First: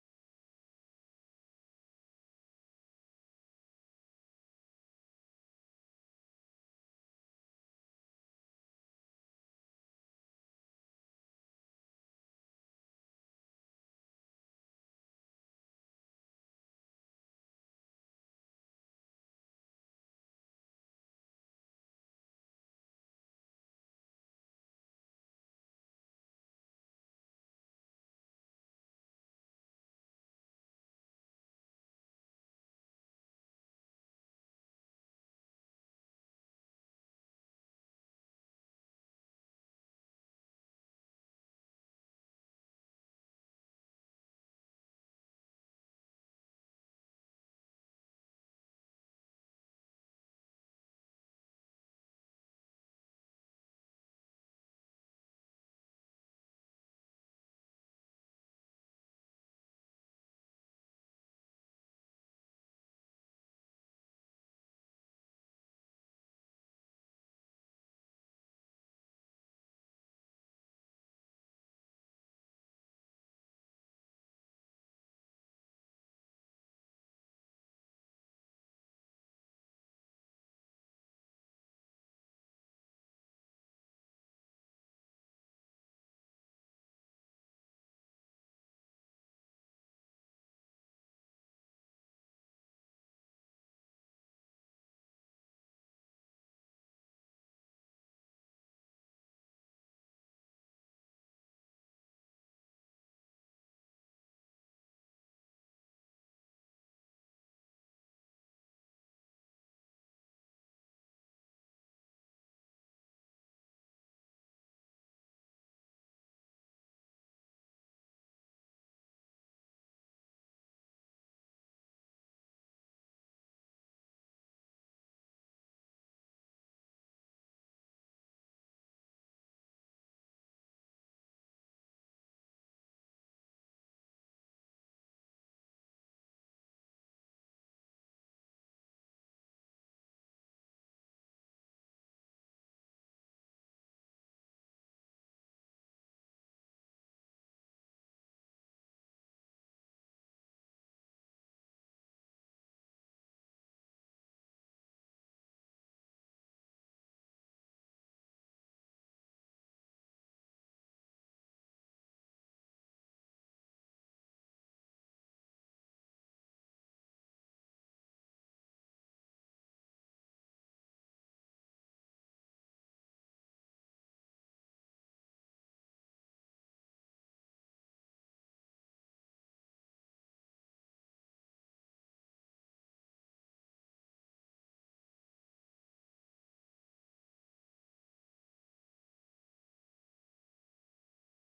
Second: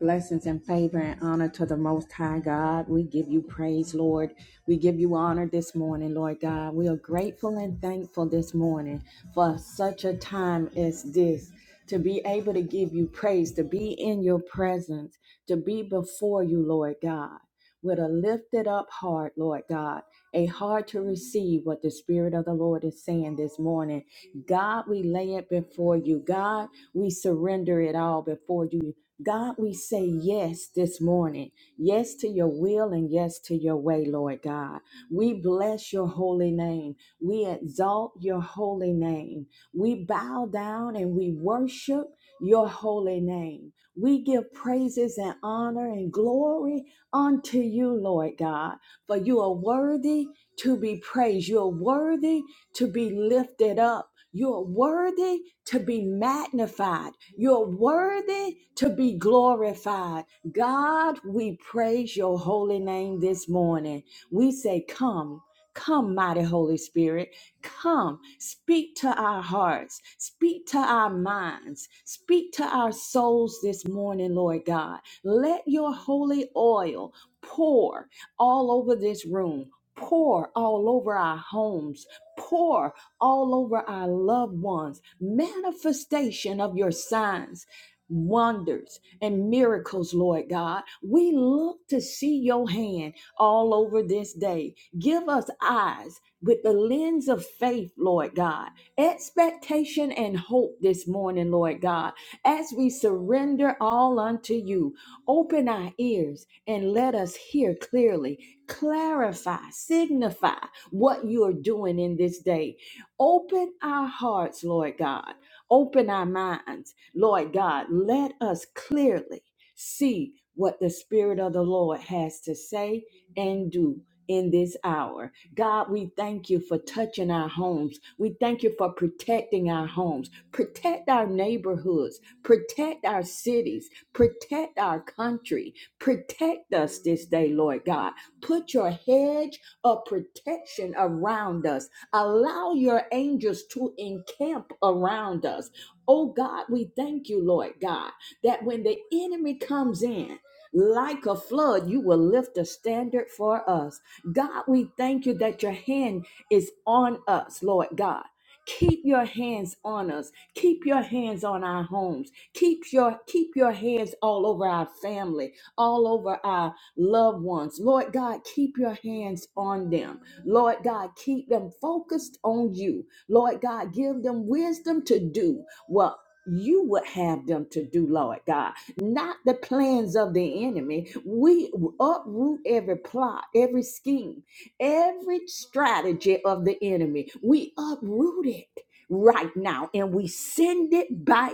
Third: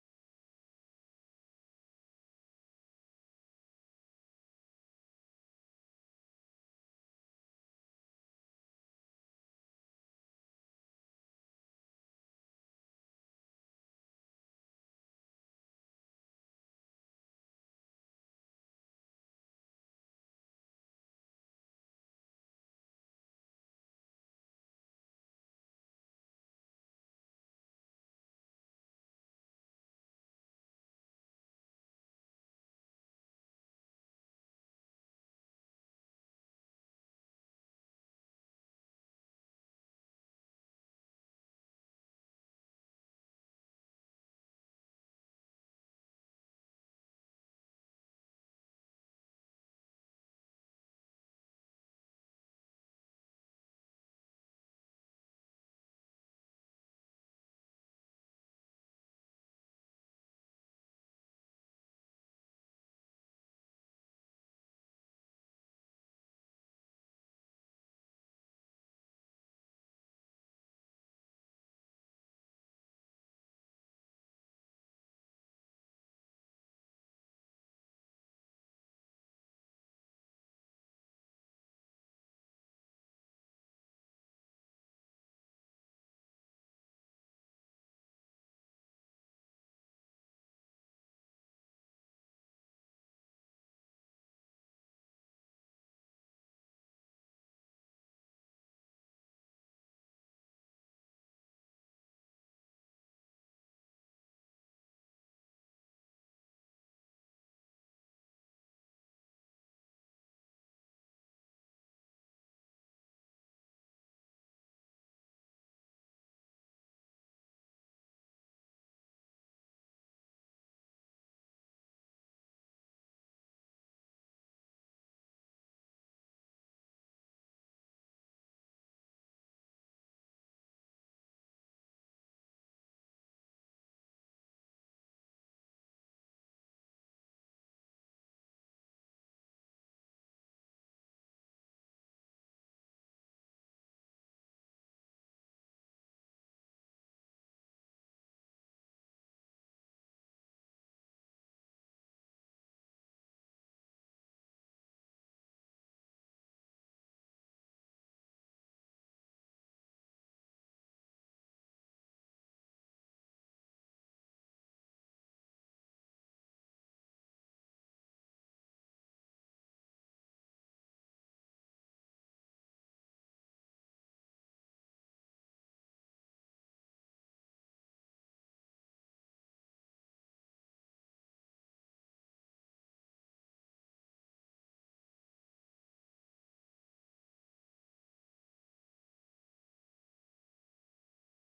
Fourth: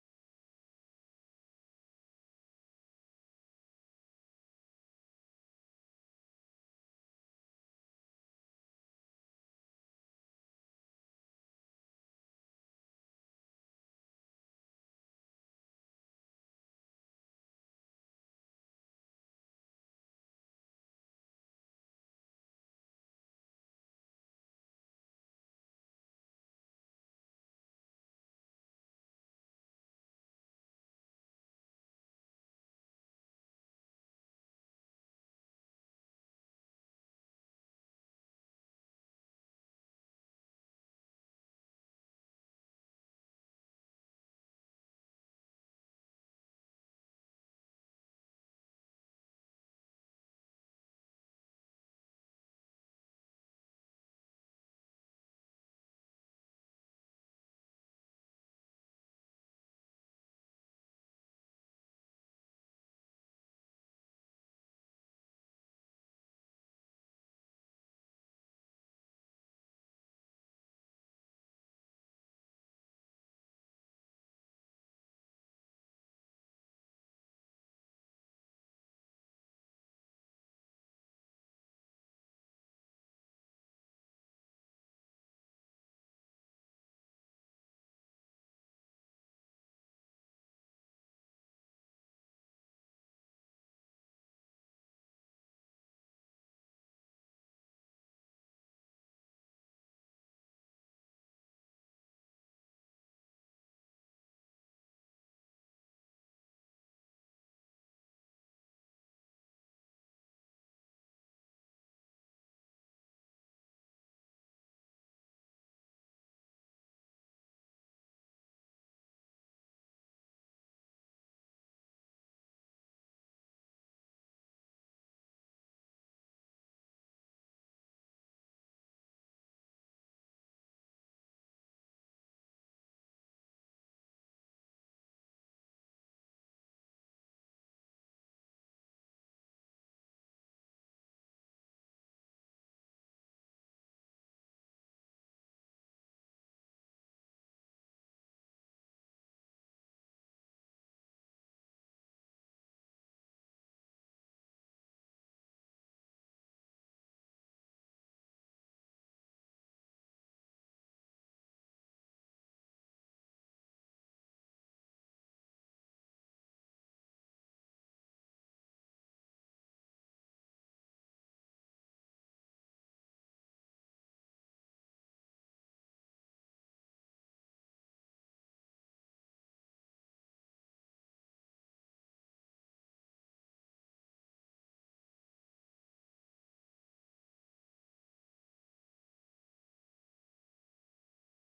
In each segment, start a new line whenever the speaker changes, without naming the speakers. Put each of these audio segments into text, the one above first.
Blessings and favor and honor to the Most High God. We give you praise, Lord. We give you honor this morning, Lord God. We are grateful and thankful this morning for such a time as this to be able to give you praise, to be in your presence, to be before you, Lord God, with a lifted up heart, Lord God, a heart to receive what the Spirit of the Lord is saying this morning. God, we lay it before you. God, we surrender it all before you. God, we say yes this morning. Yes to your will and yes to your way, Lord God. We bless your holy name. We exalt your holy name. We bow down and we worship your holy name. We give praises and honor and glory unto you, Lord God, for you are worthy to be praised. You are worthy to be lifted up. You're worthy to be magnified. You're worthy to be glorified. God, we praise your holy name this morning. We say, Come. Come, mighty Holy Spirit, come, speak to our hearts, speak to our minds, speak to our souls this morning, Lord God. Let your holy oil pour all over this room, pour all over our homes, pour all over our loved ones. Manifestation of your signs. Wonders and miracles, Lord God. We look to see your hand all over this day. Give us eyes with the lens of faith, Lord God, expectation and hope this morning, Lord God, as we surrender all unto you. Open our ears and let us hear clearly, clarify, signify what you are doing in this day. Open our hearts, Lord God. Open our minds, Lord God. Let us clearly see what the Spirit of the Lord has to say and do. In this hour, God, we thank you for touching our homes. We thank you for protecting our homes. Protect our neighborhoods. Protect our cities. Protect our country. Protect us this day, Lord God. Put your hedge of protection around us Allow your angels to encamp around us. Oh God, we thank you, Lord God, that when the enemy comes in, like a flood, you will lift a standard for us. God, we thank you that your hand is on us, Lord God. Keep your hands on us. Keep your hands on our homes. Keep your keep your hands all over our family, all over our loved ones. Lord God, keep your hands on them. Lord God, keep them focused on you. Lord God, give them wisdom to do what you would have them to do, Lord God, not the plans of the enemy. We uproot every plot, every scheme, every strategy of the enemy. We uproot it right now and we send it back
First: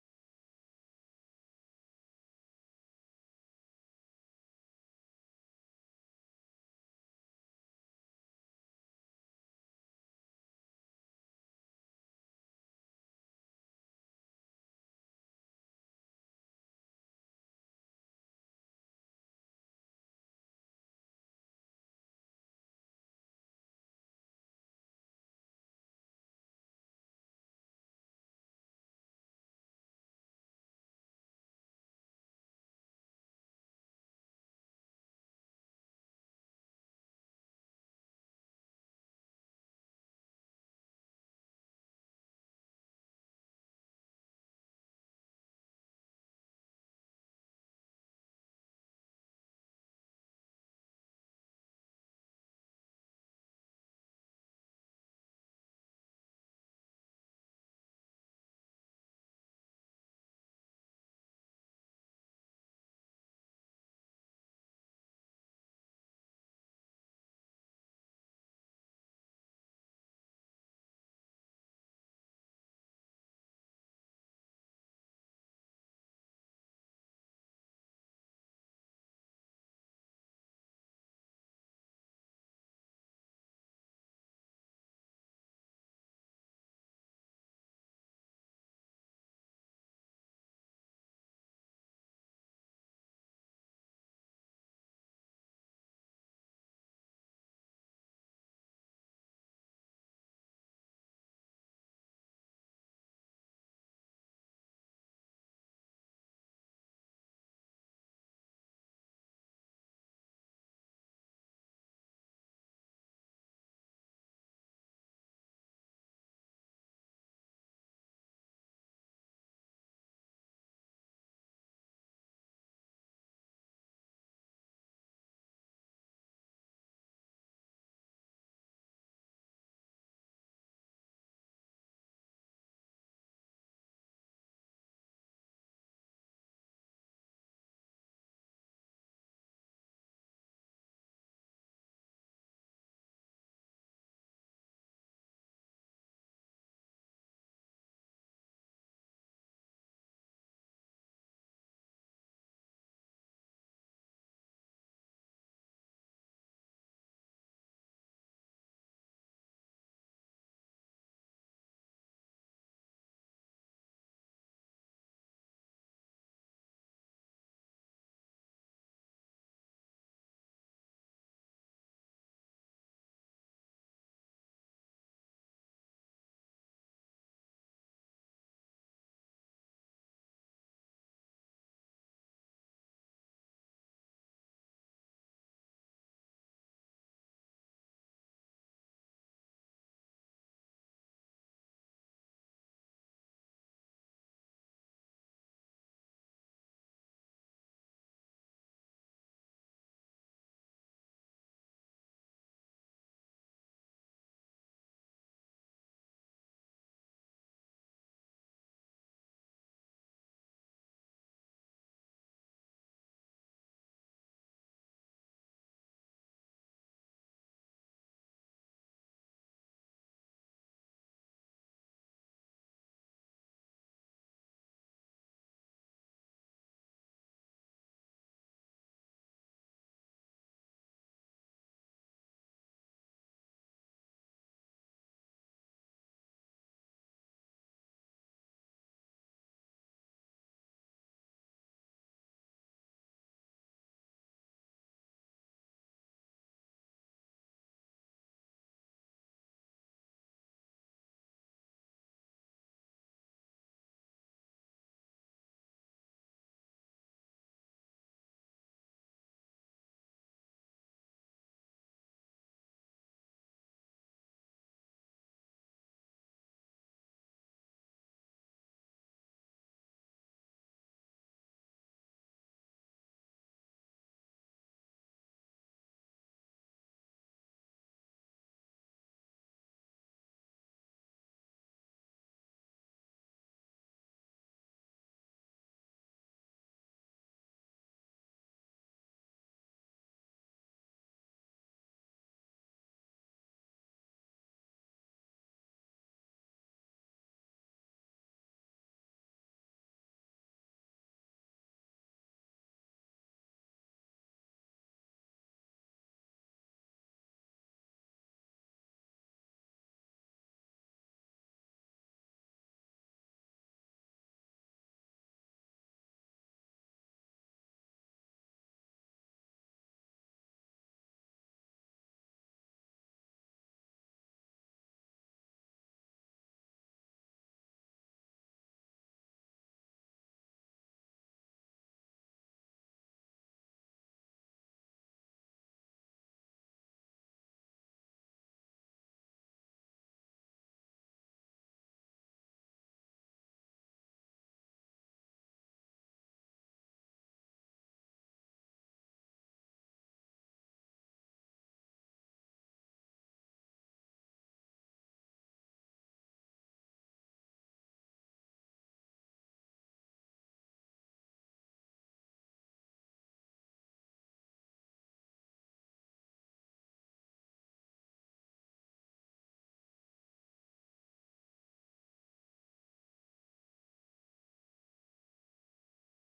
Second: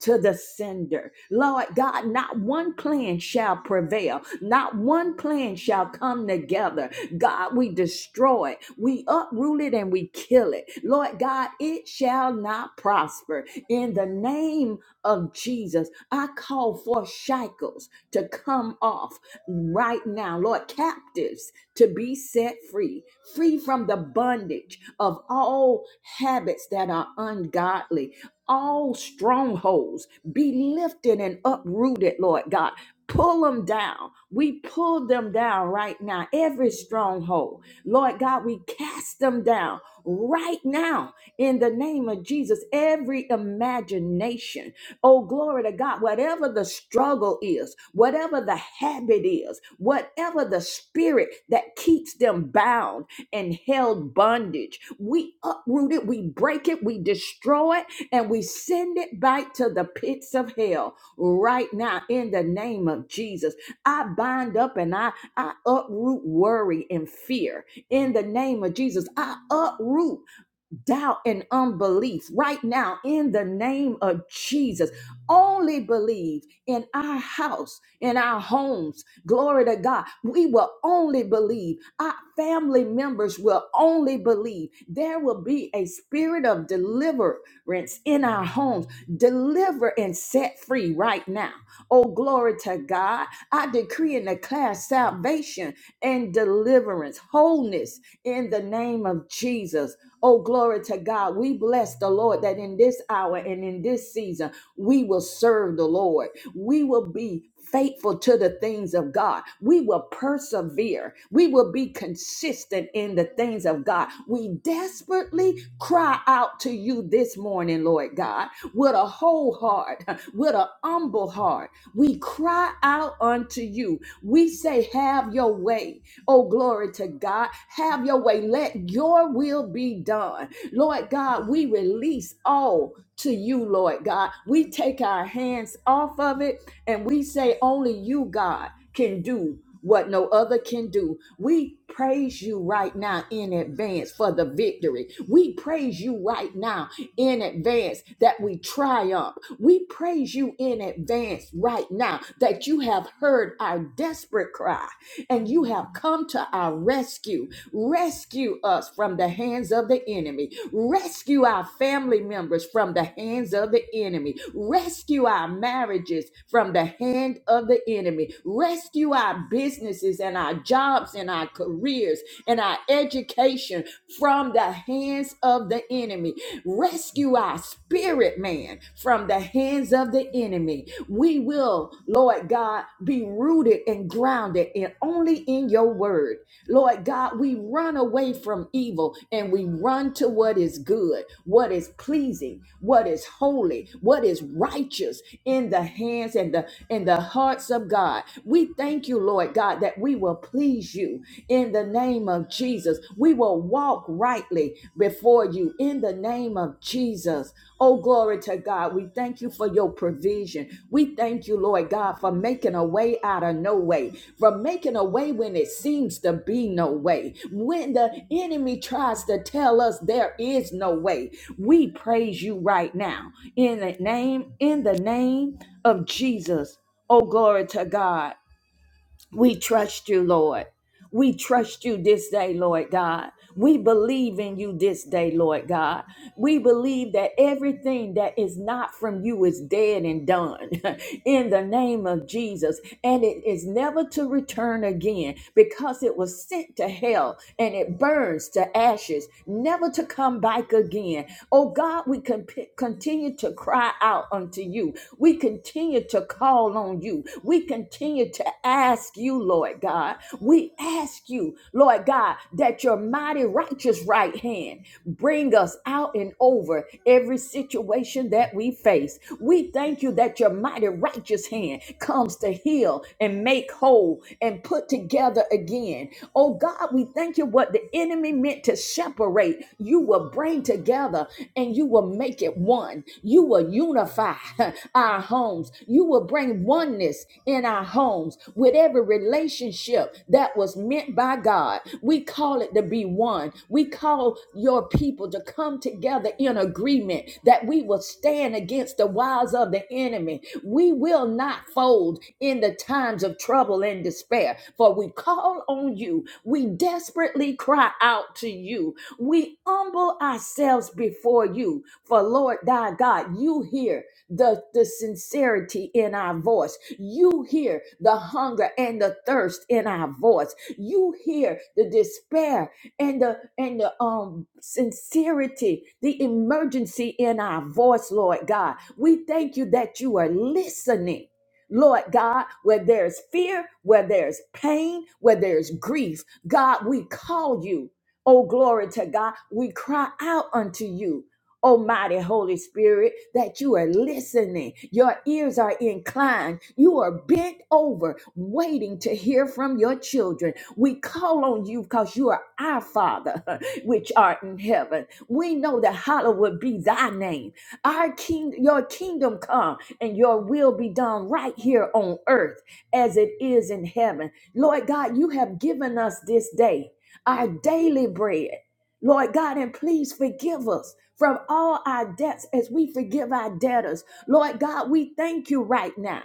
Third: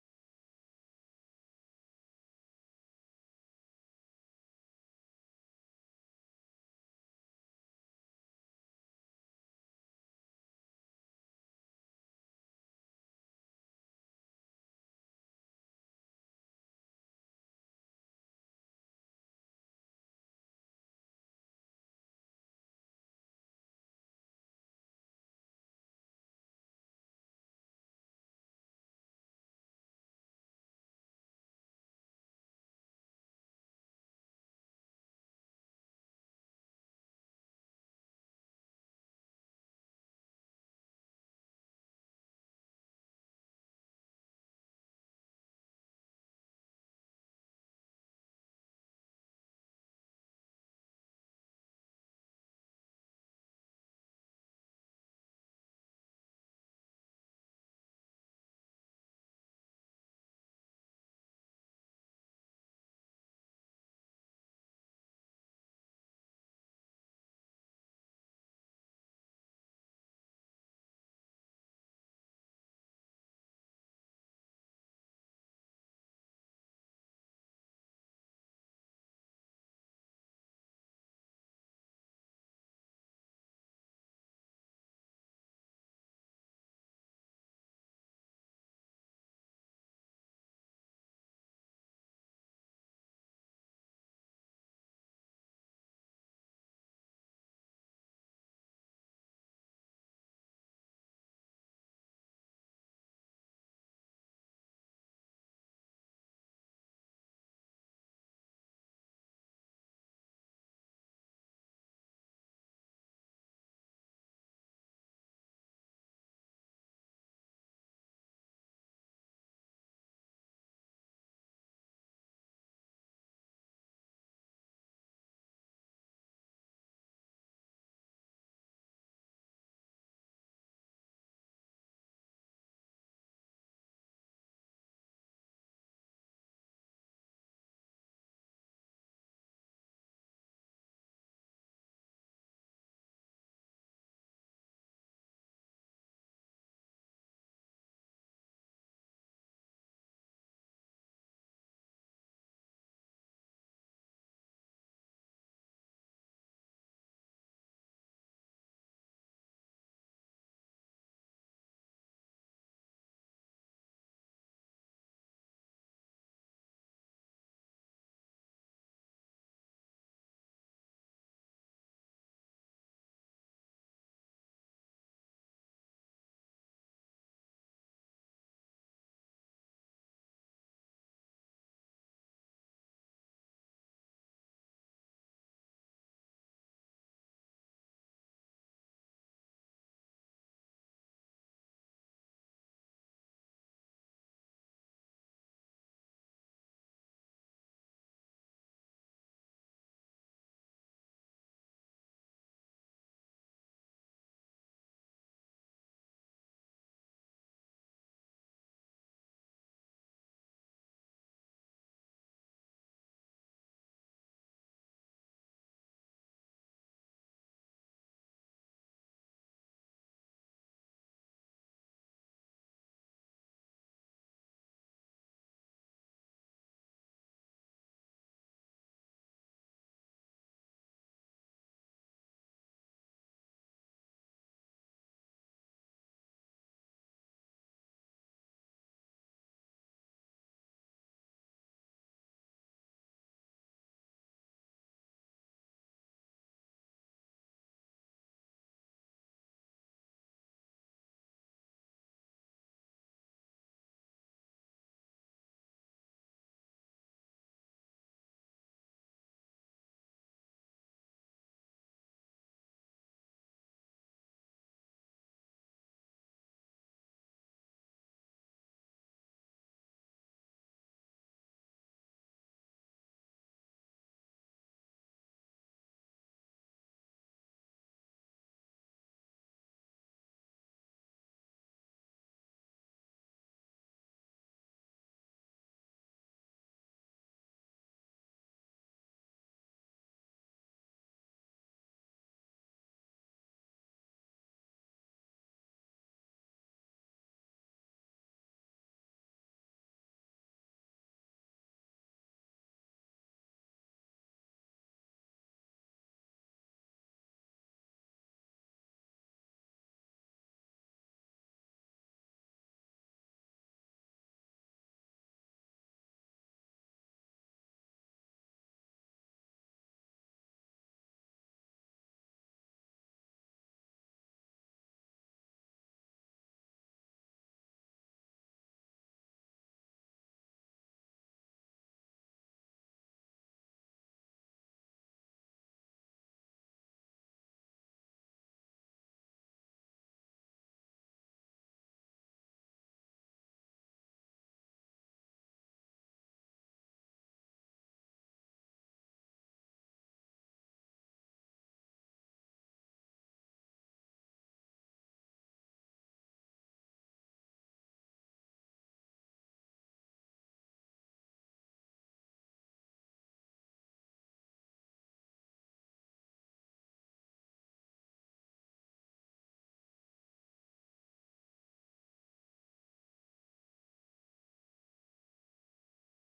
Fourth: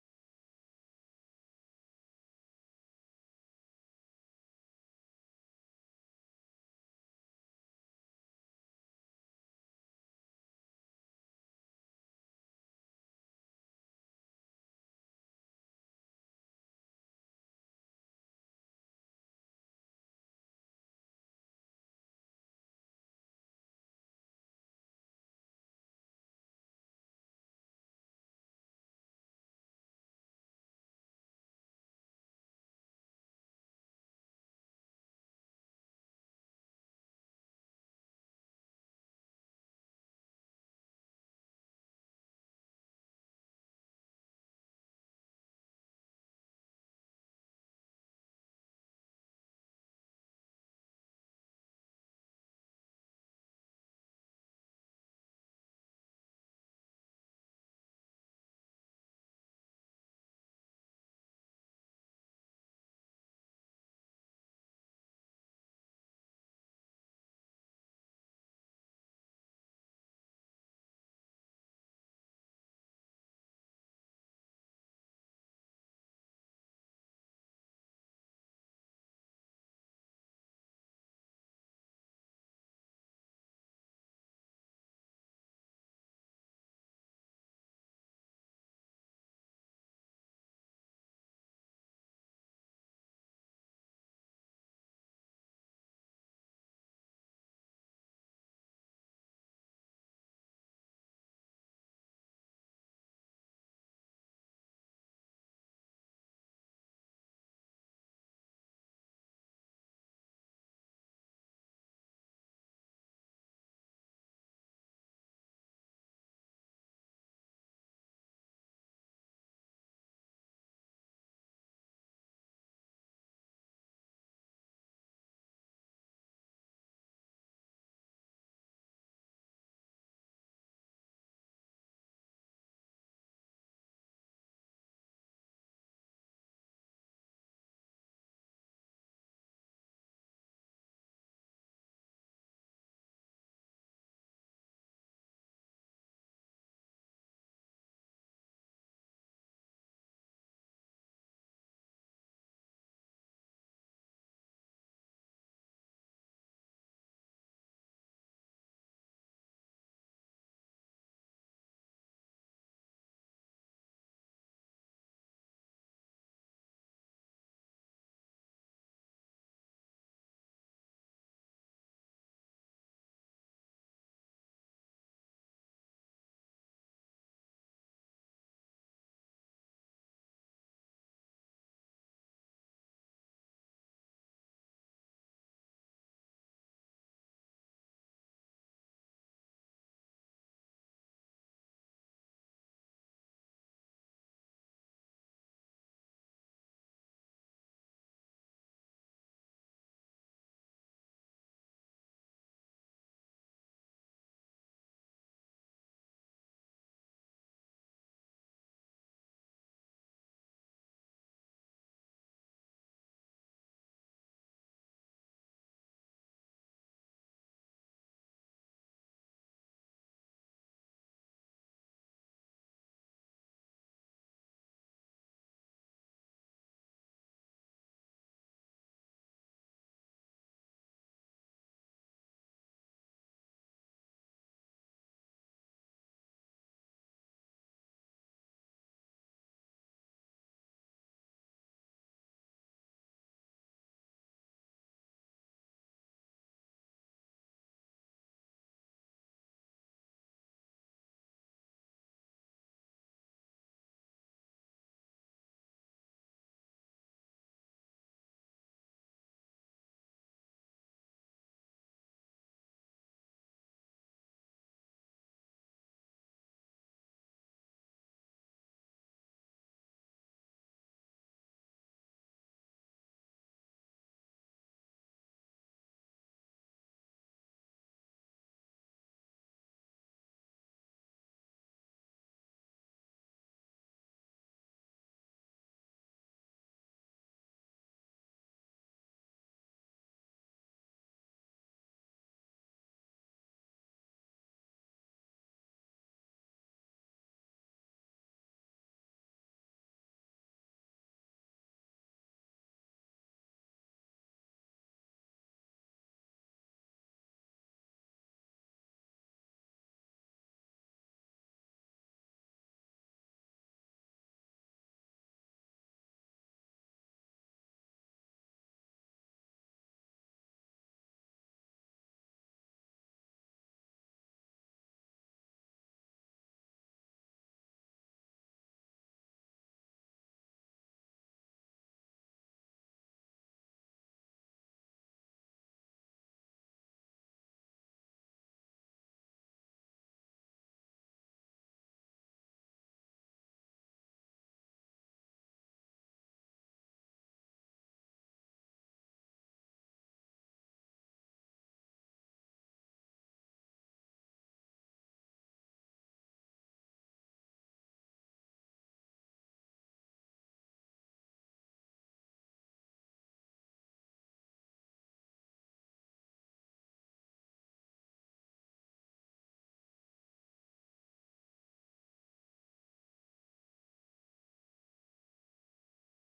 to the sender. Lord God, not one plan shall prevail, not one plan shall come together God, we destroy it. We uproot it and we kill it. Lord God, it shall not prosper. In the name of Jesus, I call for shackles to come off right now. Lord, captives to be set free, free from the bondage of all habits that are ungodly, all strongholds be lifted and uprooted, Lord God. Pull them down. We pull them down right now. Every stronghold. Lord God, we cast them down right now in the name of Jesus. Every imagination. Oh, glory to God. Whatever the struggle is, whatever the habit is, whatever the spirit that keeps them bound and held bondage, we uproot it, we break it, we destroy it, and we send it back to the pits of hell right now in the name of Jesus. I bind up and I, I uproot worry and fear in the name of Jesus. I uproot doubt and unbelief right now in the name of Jesus. Only believe in our house, in our homes. Glory to God. We will only believe. Our family members will only believe. There will be a spirit of deliverance in our homes. Deliver and set free right now. Oh, glory to God. I decree and declare salvation and deliverance, wholeness in the name of Jesus. Oh, glory to God. We bless the Lord that in this hour and in this season, we will serve the Lord. We will be faithful to the things of God. We will persevere. We will be consistent in the things of God. We desperately cry out to you this morning, Lord God, with a whole heart, with a humble heart. We cry out unto you. We say, Have your way. Oh, glory to God. Have your way. Let your will be done. Lord God, we release all to you, Lord God. We take our hands off of it and we say, only you, God, can do. What no other can do. We praise you right now in advance for the victory. We praise you right now in advance that we triumph. We praise you in advance right now that you have heard our desperate cry and you have come to our rescue. Rescue us from the hands of the enemy. Rescue our family members from the hands of the enemy. Rescue our marriages from the hand of the enemy. Rescue our businesses and our jobs and our careers and our education from the hands of the enemy. Rescue our spirit man from the hands of the enemy we will, Lord God, be rooted and grounded and only in your word. Lord God, we run away from evil and we run to what is good, what is pleasing, what is holy, what is righteous in the hands and the in the hearts of God. We thank you, Lord God, that we will please you in the name of Jesus. We will walk rightly before you in the name of Jesus. Oh, glory to God. We thank you for your provision. We thank you, Lord God, for making a way out of no way, for making a way when it seems to be no way. When the enemy tries to tell us there is no way, we praise you right now. In the name, in the name of Jesus. Oh, glory to God. We trust you, Lord. We trust you this day, Lord God. We believe in you this day, Lord God. We believe that everything that is not from you is dead and done. in the name of Jesus. And it is never to return again because it was sent to hell and it burns to ashes, never to come back again. Oh God, we can p- continue to cry out unto you. We continue to call on you. We continue to ask you, Lord God. We ask you, Lord God, that your mighty righteous right hand bring us out and over every situation that we face. We thank you that your mighty mighty righteous hand comes to heal and make whole and put together again. Oh God, we thank you what the enemy meant to separate, you will bring together and you will make it one. You will unify our homes. You will bring oneness in our homes with every relationship that was meant by God. We call it to be one. We call your people to come together in agreement that we will stand against the wiles of the enemy we will not fold in the times of trouble and despair, for we call on you. We desperately cry out to you. We humble ourselves before you, for Lord thy God, you hear the, the sincerity in our voice. You hear the hunger and the thirst in our voice. You hear the despair and the and the um sincerity, the emergency in our voice, Lord God. We thank you that you are listening. Lord God, where there's fear, where there's pain, where there's grief, God, we call you. Oh, glory to God. We cry out unto you. Almighty Holy Spirit, that you are listening. Your ears are inclined. You are bent over, waiting to hear from your children. We call on you because you are our Father, which art in heaven. We know that hallowed be thy name. Our king, your kingdom come, and your will be done right here on earth as it is in heaven. Lord God, you have given us this day. Our daily bread. Lord God, and please forgive us from all our debts as we forgive our debtors. Lord God, we thank you right now.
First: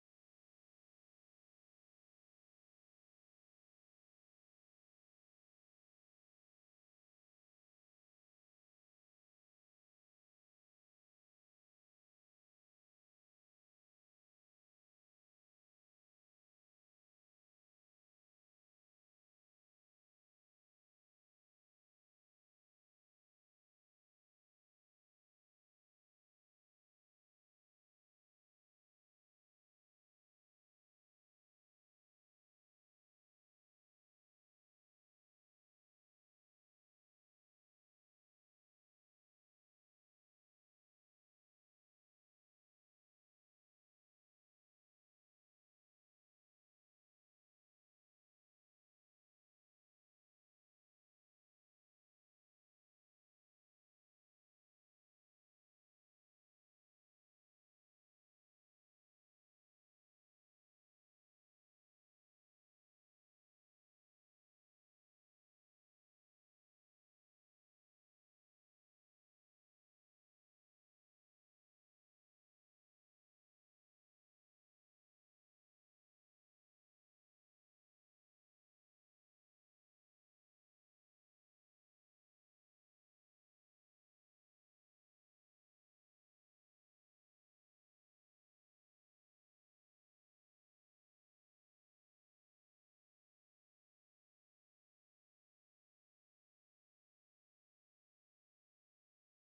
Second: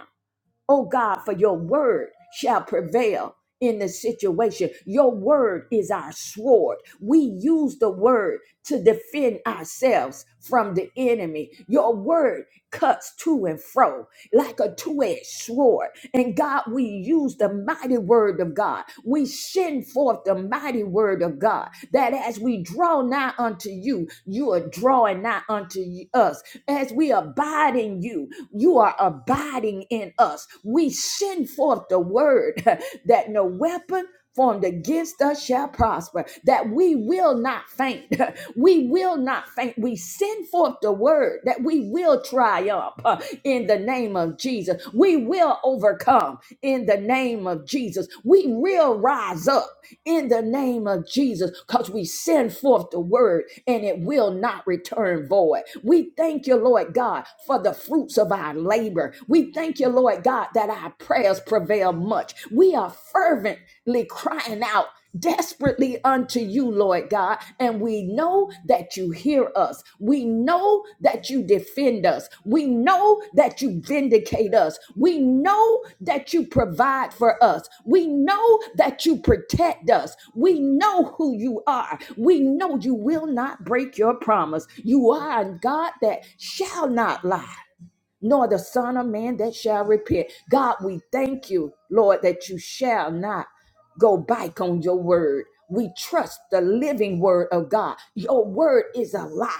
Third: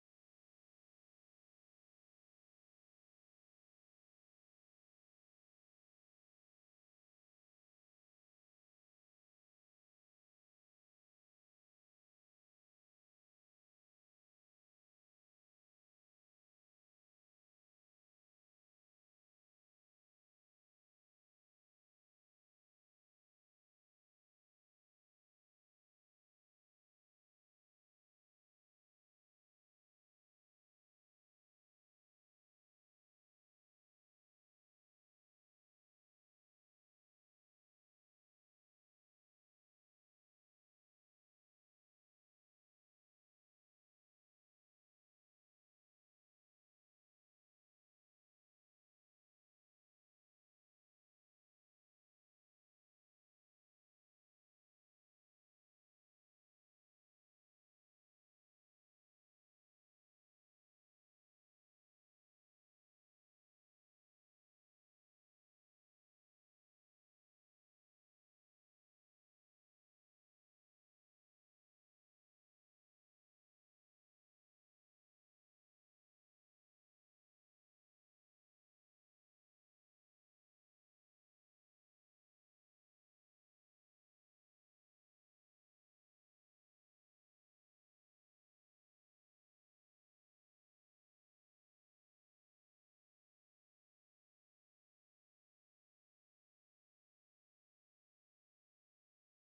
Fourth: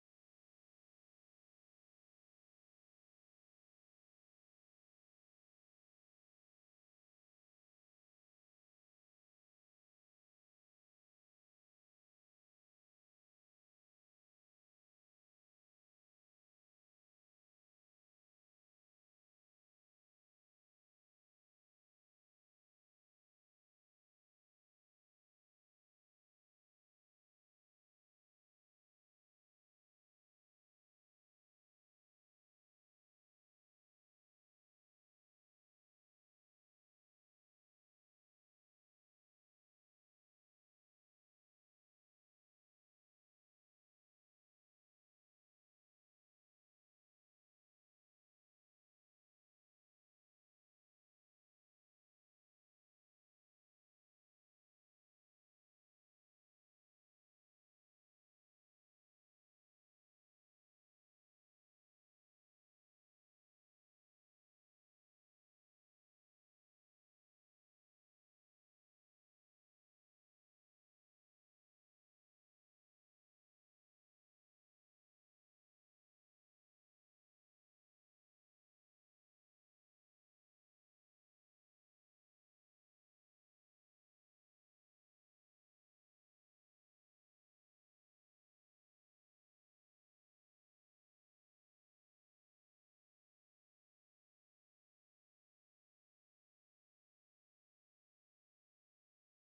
Oh God, for your word shall prevail in the situation. Your word is our sword. We use the word to defend ourselves from the enemy. Your word cuts to and fro like a two edged sword. And God, we use the mighty word of God. We send forth the mighty word of God that as we draw nigh unto you, you are drawing nigh unto us as we abide in you, you are abiding in us. We send forth the word that no weapon formed against us shall prosper, that we will not faint. We will not faint. We send forth the word that we will triumph uh, in the name of Jesus. We will overcome in the name of Jesus. We will rise up in the name of Jesus because we send forth the word and it will not return void. We thank you, Lord God, for the fruits of our labor. We thank you, Lord God, that our prayers prevail much. We are fervently crying out desperately unto you, Lord God, and we know that that you hear us. We know that you defend us. We know that you vindicate us. We know that you provide for us. We know that you protect us. We know who you are. We know you will not break your promise. You are a God that shall not lie nor the Son of Man that shall repent. God, we thank you, Lord, that you shall not go back on your word. We trust the living word of God. Your word is alive.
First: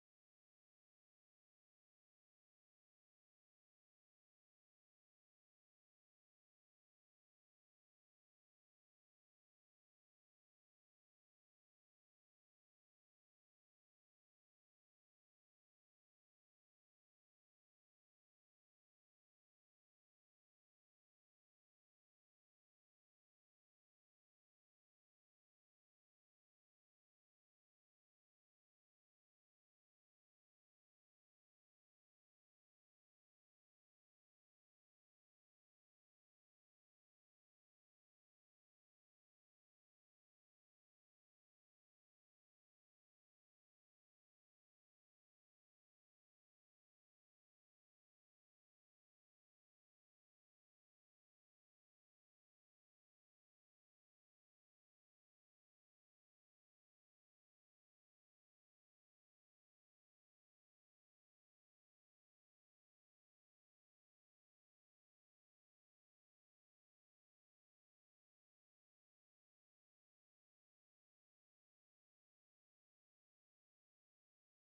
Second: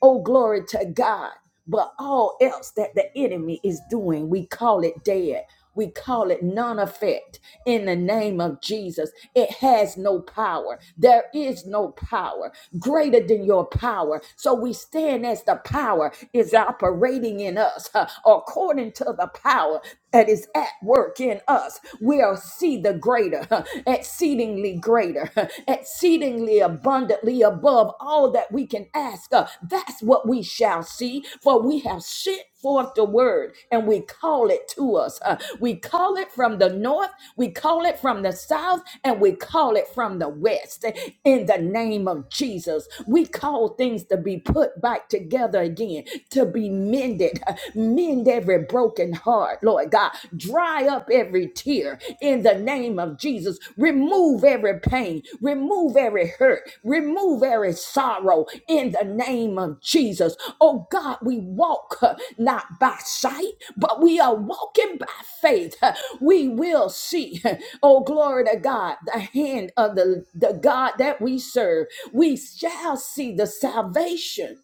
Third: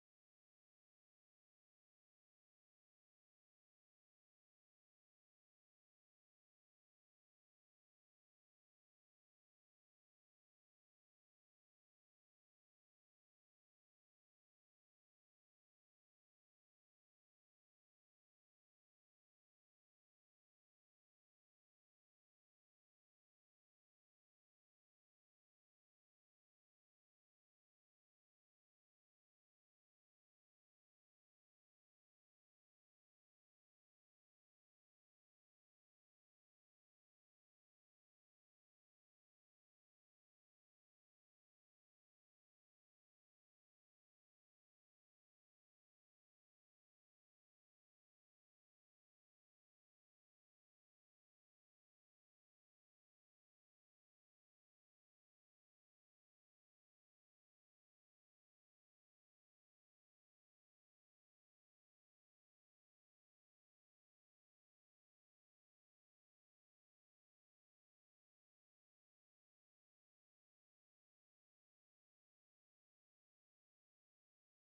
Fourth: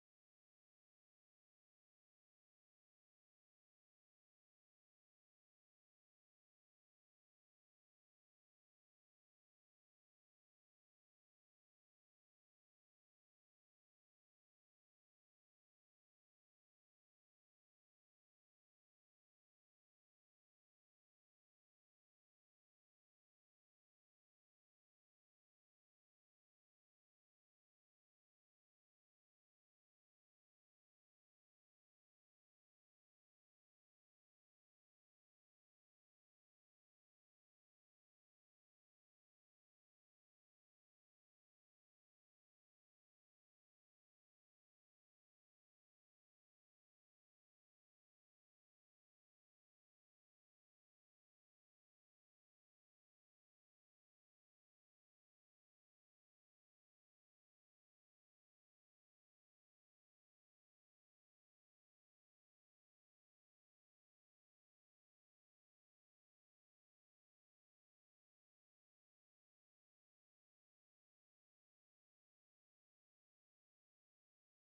Oh, glory to God. But all else that the enemy is doing, we call it dead. We call it non effect in the name of Jesus it has no power. There is no power greater than your power. So we stand as the power is operating in us huh, according to the power that is at work in us. We'll see the greater, huh, exceedingly greater, huh, exceedingly abundantly above all that we can ask. uh, That's what we shall see, for we have shit forth the word and we call it to us. Uh, we call it from the north, we call it from the south, and we call it from the west. In the name of Jesus, we call things to be put back together again, to be mended. Uh, Mend every broken heart, Lord God. Dry up every tear in the name of Jesus. Remove every pain, remove every hurt, remove every sorrow in the name of Jesus. Oh God, we walk uh, not by sight, but we are walking by faith. Uh, We will see, uh, oh glory to God, the hand of the, the God that we serve. We shall see the salvation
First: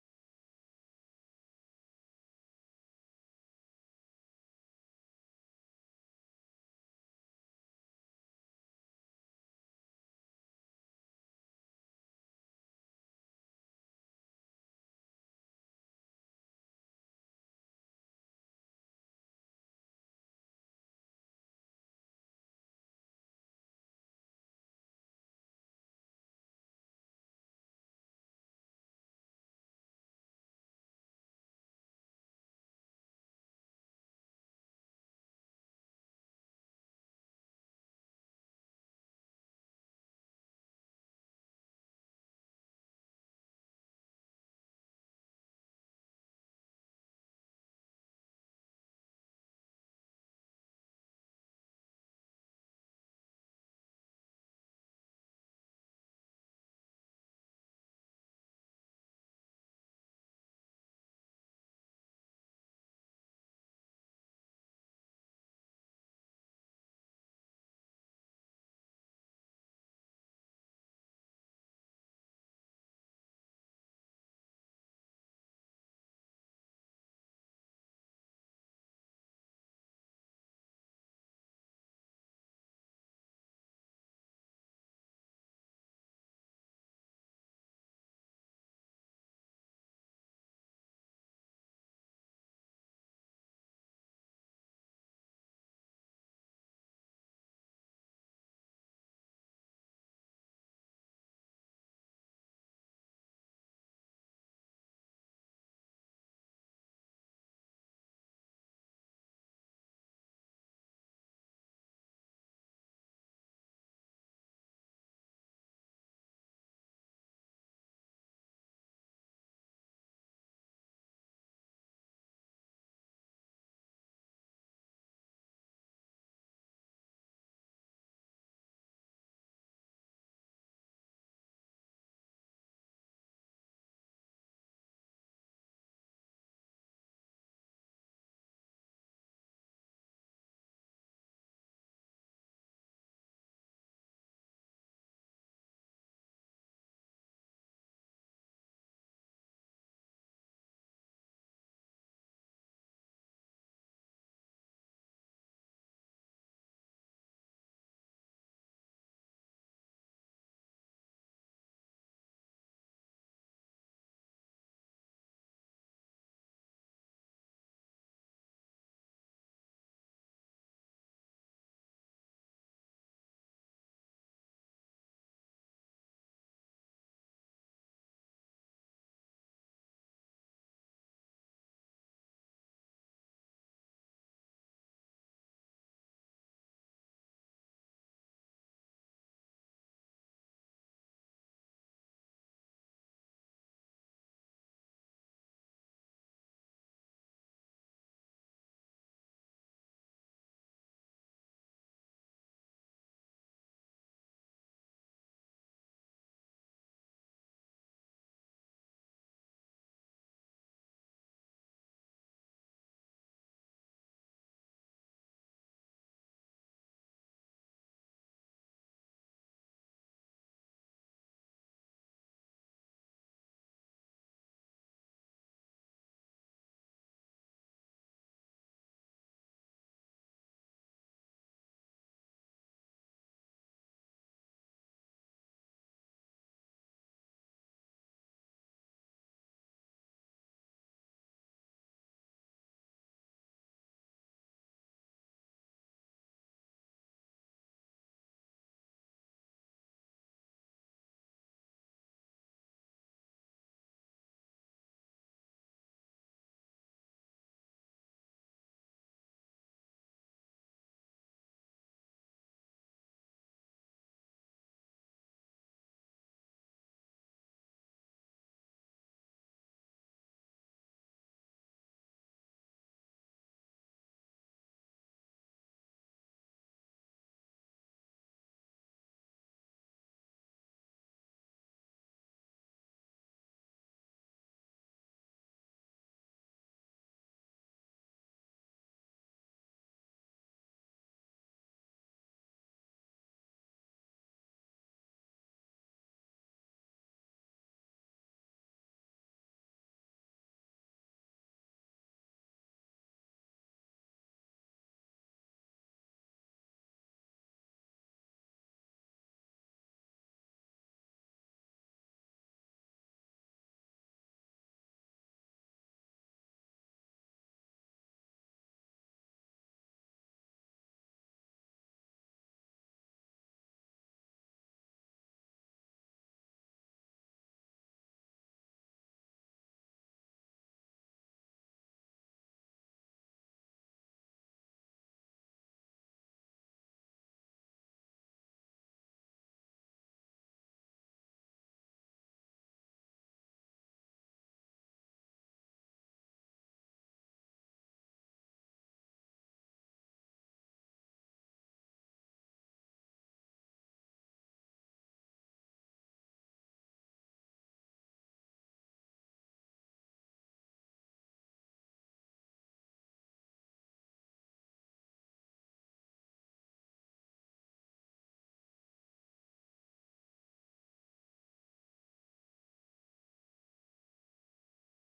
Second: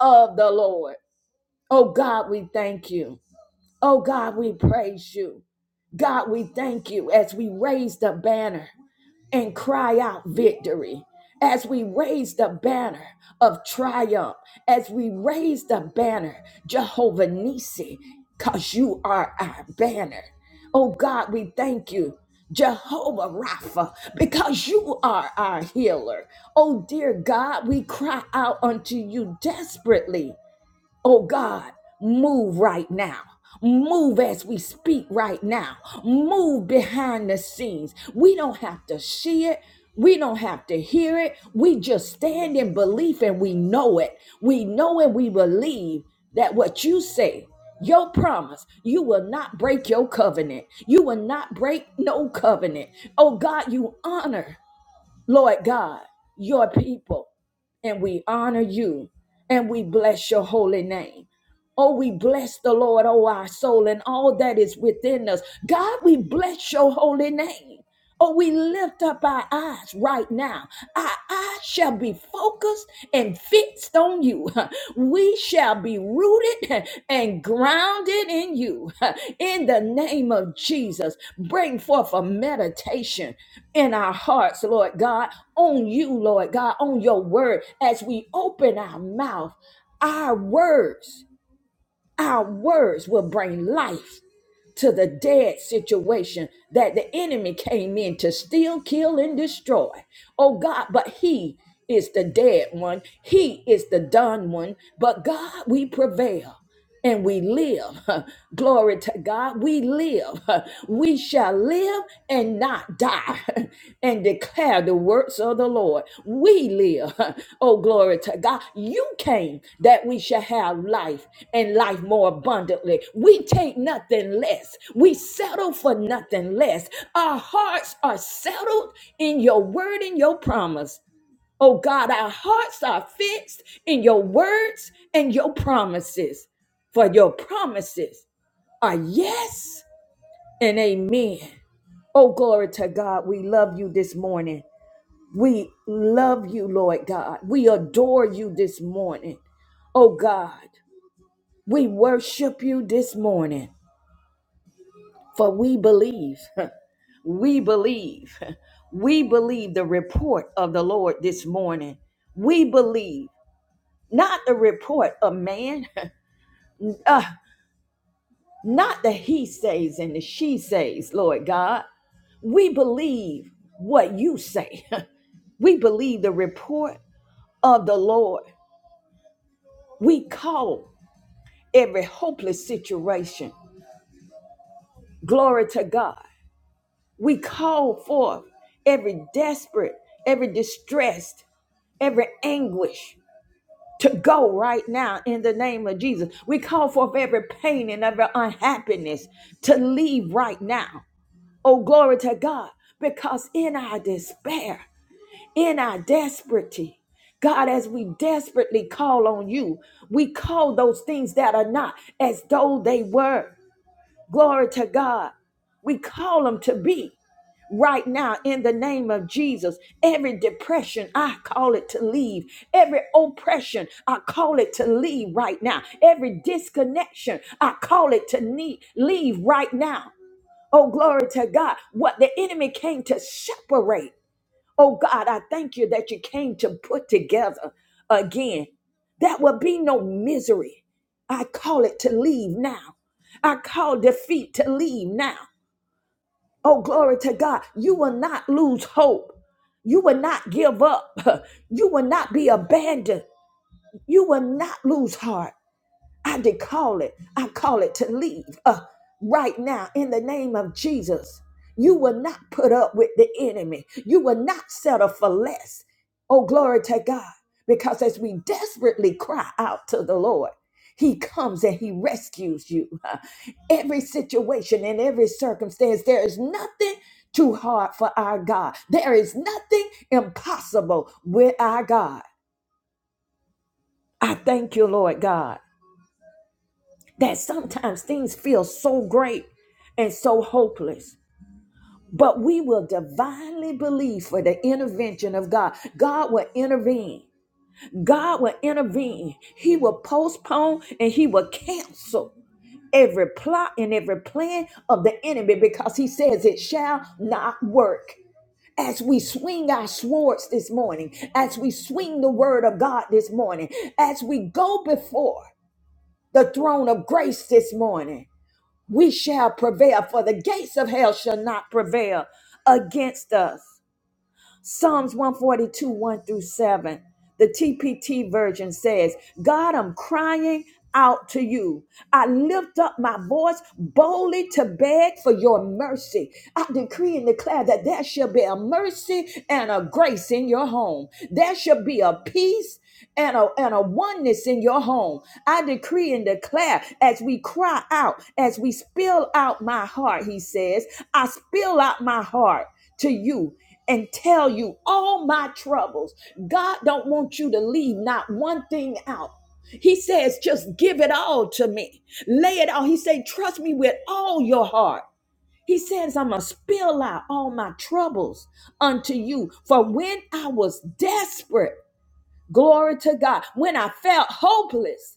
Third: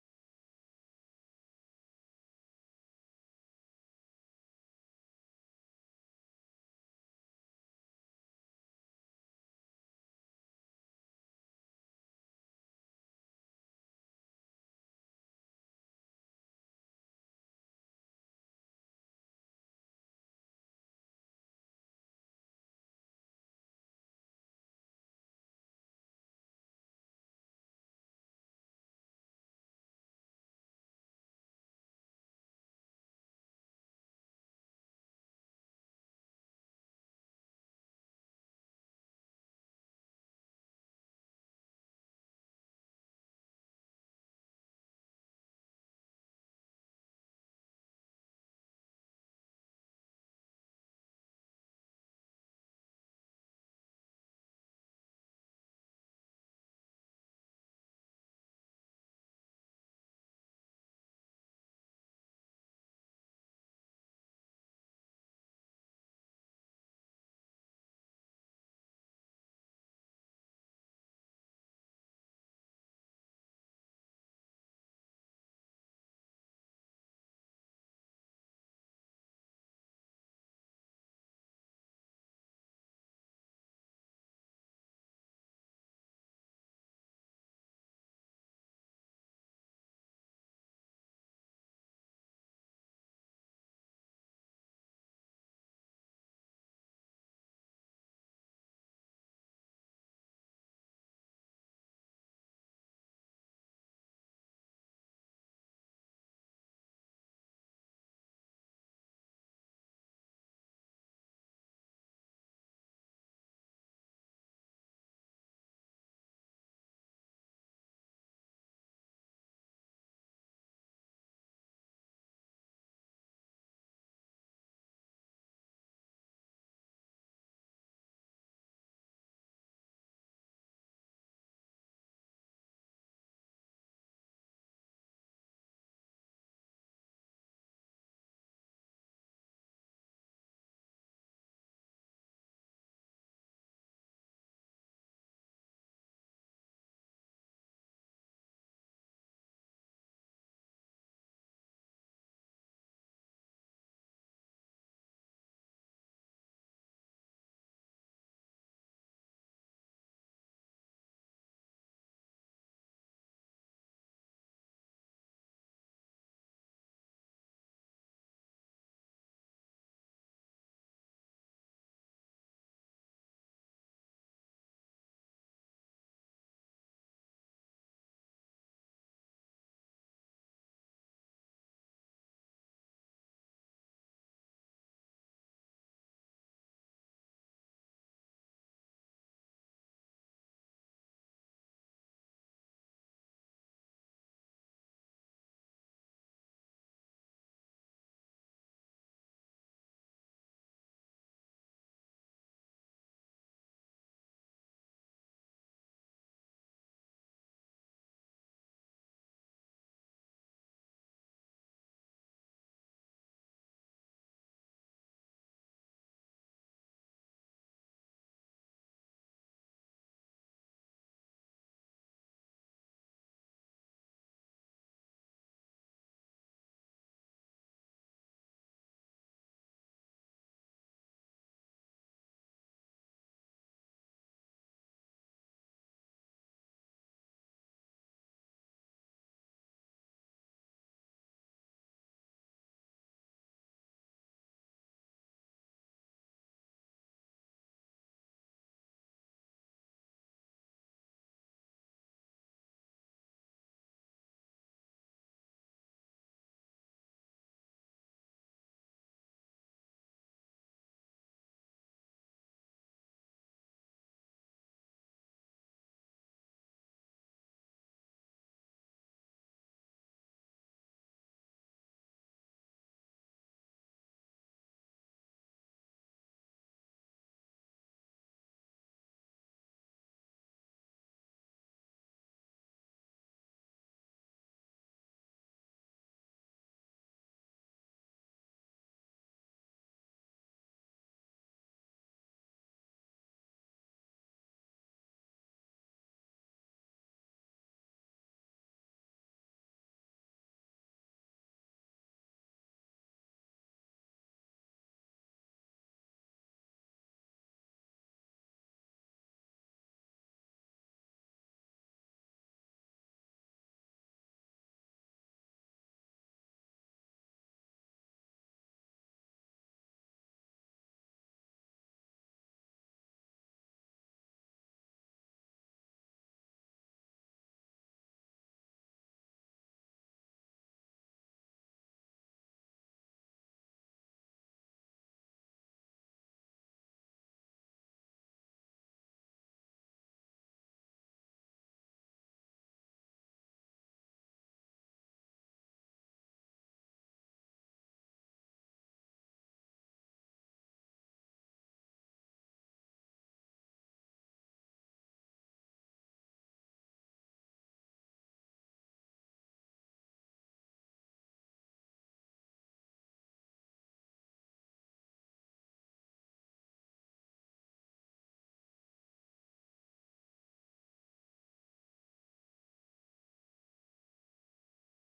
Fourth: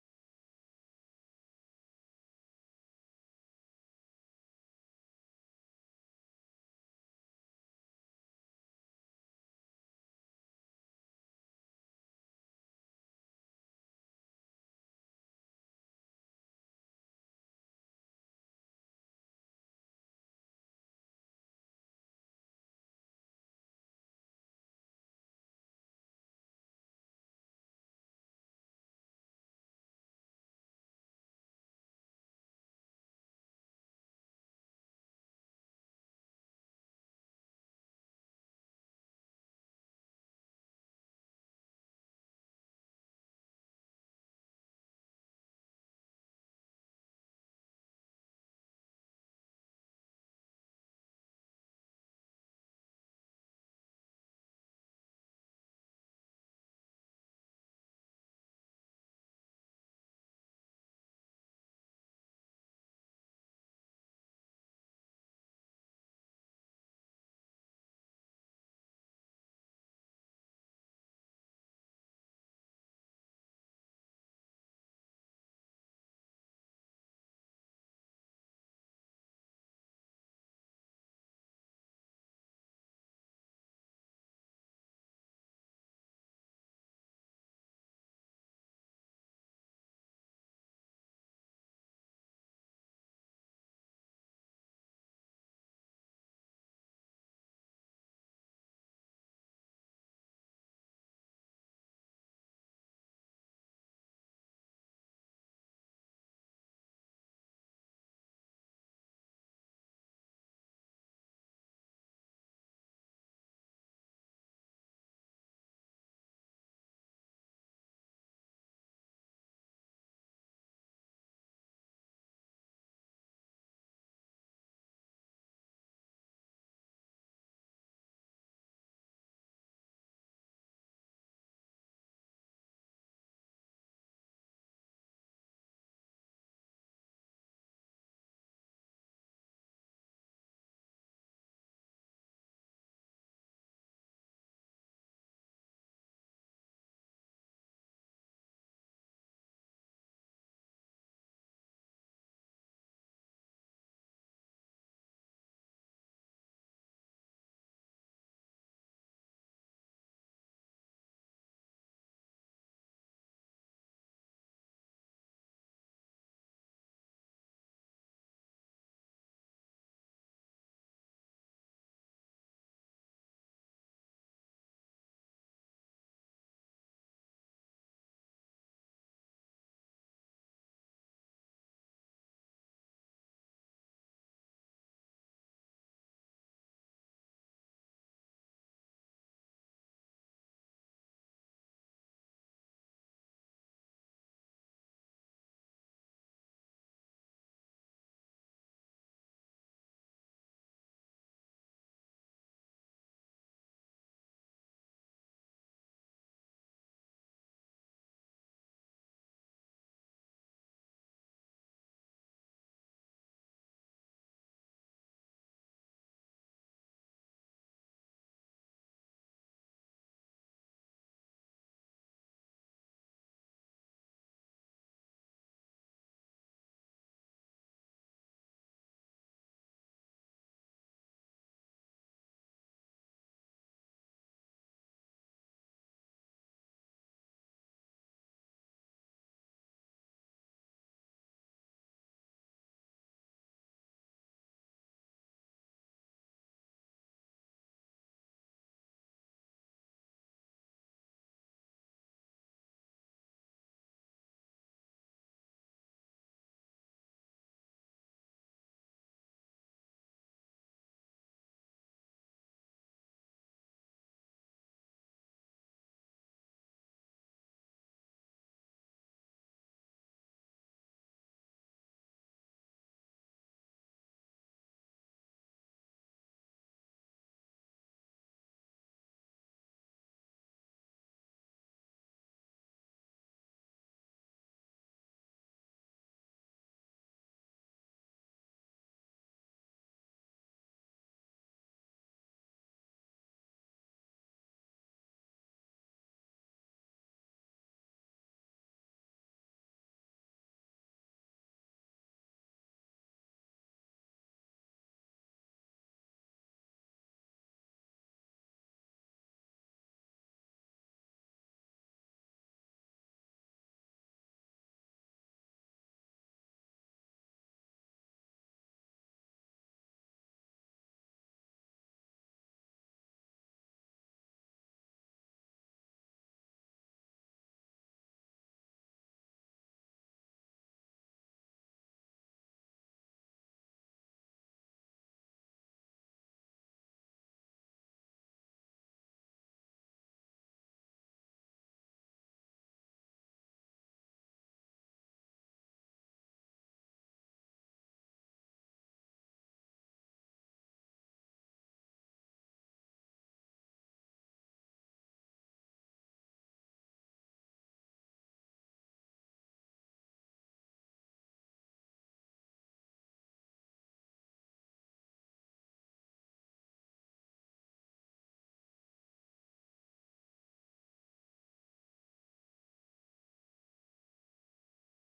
of the Lord. Oh God, we thank you. Oh God, we praise you. God, we thank you as we raise the banner and cry out victory. As we raise the banner of triumph, as we raise the banner, Jehovah Nissi, because you are our banner. Oh God, we thank you, Jehovah Rapha, because you are our healer. Oh dear God, we cry out unto you desperately. Oh God, move right now. Move as we speak right now. Move behind the scenes. We don't have to see it. We don't have to hear it. We just stand in belief and we know it. We know and we believe that what you say, your promise, you will not break your covenant. You will not break no covenant. Oh God, you honor. Lord God, your people, and we honor you and we bless your holy name. Oh, we bless the Lord, oh, our soul, and all that is within us. God, we bless your holy name. Oh, we lift up our eyes right now. Our eyes shall be focused and fixed on you. We shall be rooted and grounded in you. In the name of Jesus, bring forth a meditation in our hearts, Lord God, on you, Lord God, on your word. As we open our mouth, our words, our words will bring life to the dead situation that the enemy came in to steal, kill, and destroy. Oh God, but he is the dead one. He is the done one. But God, we prevail and we live. Glory to God. We live. We shall live and not die and declare the works of the Lord. We live. Oh, glory to God. You came that we shall have life and life more abundantly. We take nothing less. We settle for nothing less. Our hearts are settled in your word and your promise. Oh God, our hearts are fixed in your words and your promises. For your promises are yes and amen. Oh, glory to God. We love you this morning. We love you, Lord God. We adore you this morning. Oh, God. We worship you this morning. For we believe, we believe, we believe the report of the Lord this morning. We believe not the report of man, uh, not the he says and the she says, Lord God. We believe what you say. we believe the report of the Lord. We call every hopeless situation. Glory to God. We call forth every desperate, every distressed, every anguish to go right now in the name of Jesus. We call forth every pain and every unhappiness to leave right now. Oh, glory to God. Because in our despair, in our desperately. God, as we desperately call on you, we call those things that are not as though they were. Glory to God. We call them to be right now in the name of Jesus. Every depression, I call it to leave. Every oppression, I call it to leave right now. Every disconnection, I call it to need, leave right now. Oh, glory to God. What the enemy came to separate. Oh God, I thank you that you came to put together again. That will be no misery. I call it to leave now. I call defeat to leave now. Oh, glory to God. You will not lose hope. You will not give up. You will not be abandoned. You will not lose heart. I decall it. I call it to leave uh, right now in the name of Jesus. You will not put up with the enemy. You will not settle for less. Oh, glory to God. Because as we desperately cry out to the Lord, He comes and He rescues you. Huh. Every situation and every circumstance, there is nothing too hard for our God. There is nothing impossible with our God. I thank you, Lord God. that sometimes things feel so great and so hopeless. But we will divinely believe for the intervention of God. God will intervene. God will intervene. He will postpone and he will cancel every plot and every plan of the enemy because he says it shall not work. As we swing our swords this morning, as we swing the word of God this morning, as we go before the throne of grace this morning, we shall prevail, for the gates of hell shall not prevail against us. Psalms 142, 1 through 7. The TPT version says, God, I'm crying out to you. I lift up my voice boldly to beg for your mercy. I decree and declare that there shall be a mercy and a grace in your home. There shall be a peace and a, and a oneness in your home. I decree and declare as we cry out, as we spill out my heart, he says, I spill out my heart to you and tell you all my troubles. God don't want you to leave not one thing out. He says, just give it all to me. Lay it all. He said, trust me with all your heart. He says, I'm going to spill out all my troubles unto you. For when I was desperate, Glory to God. When I felt hopeless,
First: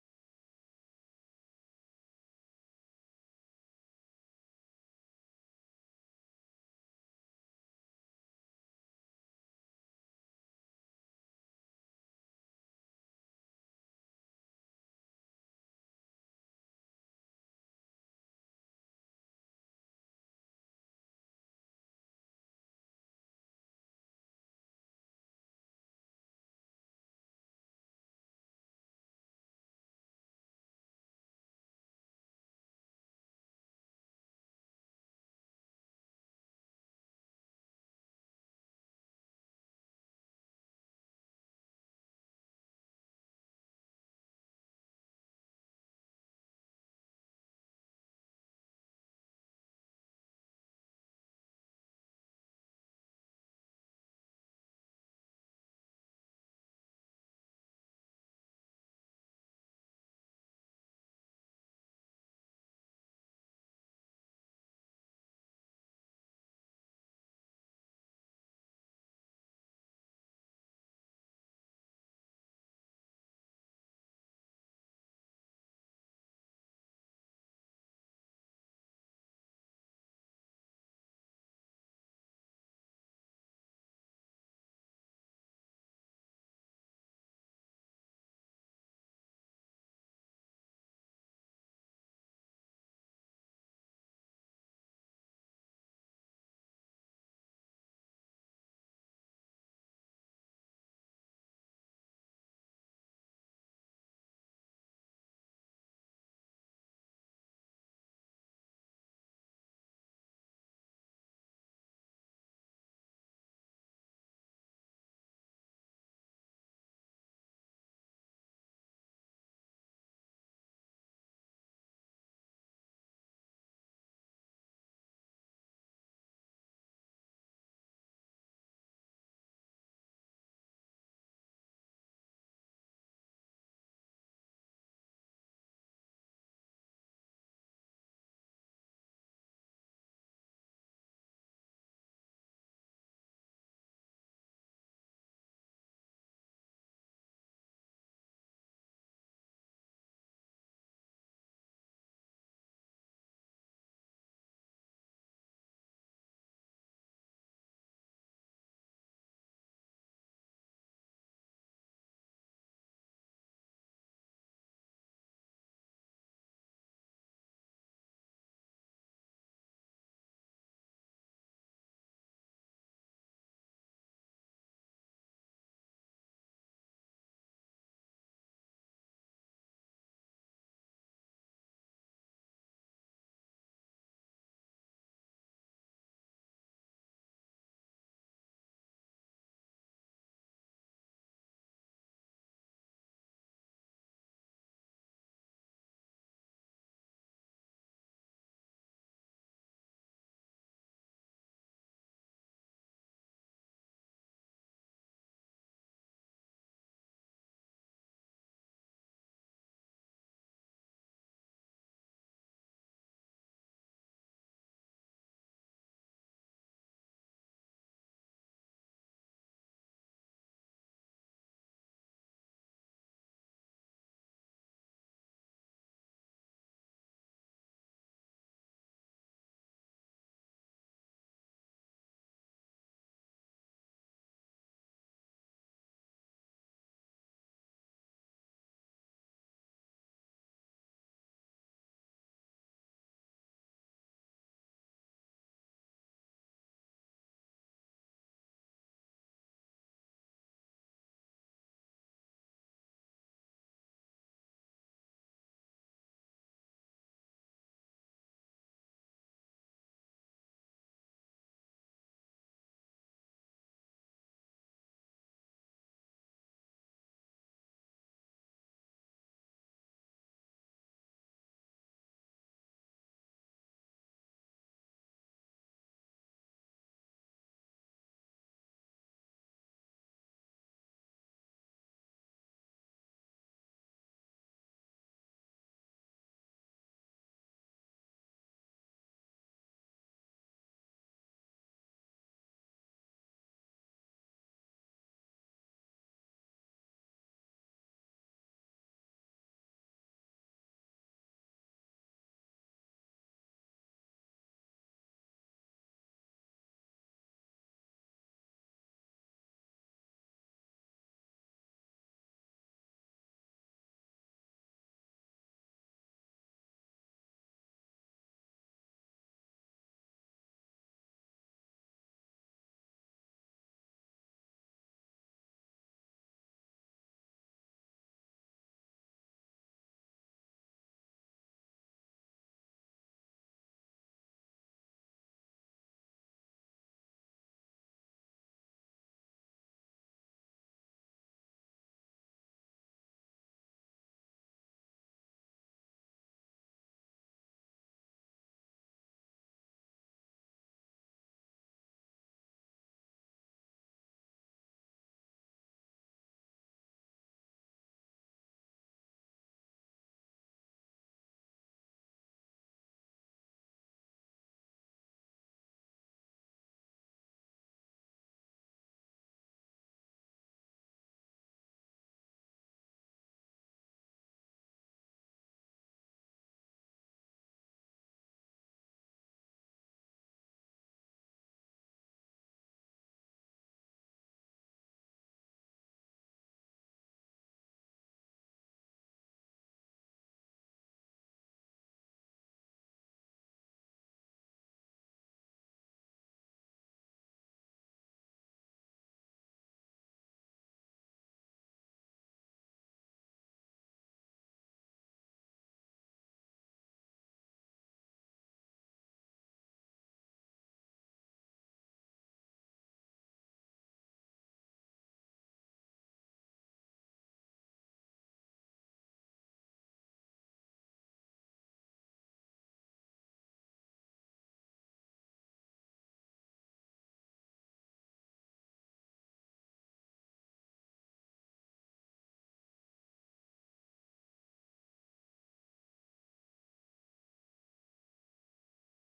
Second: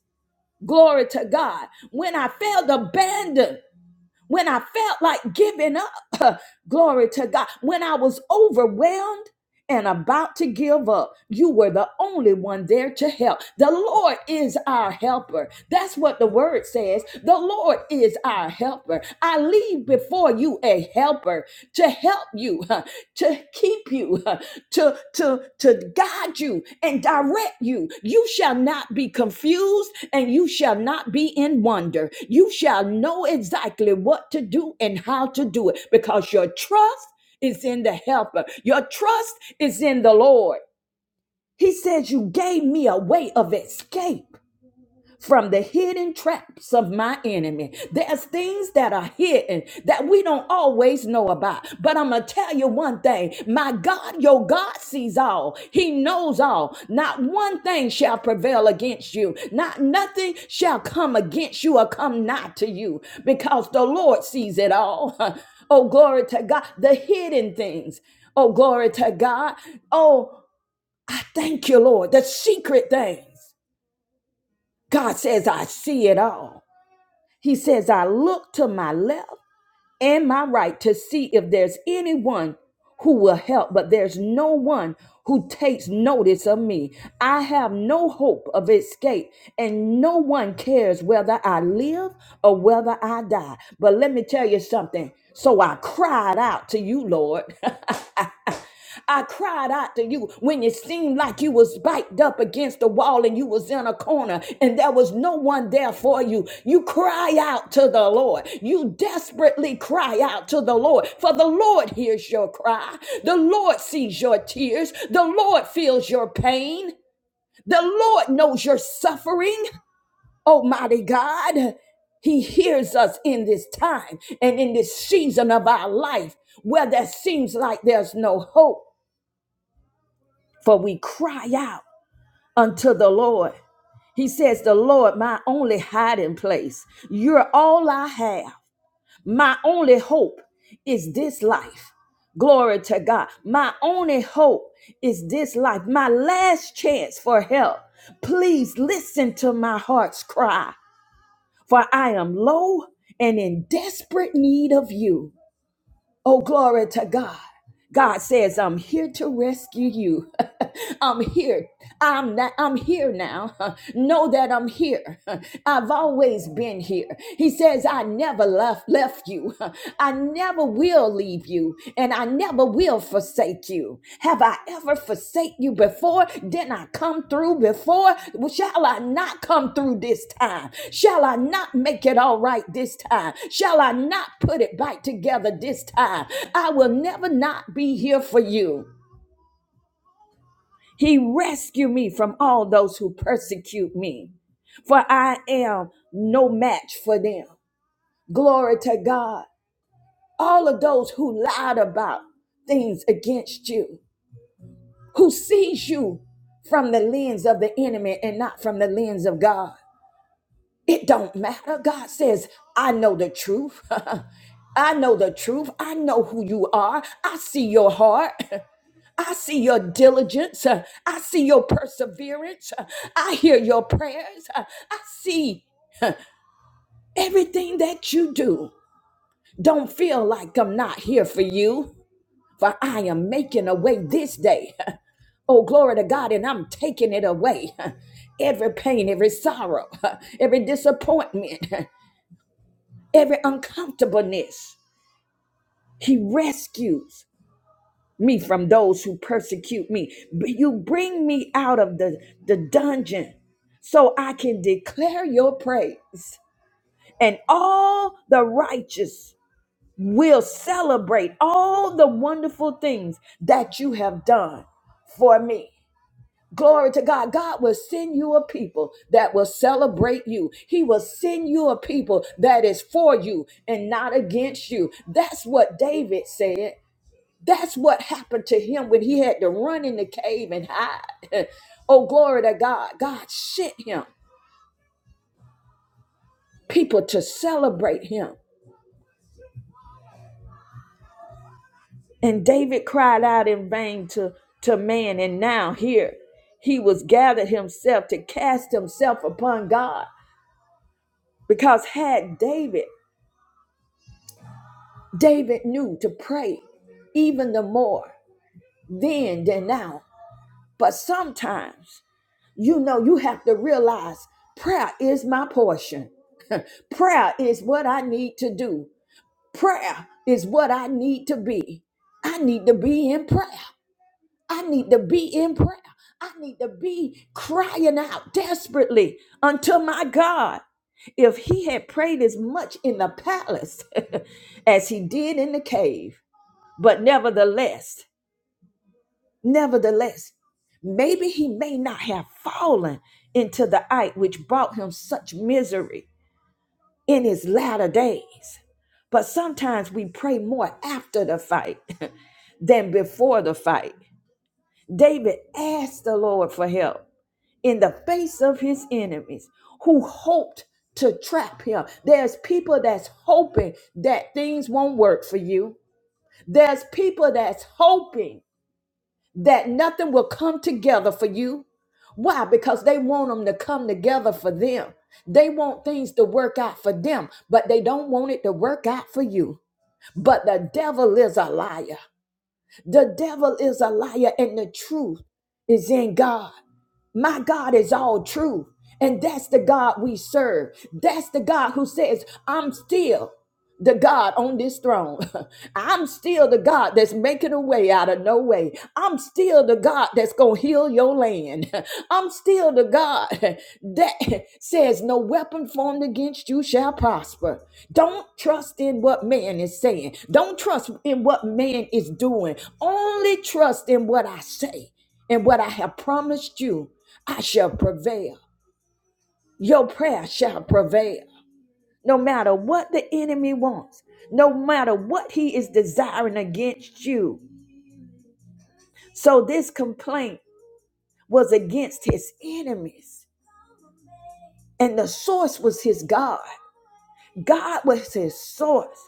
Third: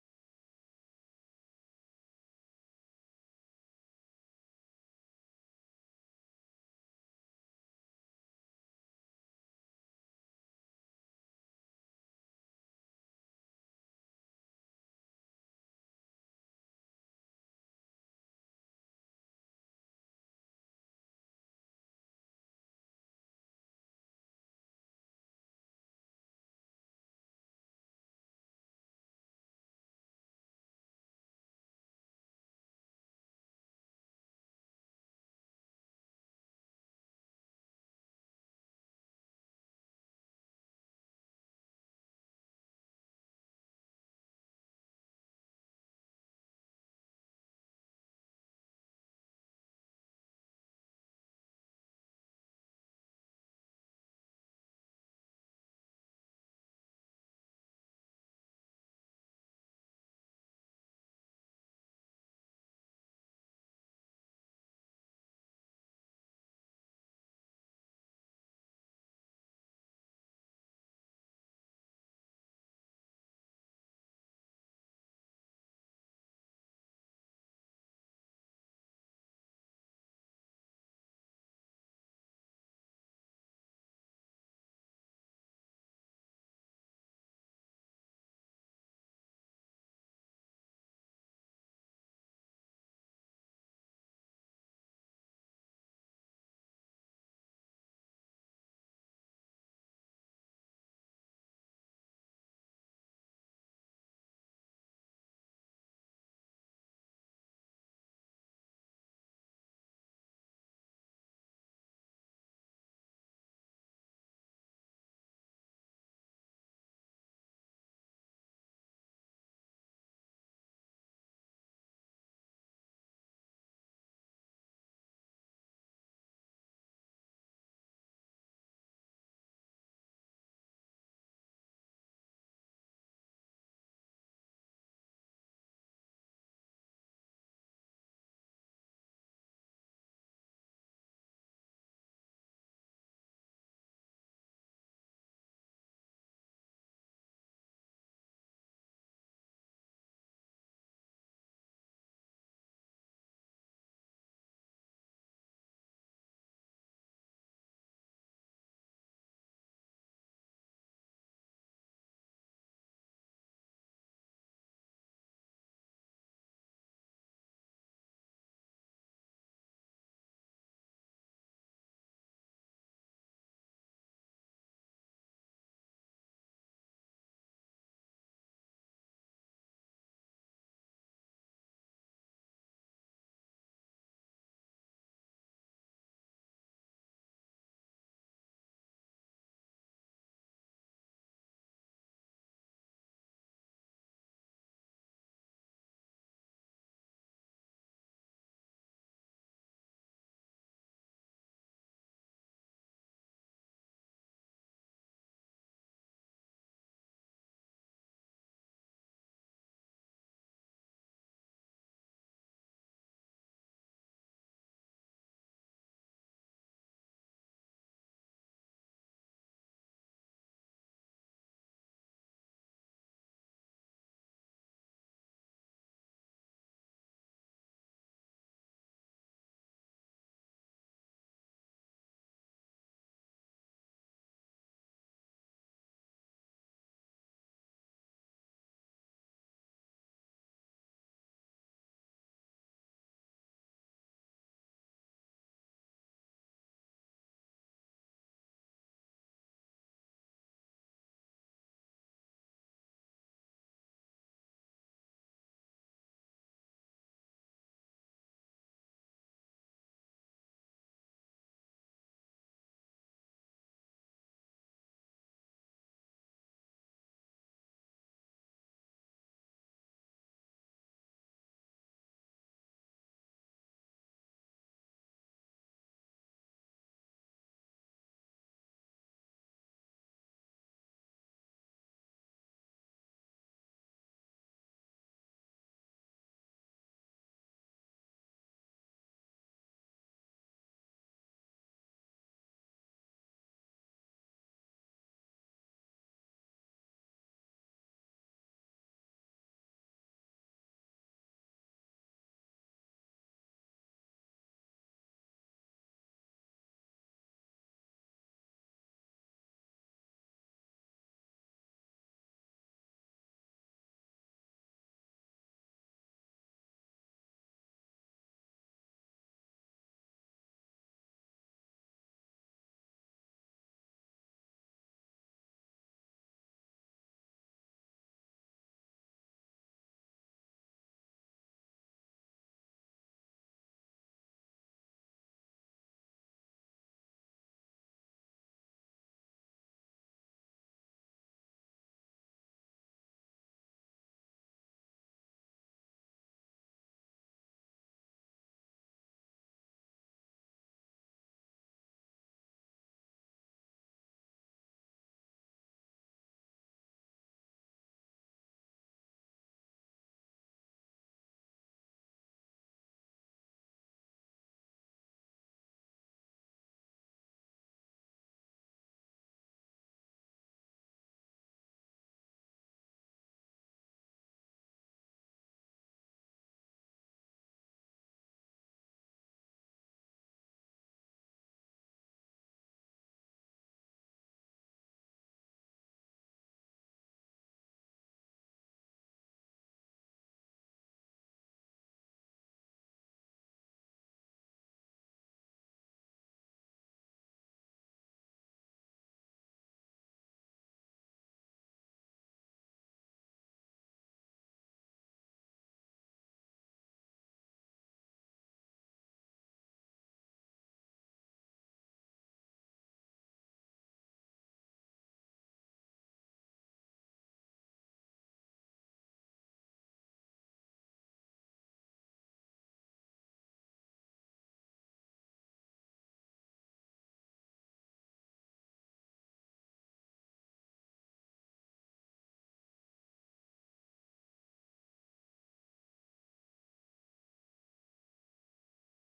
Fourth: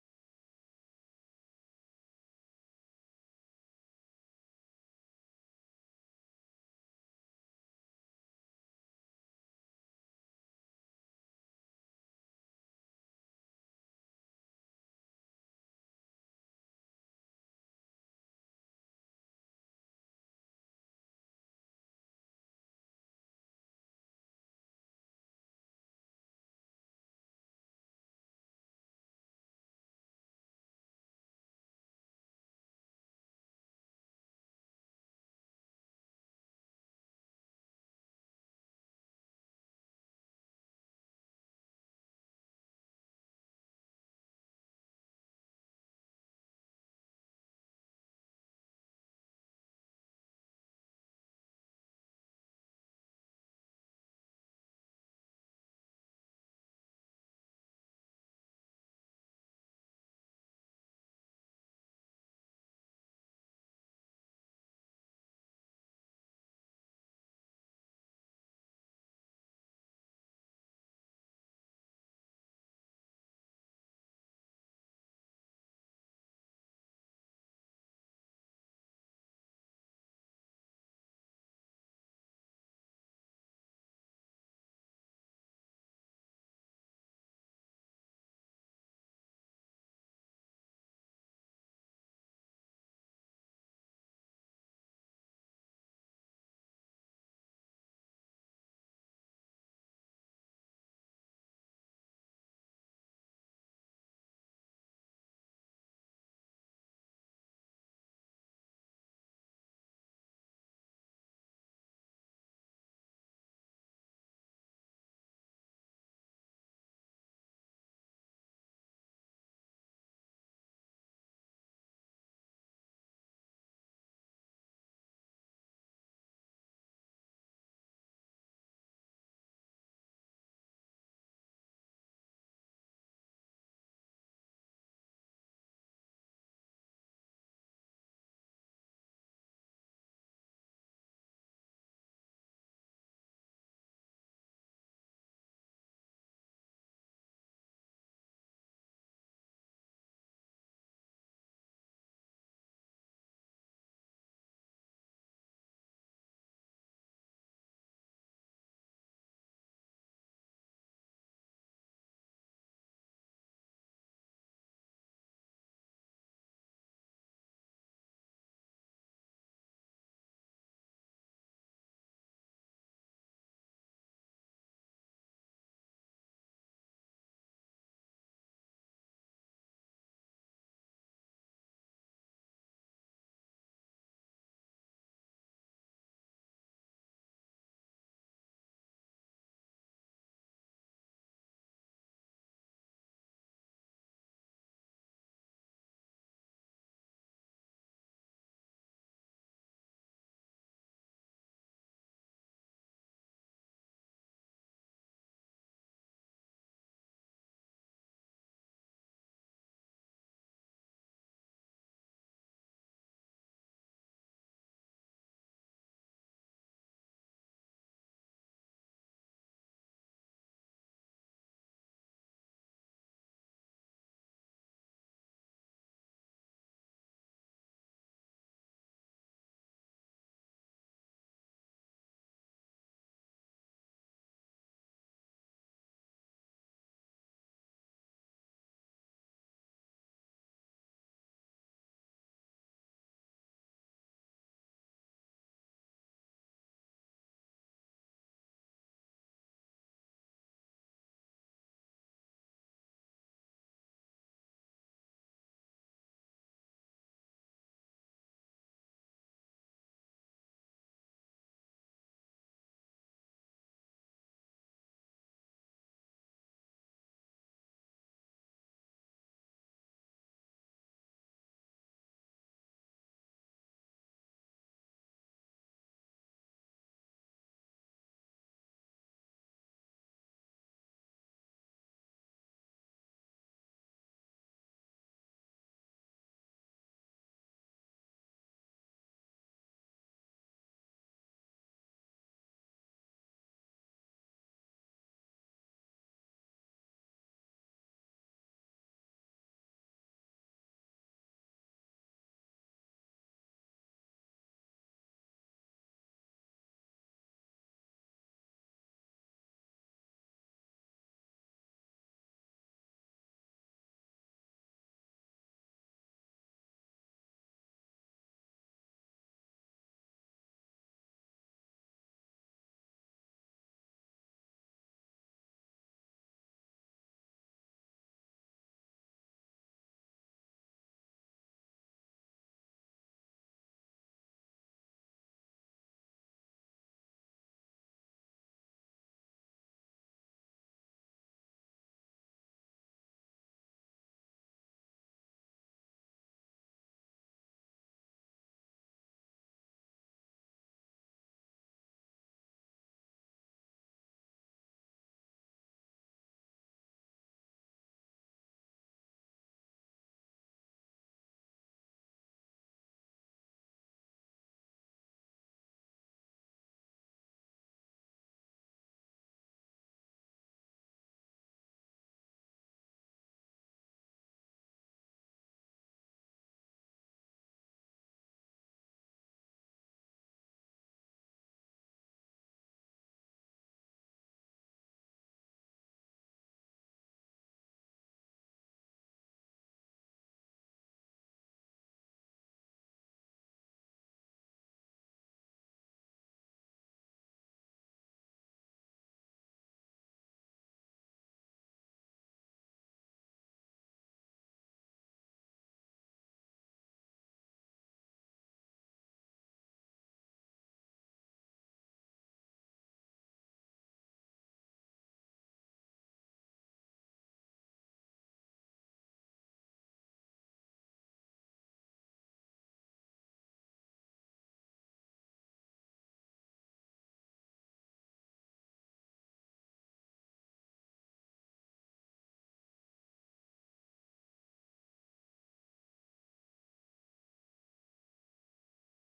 glory to God. When I felt abandoned, when I felt like giving up, glory to God. When I was overwhelmed, and about to give up, you were the only one there to help. The Lord is our helper. That's what the word says. The Lord is our helper. I leave before you a helper to help you, huh, to keep you, huh, to, to, to guide you and direct you. You shall not be confused and you shall not be in wonder. You shall know exactly what to do and how to do it because your trust is in the helper. Your trust is in the Lord. He says, You gave me a way of escape from the hidden traps of my enemy. There's things that are hidden that we don't always know about. But I'm going to tell you one thing my God, your God sees all, He knows all. Not one thing shall prevail against you, not nothing shall come against you or come nigh to you because the Lord sees it all. oh, glory to God. The hidden things. Oh, glory to God. Oh, I thank you, Lord. The secret things. God says, I see it all. He says, I look to my left and my right to see if there's anyone who will help, but there's no one who takes notice of me. I have no hope of escape, and no one cares whether I live or whether I die. But let me tell you something. So I cried out to you, Lord. I cried out to you when it seemed like you was backed up against the wall and you was in a corner and there was no one there for you. You cry out to the Lord. You desperately cry out to the Lord, for the Lord hears your cry. The Lord sees your tears. The Lord feels your pain. The Lord knows your suffering. Almighty God, he hears us in this time and in this season of our life where there seems like there's no hope for we cry out unto the Lord. He says, The Lord, my only hiding place. You're all I have. My only hope is this life. Glory to God. My only hope is this life. My last chance for help. Please listen to my heart's cry, for I am low and in desperate need of you. Oh, glory to God. God says, I'm here to rescue you. I'm here. I'm not, I'm here now. know that I'm here. I've always been here. He says, I never left left you. I never will leave you, and I never will forsake forsake you? Have I ever forsake you before? Didn't I come through before? Well, Shall I not come through this time? Shall I not make it all right this time? Shall I not put it back together this time? I will never not be here for you. He rescued me from all those who persecute me, for I am no match for them. Glory to God. All of those who lied about things against you. who sees you from the lens of the enemy and not from the lens of God. It don't matter. God says, I know the truth. I know the truth. I know who you are. I see your heart. I see your diligence. Uh, I see your perseverance. Uh, I hear your prayers. Uh, I see everything that you do. Don't feel like I'm not here for you, for I am making a way this day. Oh, glory to God, and I'm taking it away. Every pain, every sorrow, every disappointment, every uncomfortableness. He rescues me from those who persecute me. But You bring me out of the, the dungeon so I can declare your praise. And all the righteous will celebrate all the wonderful things that you have done for me. Glory to God. God will send you a people that will celebrate you. He will send you a people that is for you and not against you. That's what David said. That's what happened to him when he had to run in the cave and hide. oh, glory to God. God sent him people to celebrate him. And David cried out in vain to, to man. And now here he was gathered himself to cast himself upon God. Because had David David knew to pray even the more then than now. But sometimes, you know, you have to realize prayer is my portion. Prayer is what I need to do. Prayer is what I need to be. I need to be in prayer. I need to be in prayer. I need to be crying out desperately unto my God. If he had prayed as much in the palace as he did in the cave, but nevertheless, nevertheless, maybe he may not have fallen into the eye which brought him such misery in his latter days. But sometimes we pray more after the fight than before the fight. David asked the Lord for help in the face of his enemies who hoped to trap him. There's people that's hoping that things won't work for you. There's people that's hoping that nothing will come together for you. Why? Because they want them to come together for them. They want things to work out for them, but they don't want it to work out for you. But the devil is a liar. The devil is a liar, and the truth is in God. My God is all truth. And that's the God we serve. That's the God who says, I'm still the God on this throne. I'm still the God that's making a way out of no way. I'm still the God that's going to heal your land. I'm still the God that says, No weapon formed against you shall prosper. Don't trust in what man is saying. Don't trust in what man is doing. Only trust in what I say and what I have promised you. I shall prevail. Your prayer shall prevail. No matter what the enemy wants, no matter what he is desiring against you. So this complaint was against his enemies, and the source was his God. God was his source.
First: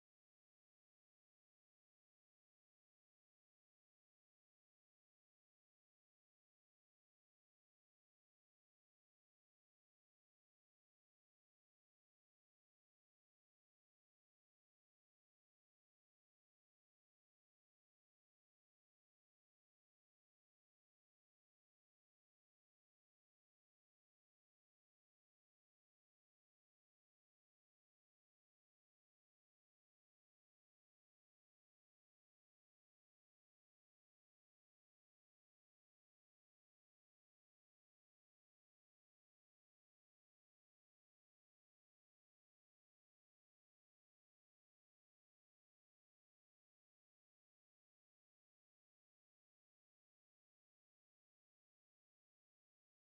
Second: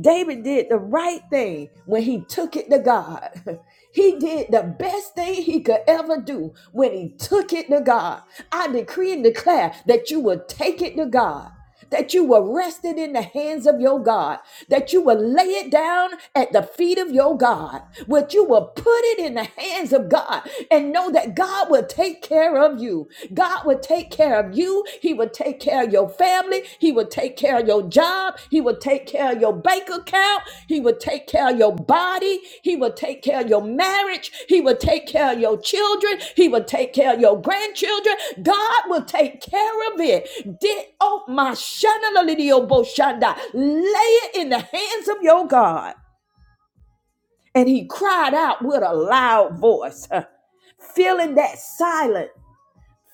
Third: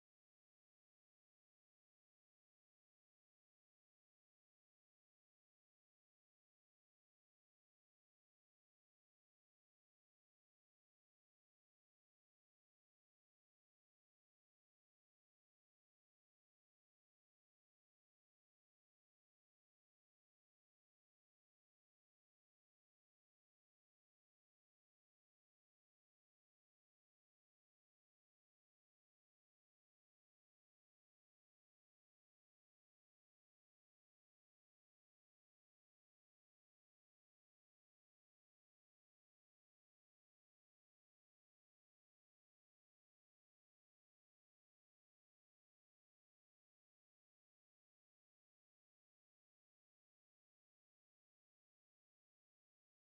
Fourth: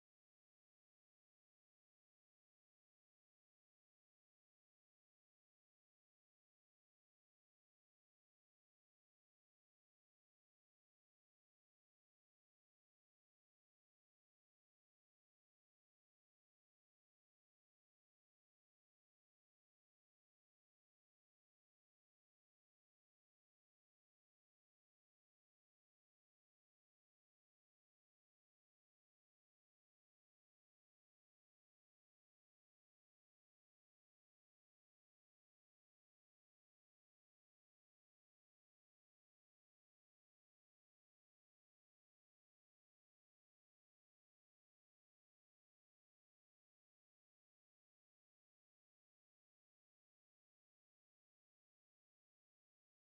David did the right thing when he took it to God. He did the best thing he could ever do when he took it to God. I decree and declare that you will take it to God. That you will rest it in the hands of your God, that you will lay it down at the feet of your God, that you will put it in the hands of God and know that God will take care of you. God will take care of you. He will take care of your family. He will take care of your job. He will take take care of your bank account. He will take care of your body. He will take care of your marriage. He will take care of your children. He will take care of your grandchildren. God will take care of it. Di- Oh, my shanalidioboshanda. Lay it in the hands of your God. And he cried out with a loud voice, filling that silence.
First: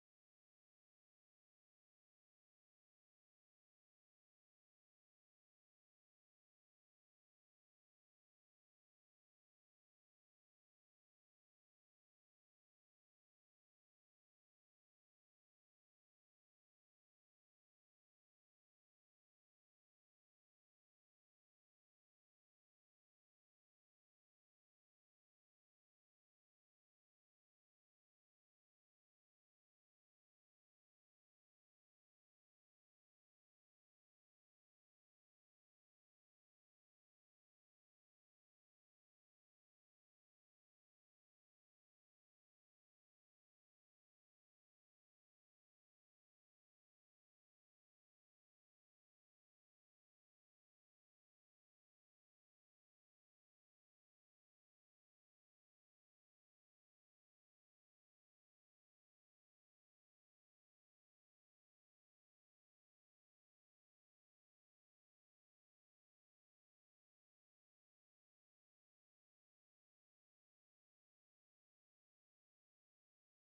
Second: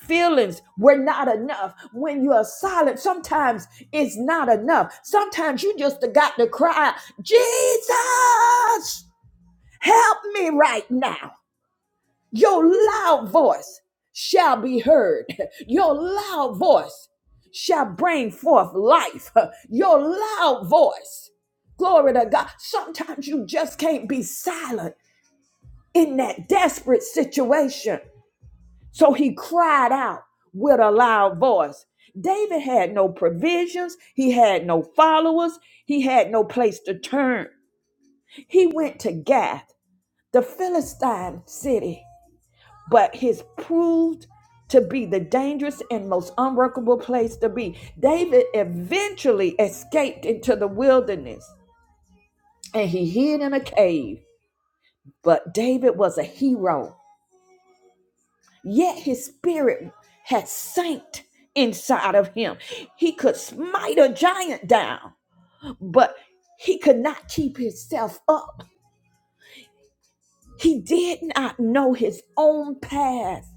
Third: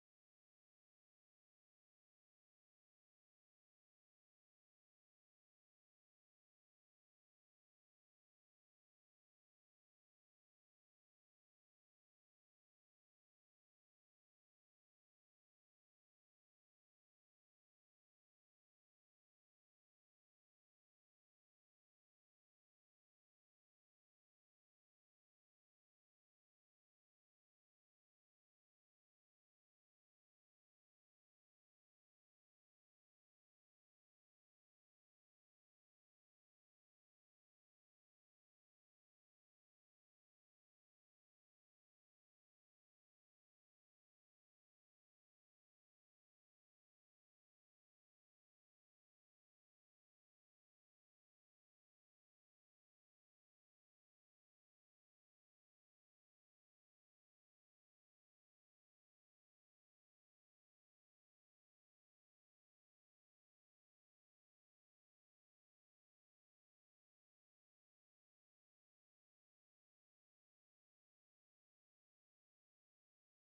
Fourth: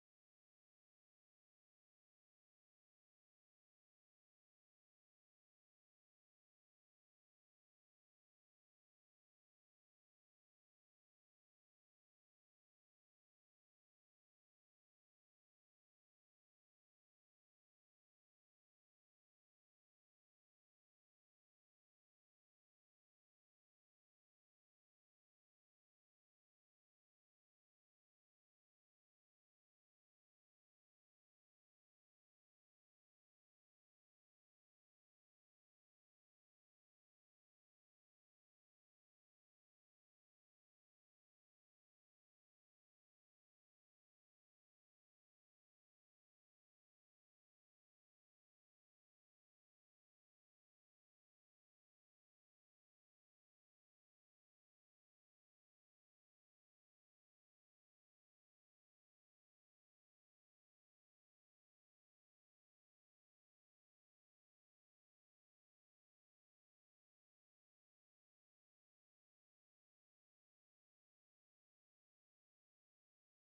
Feelings were not enough. When you are silent, sometimes it's not enough. Sometimes you just got to cry, Jesus, help me right now. Your loud voice shall be heard. Your loud voice shall bring forth life. Your loud voice. Glory to God. Sometimes you just can't be silent in that desperate situation. So he cried out with a loud voice. David had no provisions, he had no followers, he had no place to turn. He went to Gath, the Philistine city, but his proved to be the dangerous and most unworkable place to be. David eventually escaped into the wilderness and he hid in a cave. But David was a hero yet his spirit had sank inside of him. He could smite a giant down, but he could not keep himself up. He did not know his own path,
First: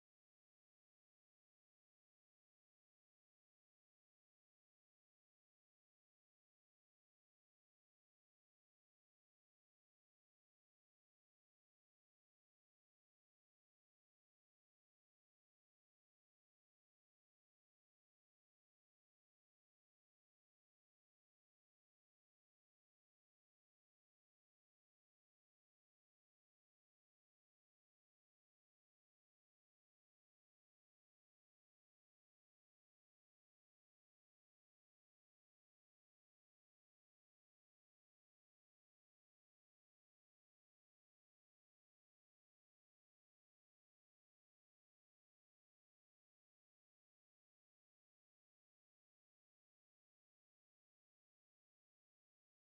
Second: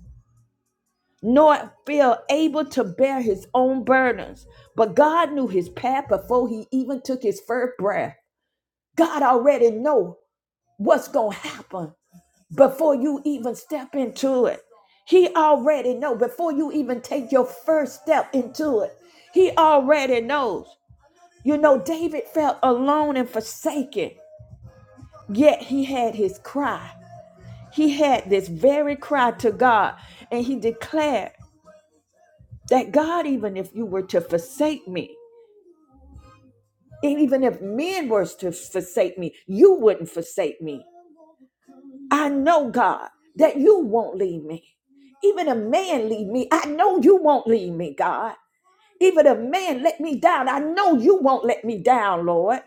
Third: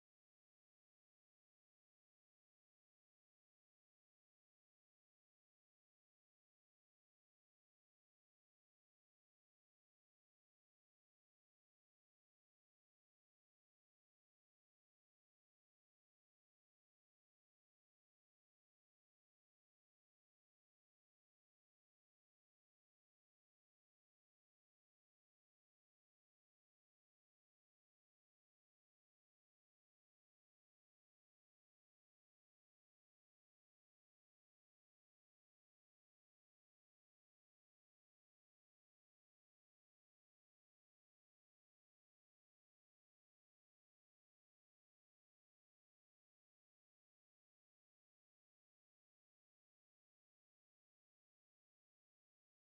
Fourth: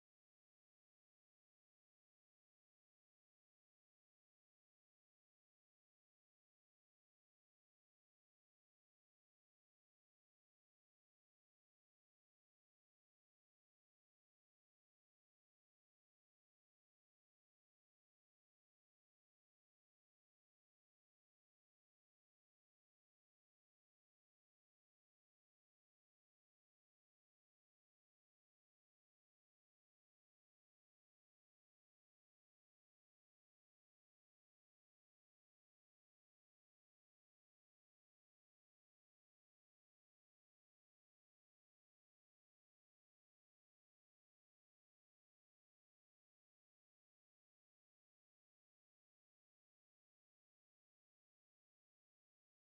nor feel able to bear his own burdens. But God knew his path before he even took his first breath. God already know what's going to happen before you even step into it. He already knows. before you even take your first step into it. He already knows. You know, David felt alone and forsaken, yet he had his cry. He had this very cry to God, and he declared that God, even if you were to forsake me, and even if men were to forsake me, you wouldn't forsake me. I know, God, that you won't leave me. Even a man leave me. I know you won't leave me, God. Even a man let me down. I know you won't let me down, Lord.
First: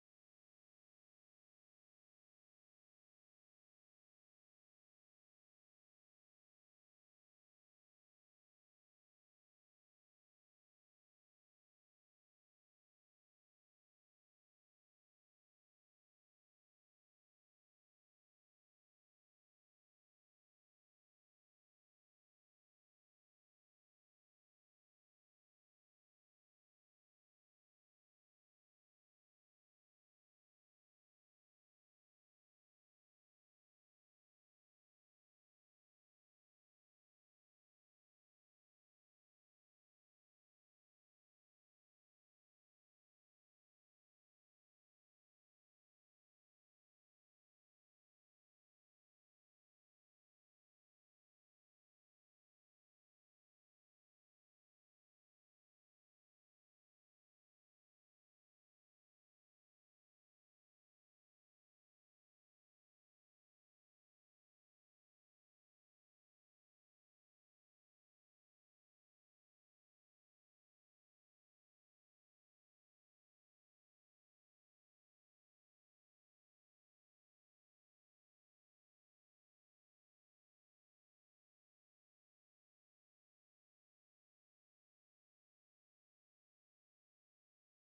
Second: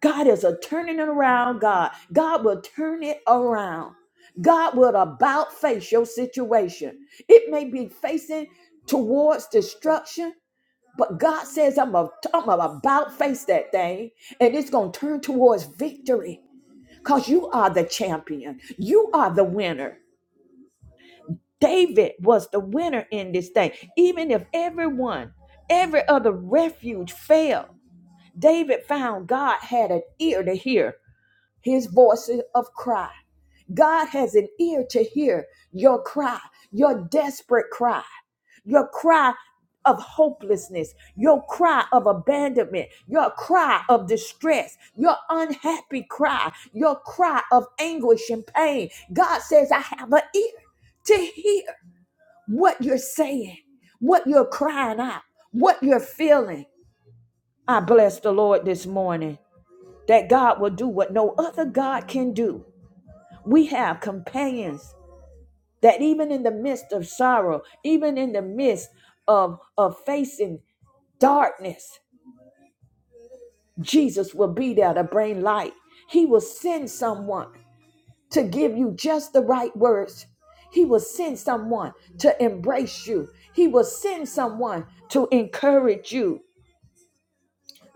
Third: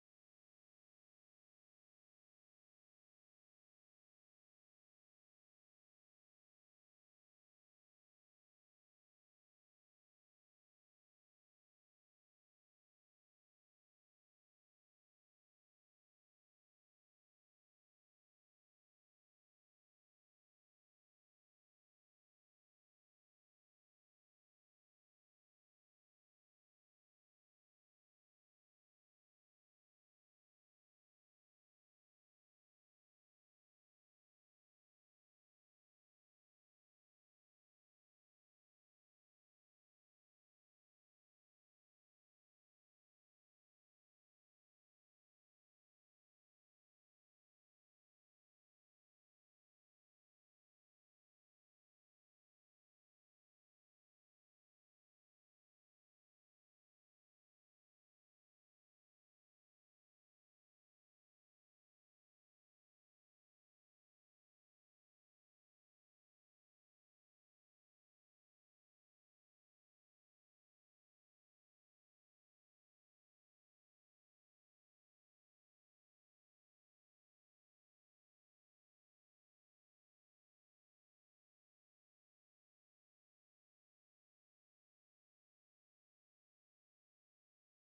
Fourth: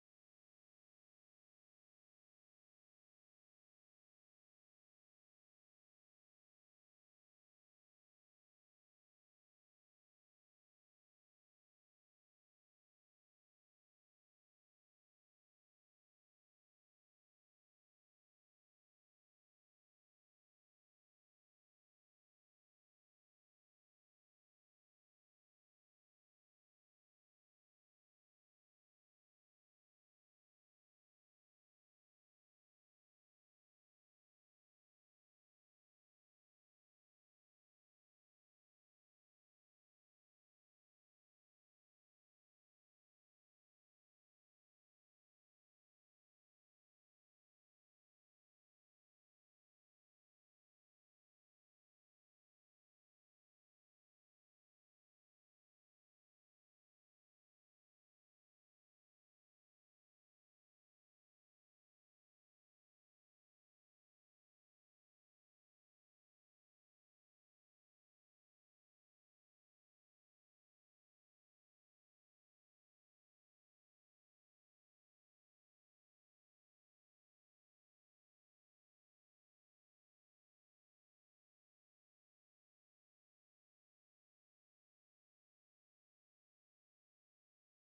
God is a turning it around, God. God will turn it around. God will about face your situation. It may be facing towards destruction, but God says, I'm, a, I'm about face that thing, and it's going to turn towards victory because you are the champion. You are the winner. David was the winner in this thing. Even if everyone, every other refuge failed, David found God had an ear to hear his voices of cry. God has an ear to hear your cry, your desperate cry, your cry of hopelessness, your cry of abandonment, your cry of distress, your unhappy cry, your cry of anguish and pain. God says, I have an ear to hear what you're saying, what you're crying out, what you're feeling. I bless the Lord this morning that God will do what no other God can do. We have companions that even in the midst of sorrow, even in the midst of, of facing darkness, Jesus will be there to bring light. He will send someone to give you just the right words. He will send someone to embrace you. He will send someone to encourage you.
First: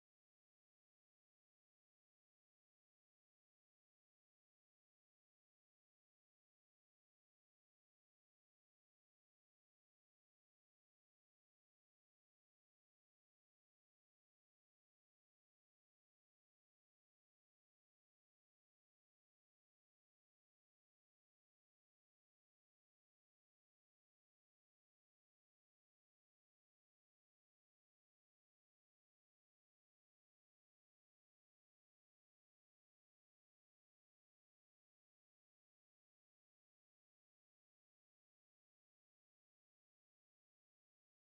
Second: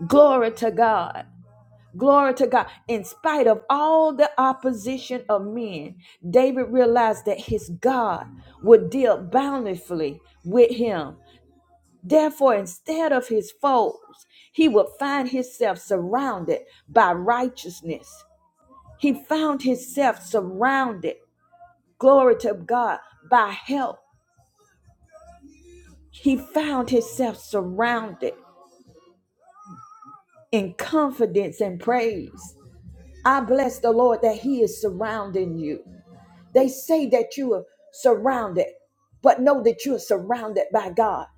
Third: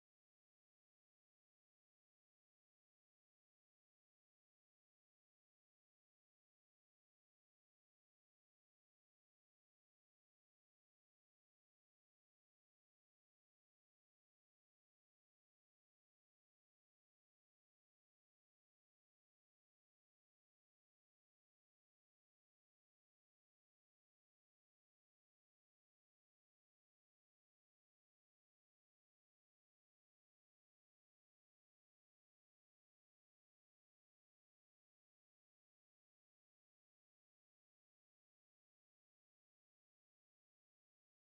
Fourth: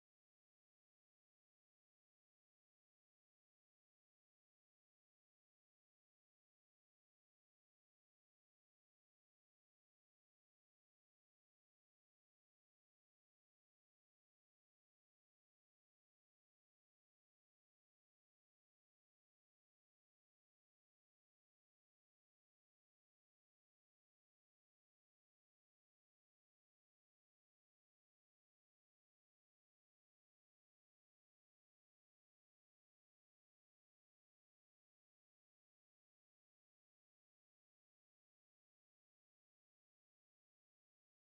Glory to God. Glory to God. In spite of all the opposition of men, David realized that his God would deal bountifully with him Therefore, instead of his foes, he would find himself surrounded by righteousness. He found himself surrounded, glory to God, by help. He found himself surrounded in confidence and praise. I bless the Lord that he is surrounding you. They say that you are surrounded, but know that you are surrounded by God.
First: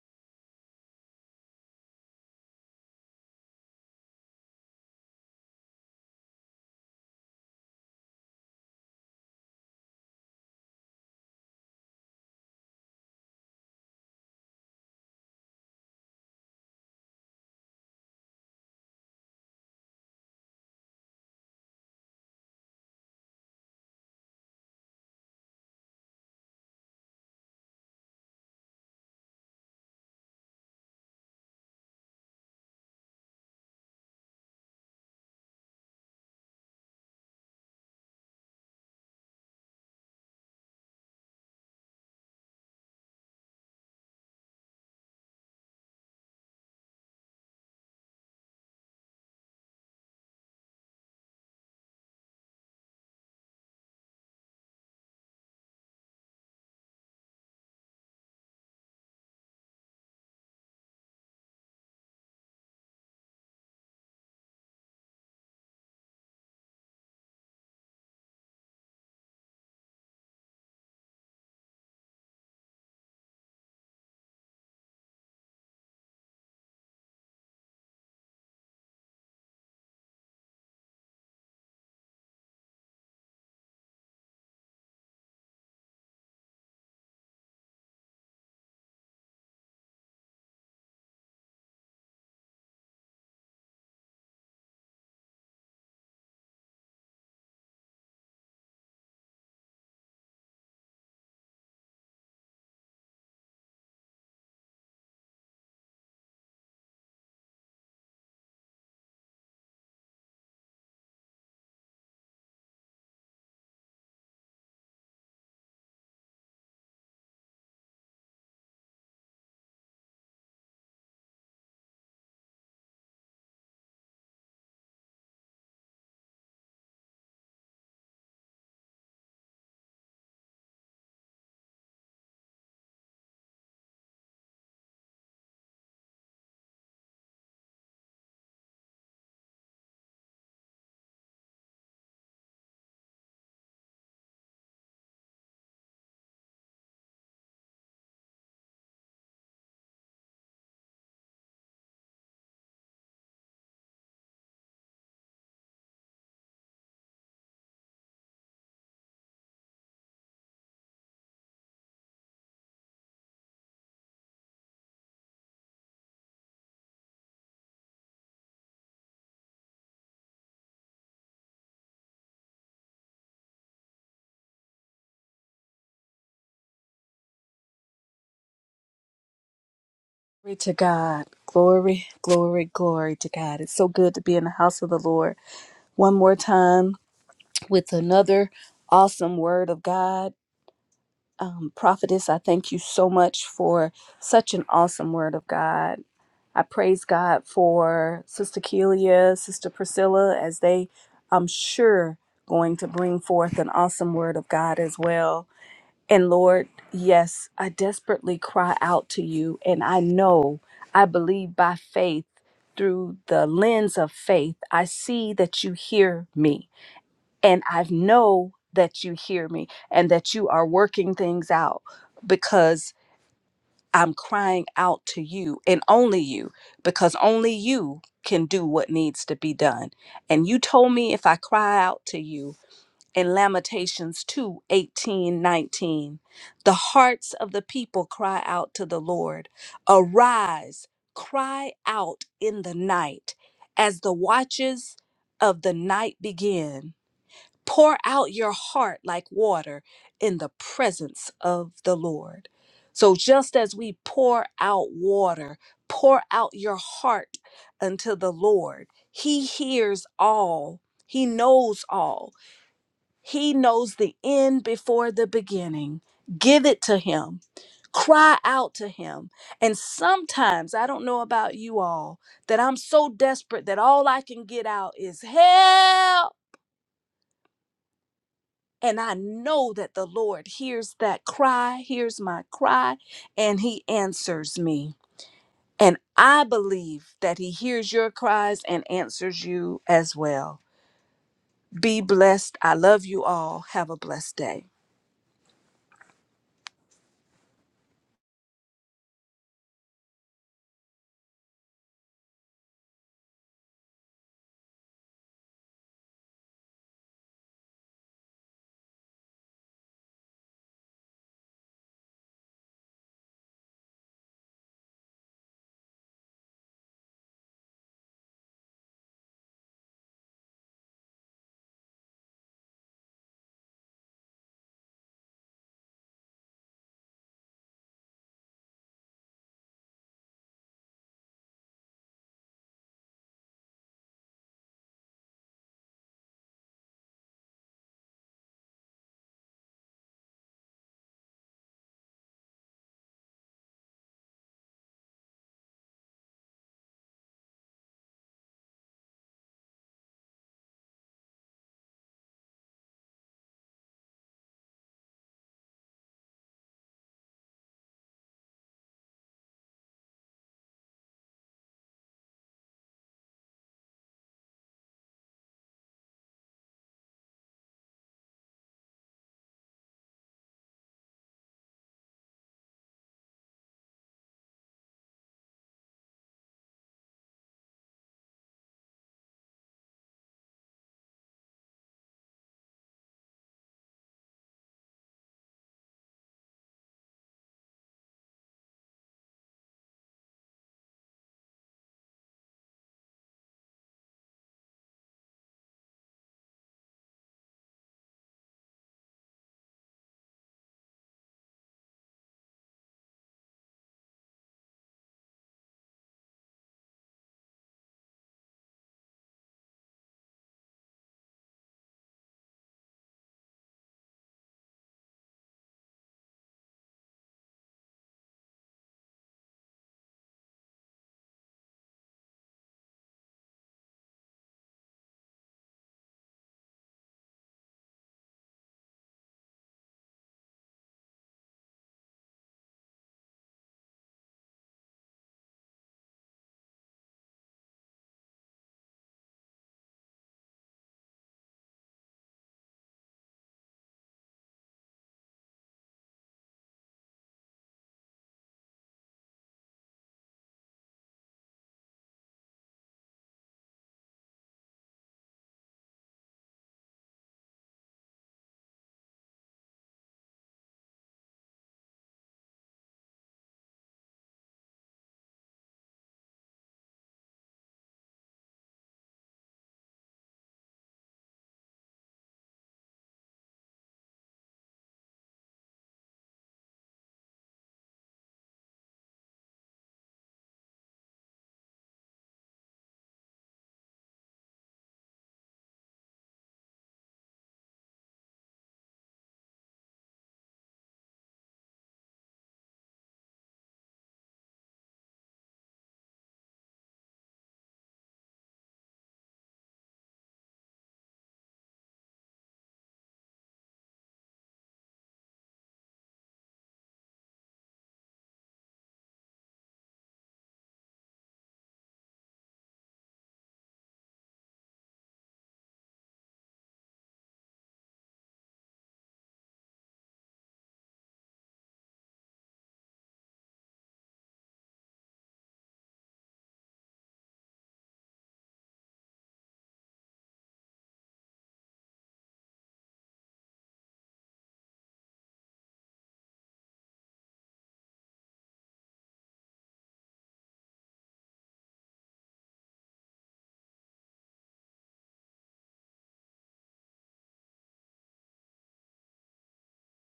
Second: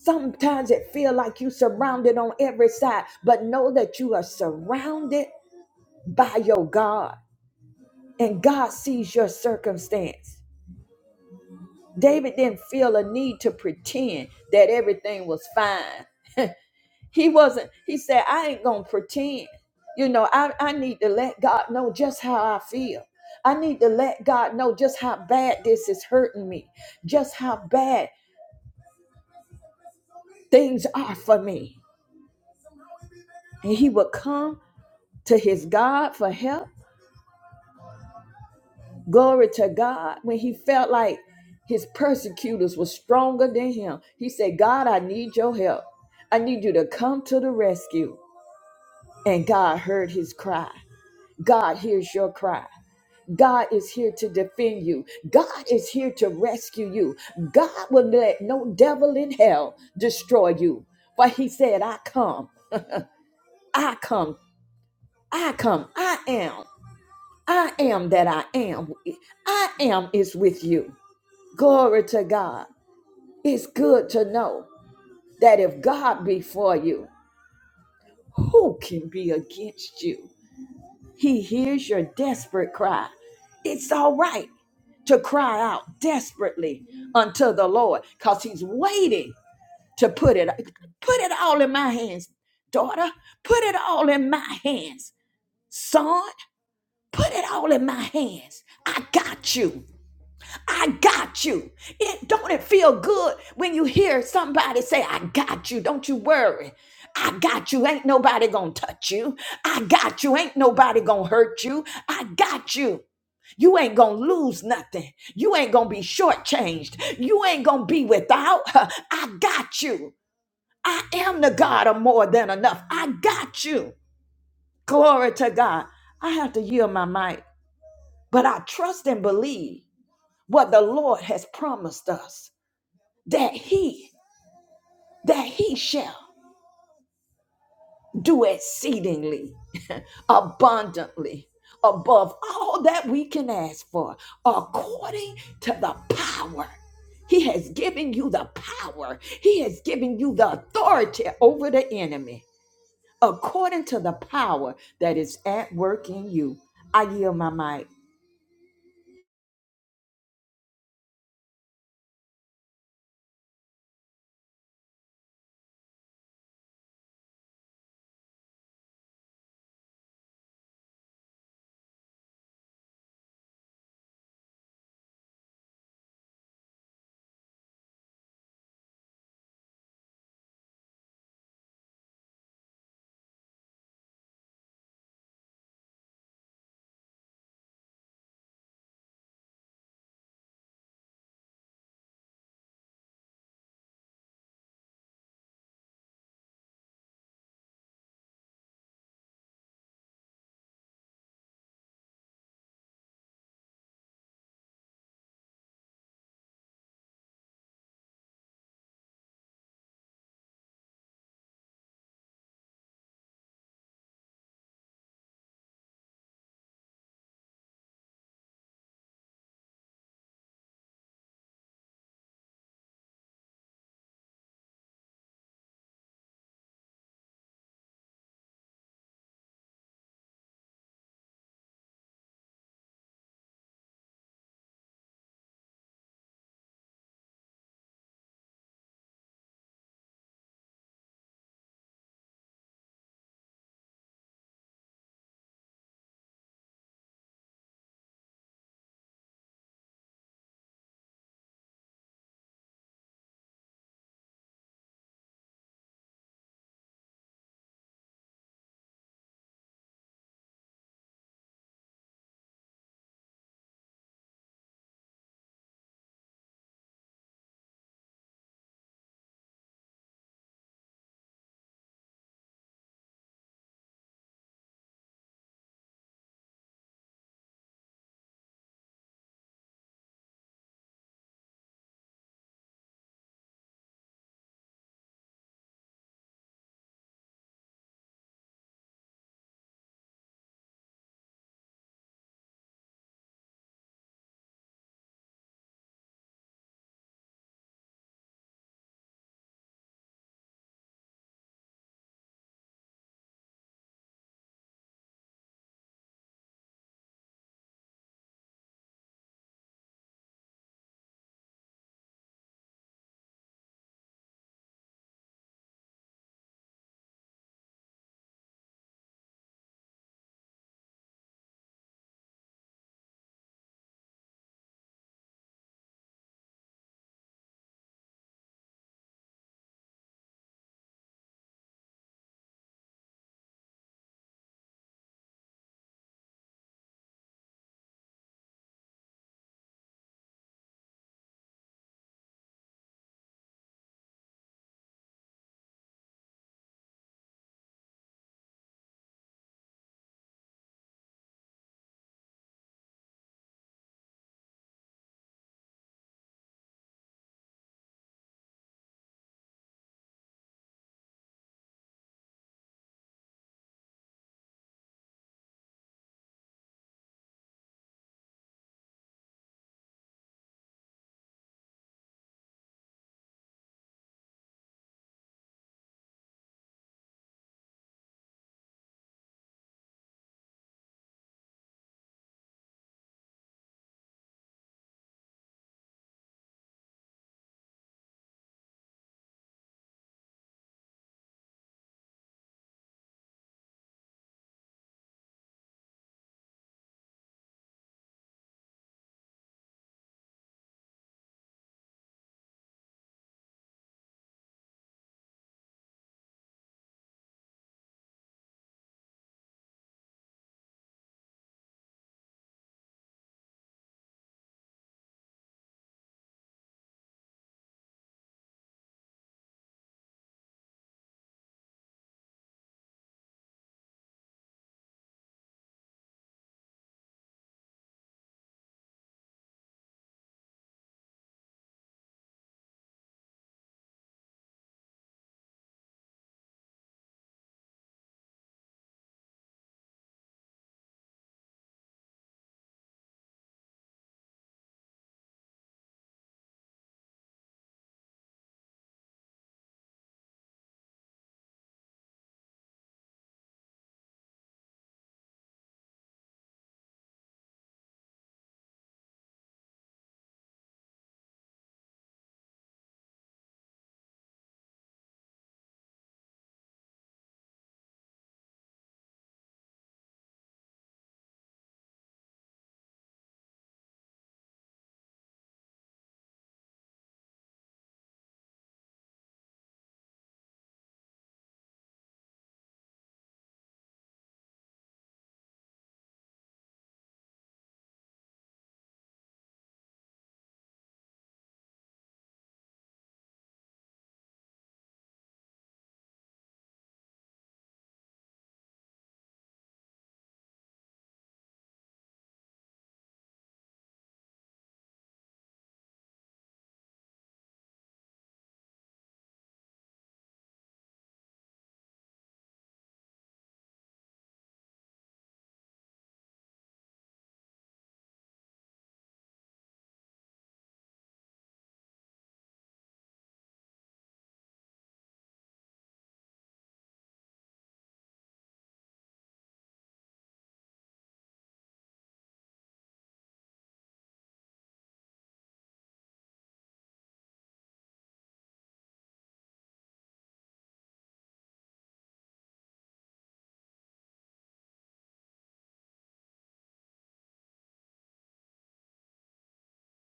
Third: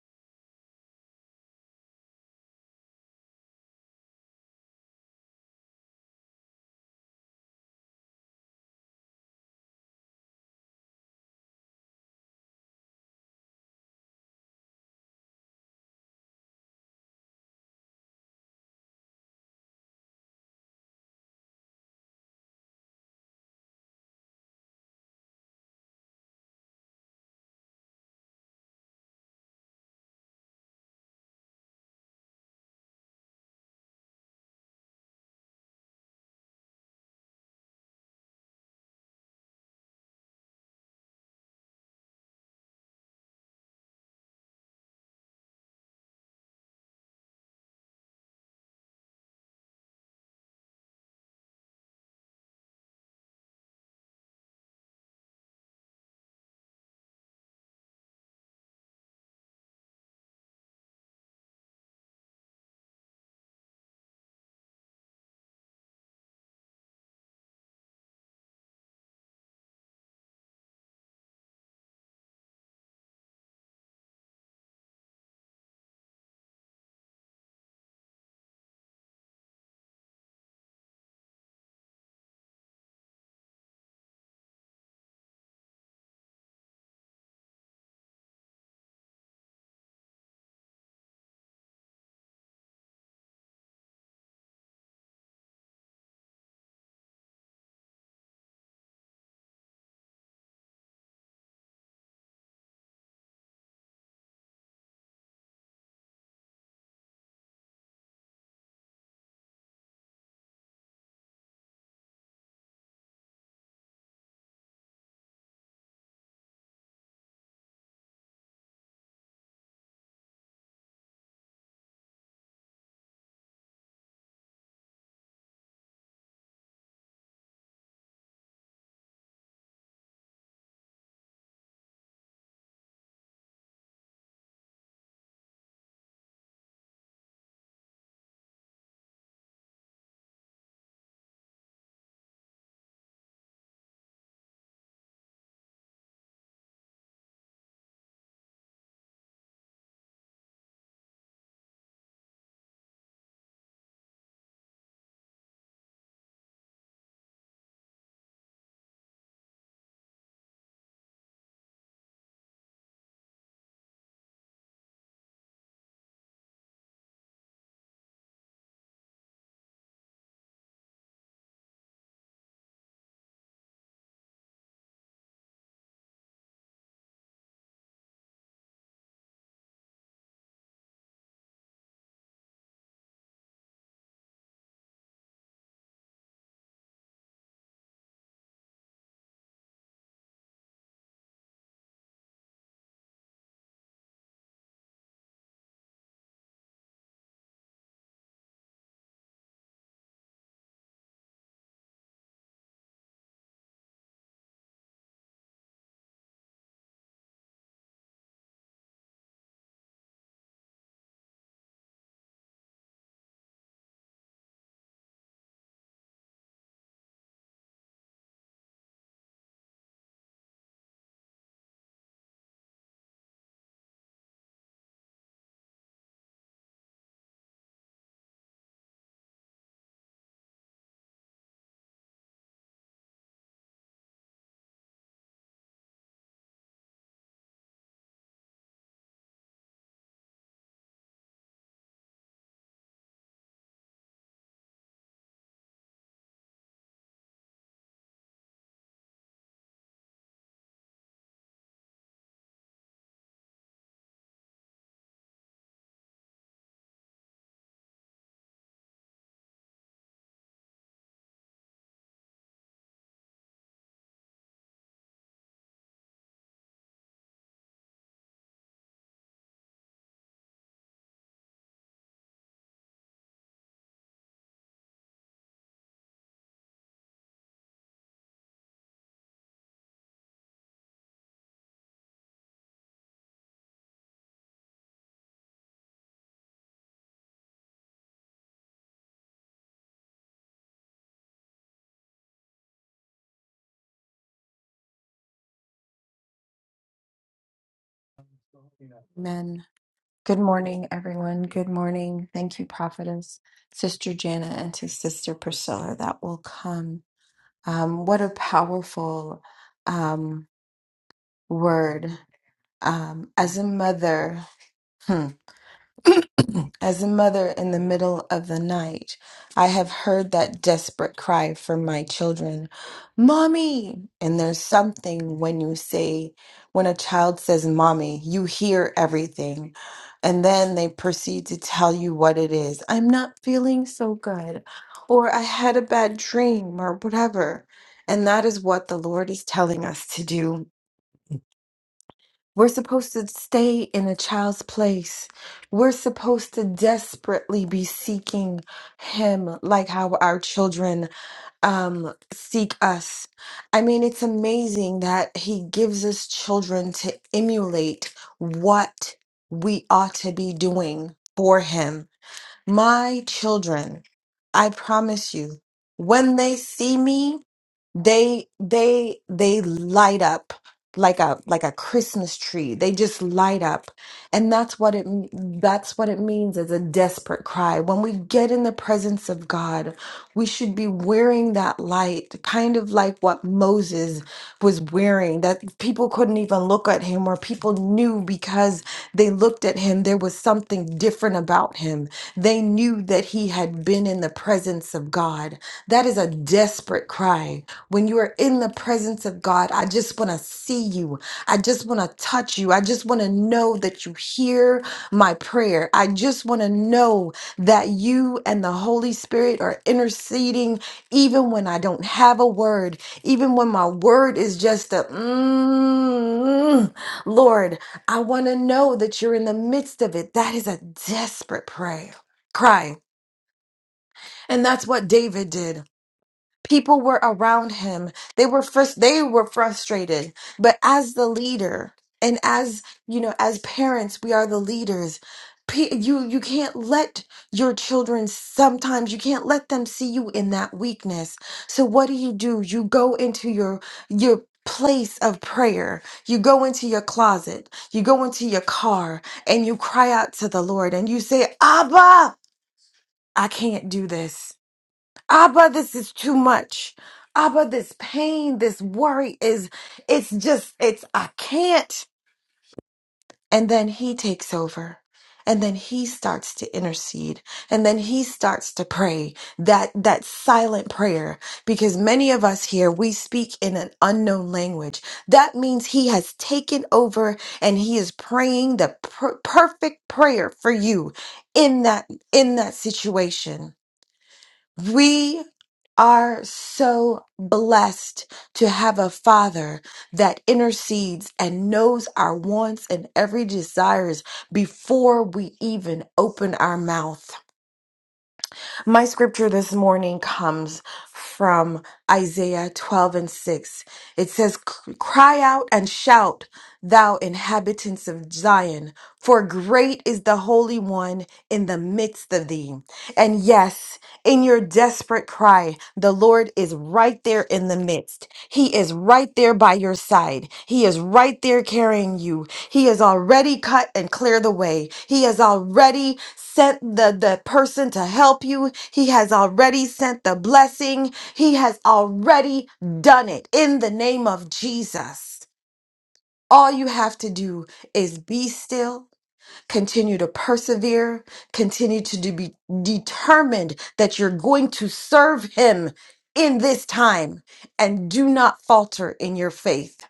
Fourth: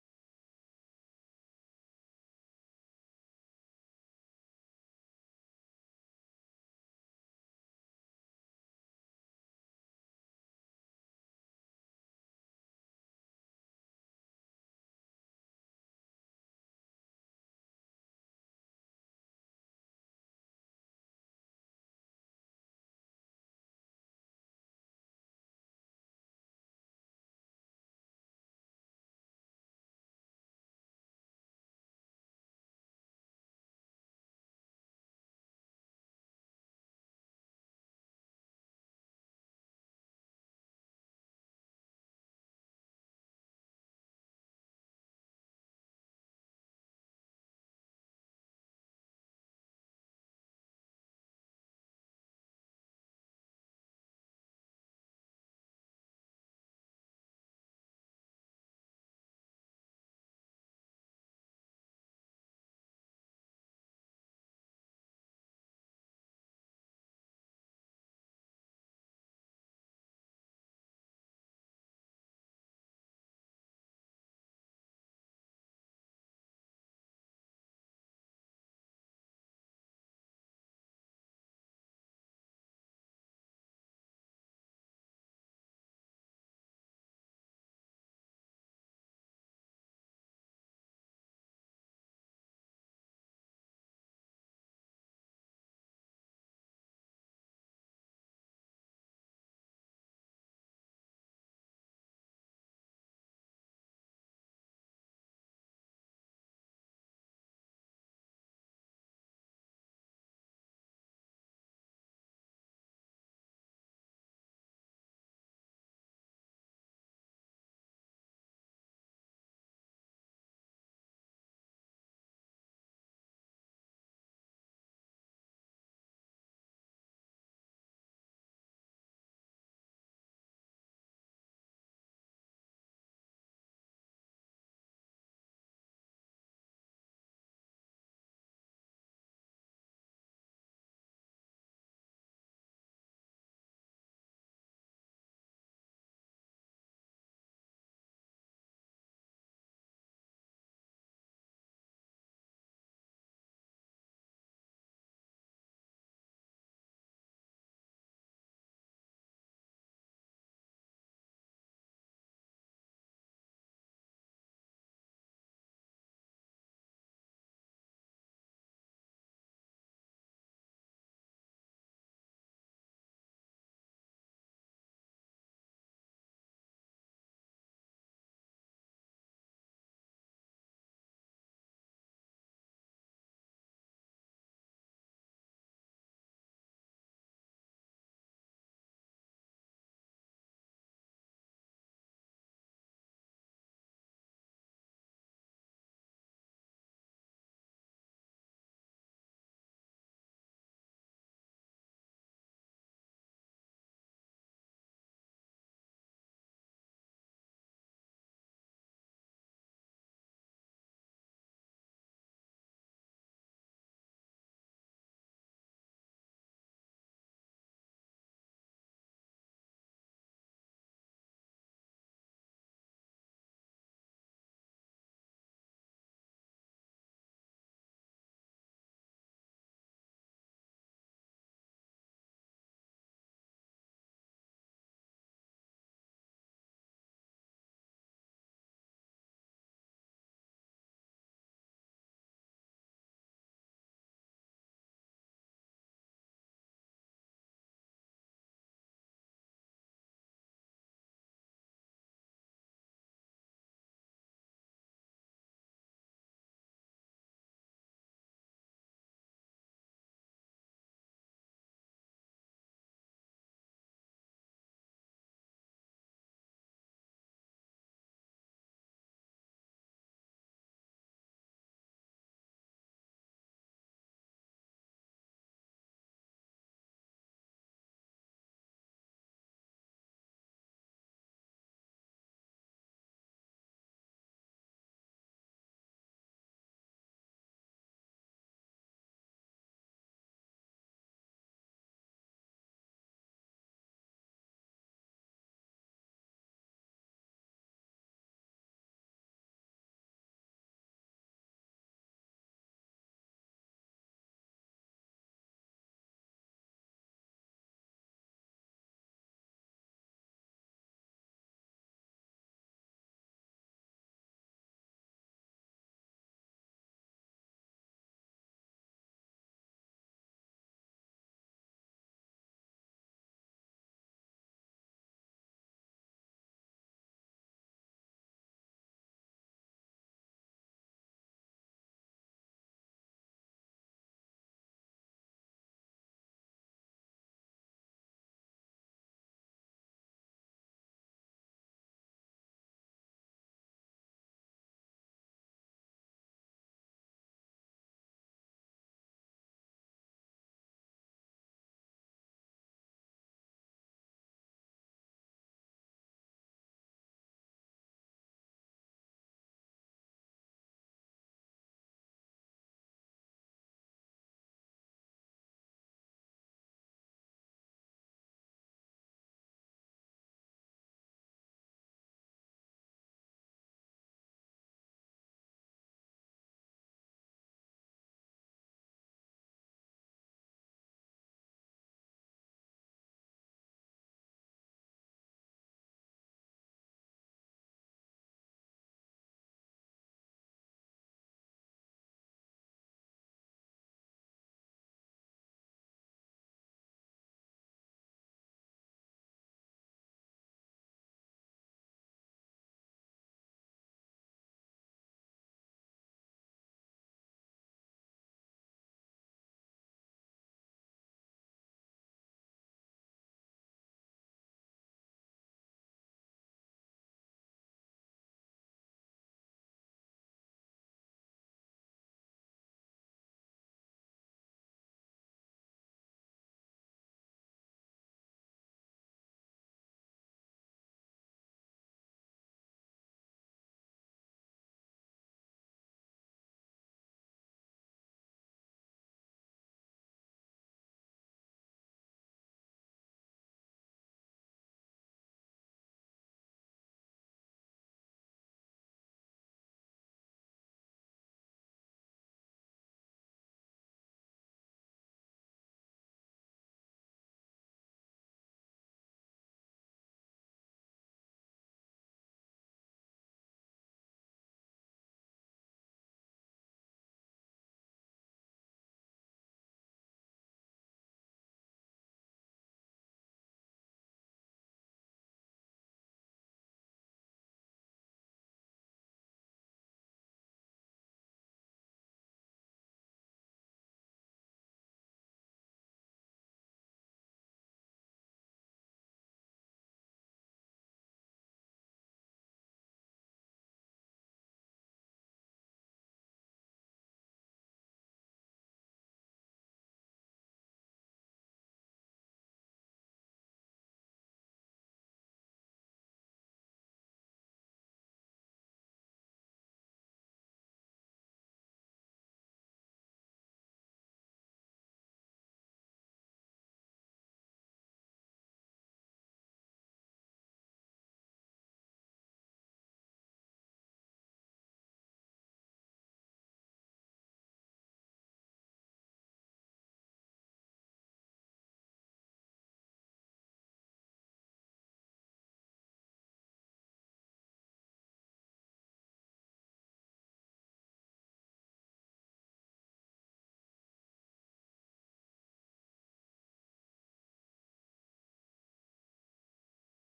Sometimes it feels like you are surrounded on every side, but know that you are surrounded by your God and God sees your circumstance. David didn't feel a need to pretend that everything was fine. He wasn't, he said, I ain't gonna pretend. You know, I, I need to let God know just how I feel. I need to let God know just how bad this is hurting me, just how bad things are for me. And he would come to his God for help Glory to God. When he felt like his persecutors were stronger than him, he said, God, I need your help. I need you to come to the rescue. And God heard his cry. God hears your cry. God is here to defend you. God is here to rescue you. God will let no devil in hell destroy you. For he said, I come, I come, I come, I am, I am that I am. I am is with you. Glory to God. It's good to know that if God be for you, who can be against you? He hears your desperate cry. It's all right to cry out desperately unto the Lord because he's waiting to put it put it all in my hands, daughter. Put it all in my hands. Son, put it all in my hands. I got you. I got you. It, don't it feel good when you hear somebody say, I got you. Don't you worry. I got you. Ain't nobody going to touch you. I got you. Ain't nobody going to hurt you. I got you. You ain't going to lose nothing. You ain't going to be shortchanged. You ain't going to be without. I got you. I am the God of more than enough. I got you. Glory to God. I have to yield my mic, but I trust and believe what the Lord has promised us that he that he shall do exceedingly abundantly above all that we can ask for according to the power he has given you the power he has given you the authority over the enemy according to the power that is at work in you i yield my mic
Glory to God. Glory, glory, glory to God. It's so good to be in the house of the Lord one more time with another awesome word of God. Um, prophetess, I thank you so much for such an awesome word of God. I praise God for Sister Kelia, Sister Priscilla, as they, I'm sure, going to bring forth an awesome word of God as well. And Lord, yes, I desperately cry out to you. And I know, I believe by faith, through the lens of faith, I see that you hear me. And I know that you hear me and that you are working things out because I'm crying out to you and only you, because only you can do what needs to be done. And you told me if I cry out to you, in Lamentations 2 18 19, The hearts of the people cry out to the Lord. Arise, cry out in the night as the watches of the night begin. Pour out your heart like water in the presence of the Lord. So, just as we pour out water, pour out your heart unto the Lord. He hears all, He knows all he knows the end before the beginning. Give it to Him. Cry out to Him. And sometimes, I don't know about you all, that I'm so desperate that all I can get out is help. And I know that the Lord hears that cry, hears my cry, and He answers me. And I believe that He hears your cries and answers you as well. Be blessed. I love you all. Have a blessed day.
Amen. Good morning, everyone. Good morning. Thank you, Prophetess, Sister Jana, and to Sister Priscilla that will come. Um, what a powerful um, word. Um, as a mother, As a mother in the middle of the night, I have heard that desperate cry from my children, Mommy! And there's something when you say, when a child says, Mommy, you hear everything. And then they proceed to tell you what it is. I'm not feeling so good, or I had a bad dream, or whatever. And that is what the Lord is telling us to do we're supposed to stay in a child's place. We're supposed to desperately be seeking Him, like how our children um, seek us. I mean, it's amazing that He gives us children to emulate what we ought to be doing for Him. My children, I promise you, when they see me, they they they light up like a like a Christmas tree. They just light up. And that's what it that's what it means as a desperate cry. When we get in the presence of God, we should be wearing that light, kind of like what Moses was wearing, that people couldn't even look at him or people knew because they looked at him there was something different about him. They knew that he had been in the presence of God. That is a desperate cry when you are in the presence of God, I just want to see you. I just want to touch you. I just want to know that you hear my prayer. I just want to know that you and the Holy Spirit are interceding even when I don't have a word, even when my word is just a mm, Lord, I want to know that you're in the midst of it. That is a desperate prayer, cry. And that's what David did people were around him they were frus- they were frustrated but as the leader and as you know as parents we are the leaders P- you you can't let your children sometimes you can't let them see you in that weakness so what do you do you go into your your place of prayer you go into your closet you go into your car and you cry out to the lord and you say abba i can't do this Abba, this is too much. Abba, this pain, this worry is, it's just, it's, I can't. And then he takes over. And then he starts to intercede. And then he starts to pray that, that silent prayer. Because many of us here, we speak in an unknown language. That means he has taken over and he is praying the per- perfect prayer for you in that, in that situation. We are so blessed to have a father that intercedes and knows our wants and every desires before we even open our mouth. My scripture this morning comes from Isaiah 12 and 6. It says, Cry out and shout, thou inhabitants of Zion, for great is the Holy One in the midst of thee. And yes, in your desperate cry, the Lord is right there in the midst. He is right there by your side. He is right there carrying you. He has already cut and cleared the way. He has already sent the, the person to help you. He has already sent the blessing. He has already done it in the name of Jesus. All you have to do is be still, continue to persevere, continue to de- be determined that you're going to serve Him in this time, and do not falter in your faith.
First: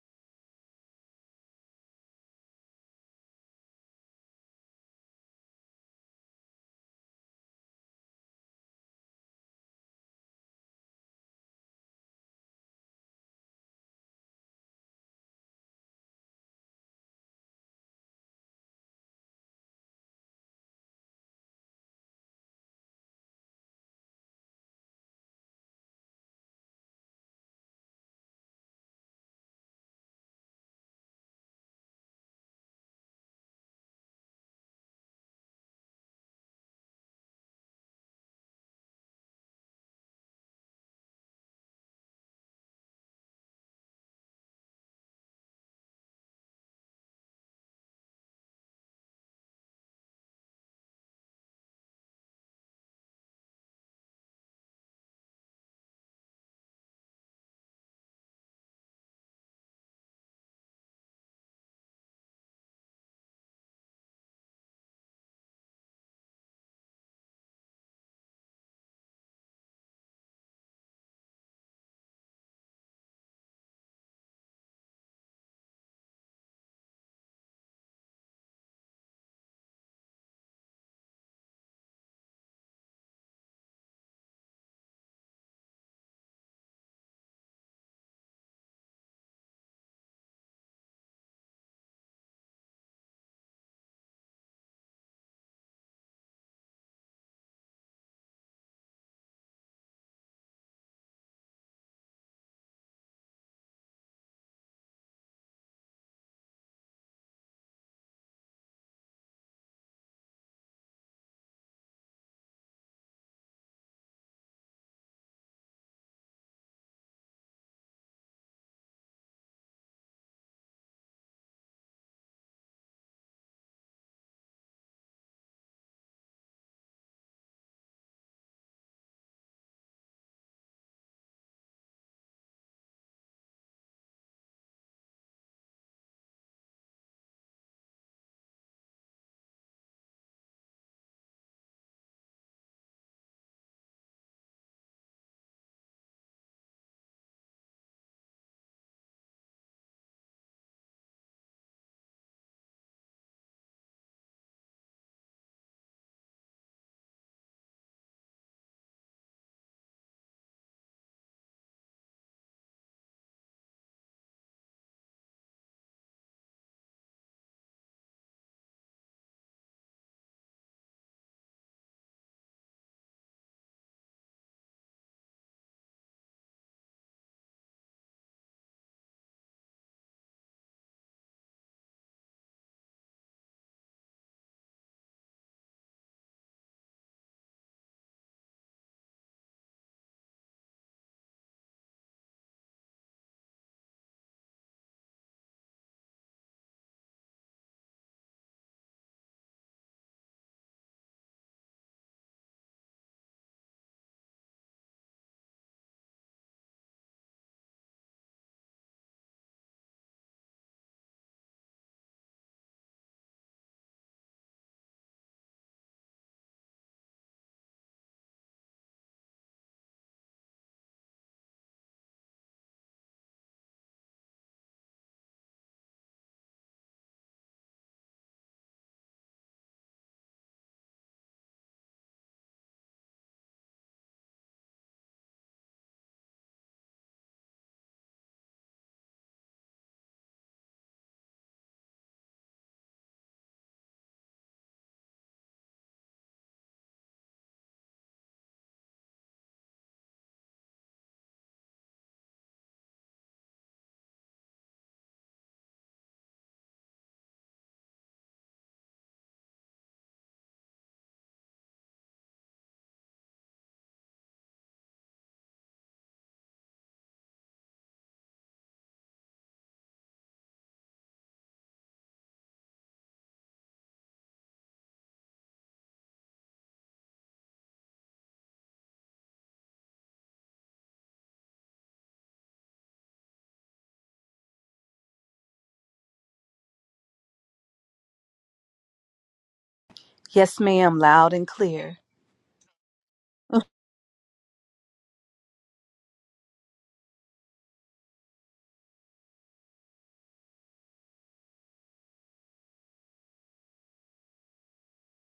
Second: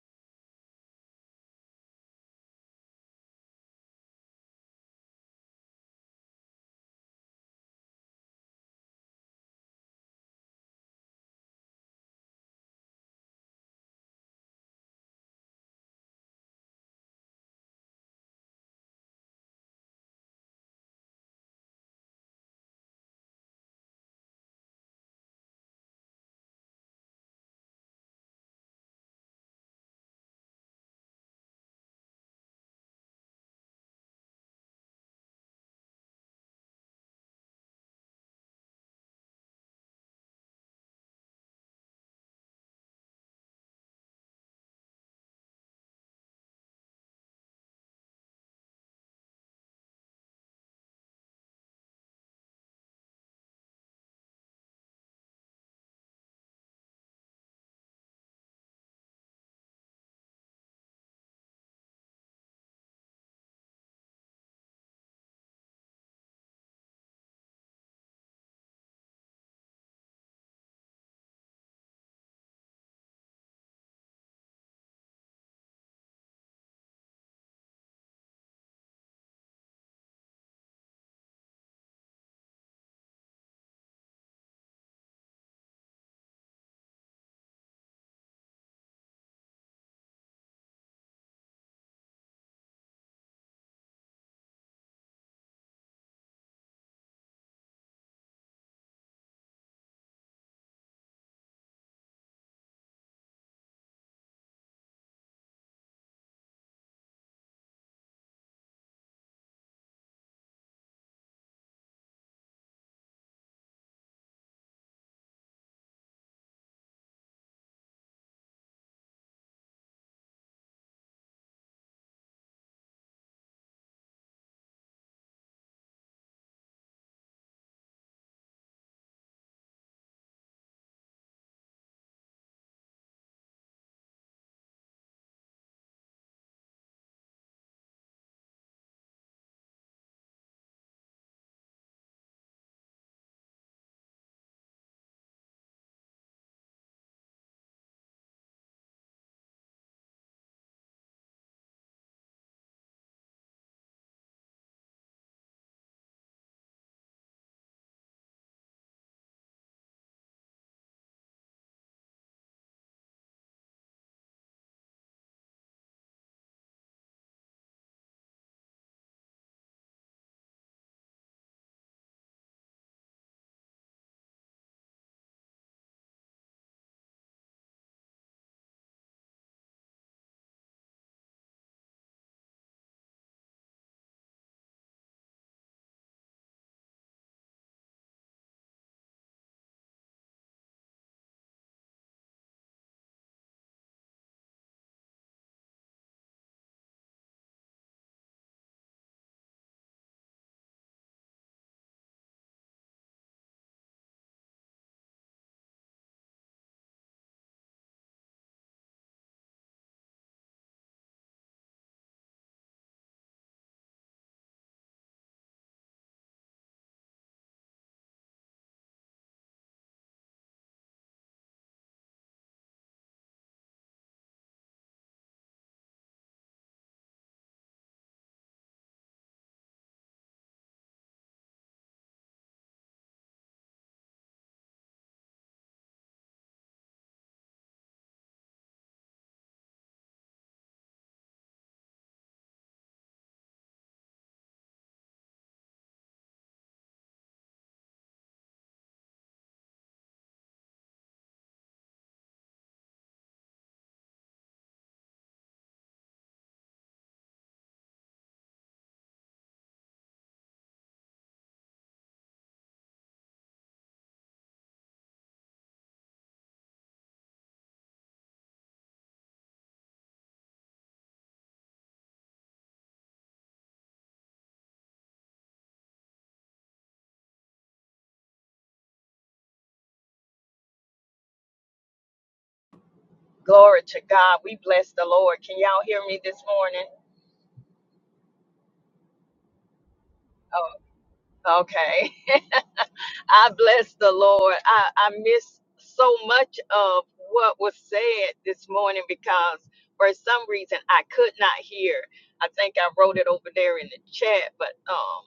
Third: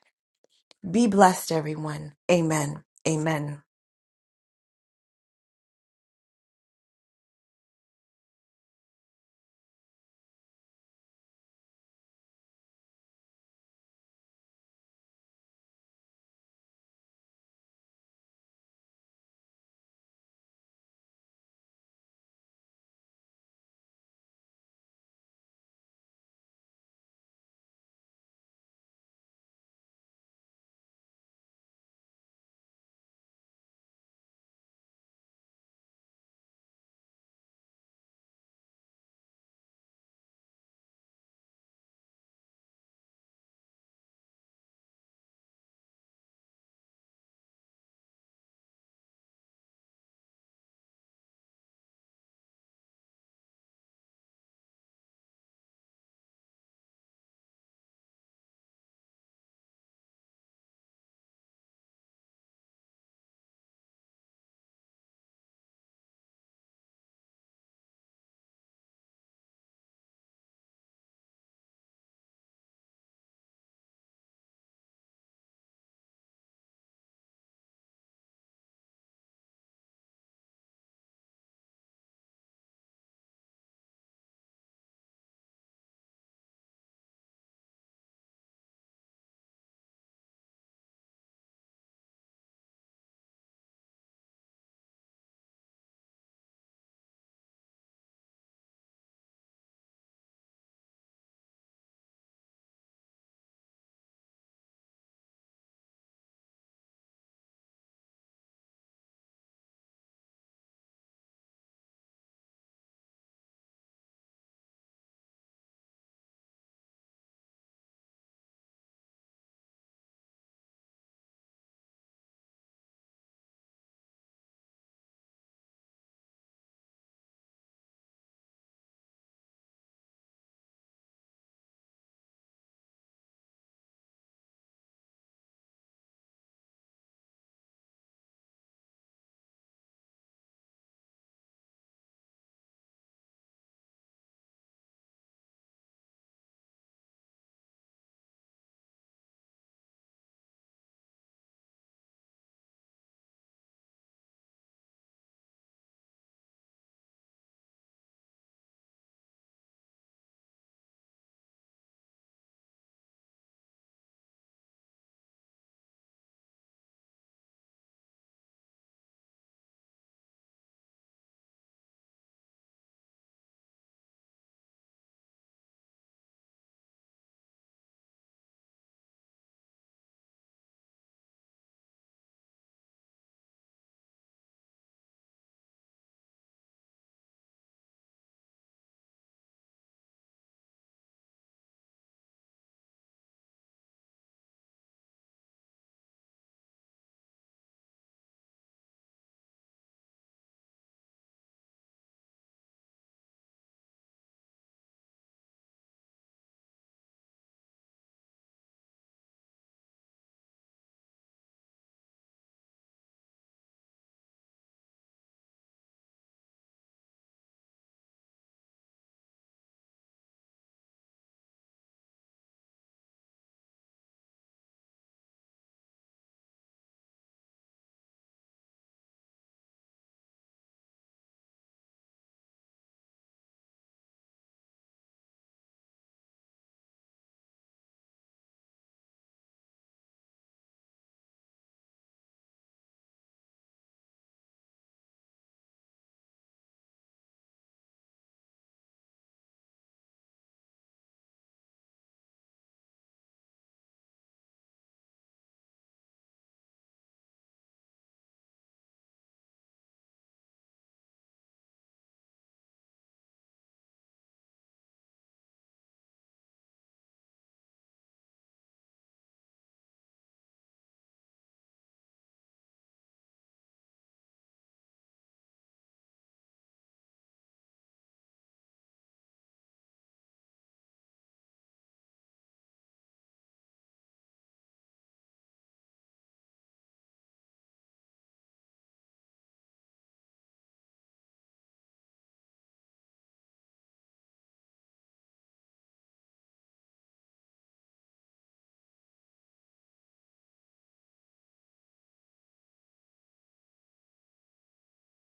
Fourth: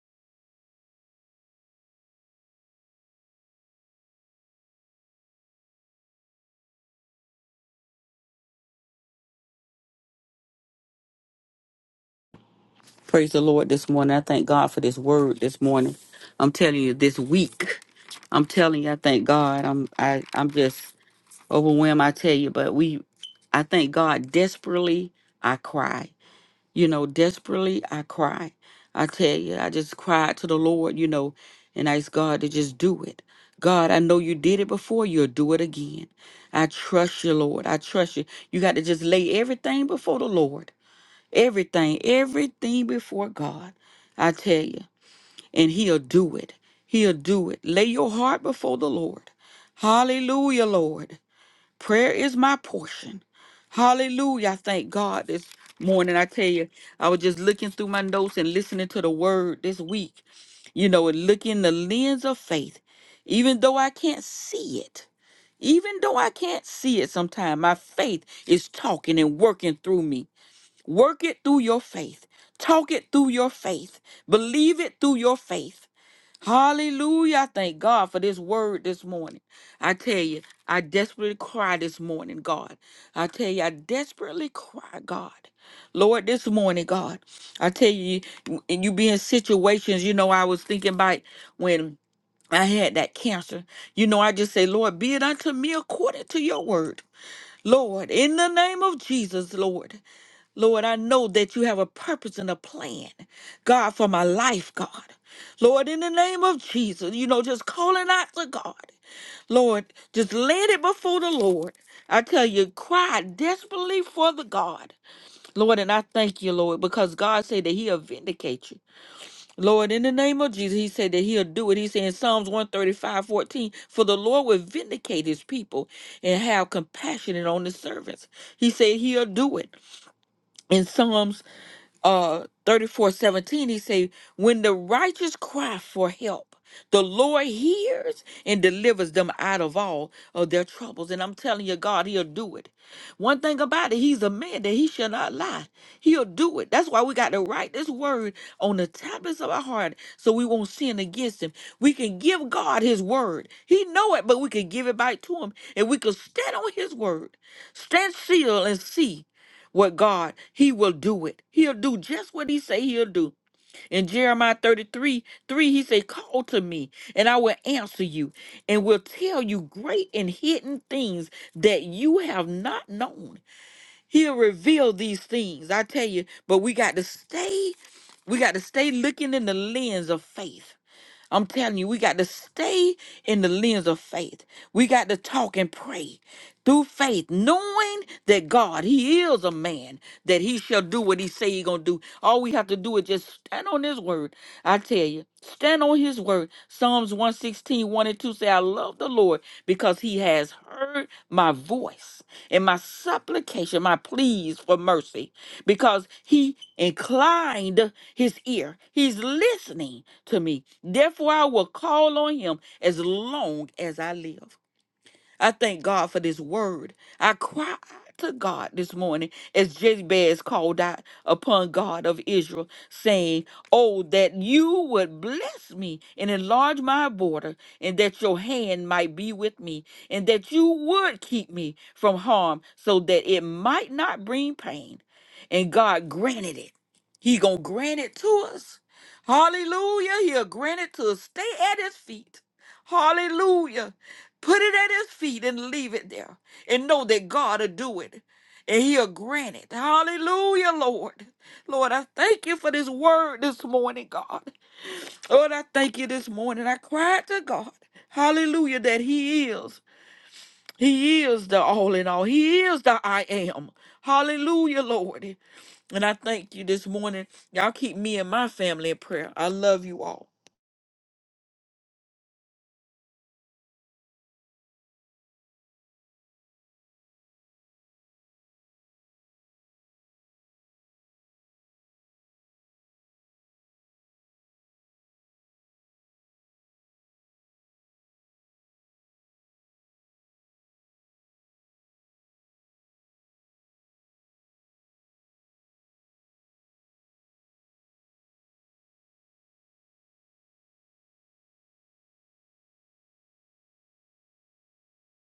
Be blessed, everyone. Amen. Amen.
Praise the Lord this morning. I thank God for this word this morning. I'm telling you, this week, I'm telling you, I thank God. I'm I I'm just overwhelmed. I tell you, but we, I thank God desperately. I cry, you know, desperately. I cry. I tell you, I just cried to the Lord, you know, and asked God to just do it. God, I know you did it before. You'll do it again. I trust you, Lord. I trust you. You got to just lay everything before the Lord Everything, everything before God, I tell you, and He'll do it. He'll do it. Lay your heart before the Lord. Hallelujah, Lord. Prayer is my portion. Hallelujah. I thank God this morning. I tell you, I was just looking through my notes and listening to the word this week, you know, and looking the lens of faith, even though I can't see it. Even though I can't see it sometimes, my faith is talking and working through me. Work it through your faith. Talk it through your faith. Believe it through your faith. Hallelujah. I thank God for this word this morning. I tell you, I desperately cry this morning, God. I tell you, I desperately cry, God. Lord, this morning, God. I tell you, and you be in situations, you know, I was thinking about when I had that cancer. You know, I just say, Lord, be it unto me according to your word. Lord, in the name of Jesus, Lord, Lord, I know that you have a purpose and a plan, God, for my life, God. Lord, in the name of Jesus, you know, just calling out to God. Lord, just laid it before the Lord. I tell you, cry desperately for the God. Lord, and I thank you, Lord, because God said that He'll vindicate you. Lord, in the name of Jesus, he said that he'll do it. He said in Psalms one thirty-five fourteen: for the Lord will vindicate his people and have compassion on his servants. He said he'll do it. In Psalms uh 34 seventeen, he say when the righteous cry for help the lord hears and delivers them out of all of their troubles and i'm telling you god he'll do it one thing about it he's a man that he shall not lie he'll do it that's why we got to write this word on the tablets of our heart so we won't sin against him we can give god his word he know it but we can give it back to him and we can stand on his word stand still and see with God, he will do it. He'll do just what he say he'll do. In Jeremiah 33, 3, he say, call to me and I will answer you and will tell you great and hidden things that you have not known. He'll reveal these things. I tell you, but we got to stay, we got to stay looking in the lens of faith I'm telling you, we got to stay in the lens of faith. We got to talk and pray through faith, knowing that God, He is a man, that He shall do what He say He gonna do. All we have to do is just stand on His word. I tell you, stand on His word. Psalms one sixteen, one and 2 say, I love the Lord because He has heard my voice and my supplication, my pleas for mercy because he inclined his ear. He's listening to me. Therefore, I will call on him as long as I live. I thank God for this word. I cried to God this morning as Jezebel called out upon God of Israel, saying, Oh, that you would bless me and enlarge my border, and that your hand might be with me, and that you would keep me from harm so that it might not bring pain. And God granted it. He gonna grant it to us. Hallelujah. He'll grant it to us. Stay at his feet. Hallelujah. Put it at his feet and leave it there. And know that God will do it. And he'll grant it. Hallelujah, Lord. Lord, I thank you for this word this morning, God. Lord, I thank you this morning. I cried to God. Hallelujah, that he is. He is the all in all. He is the I am. Hallelujah, Lord. And I thank you this morning. Y'all keep me and my family in prayer. I love you all.
Glory to God. We bless the Lord. Can y'all hear me this morning?
Yes, ma'am, loud and
Oh,
clear.
okay. I bless the Lord. I, I miss so much of what was said this morning because for some reason I could not hear. I think I wrote it over there in the chat, but um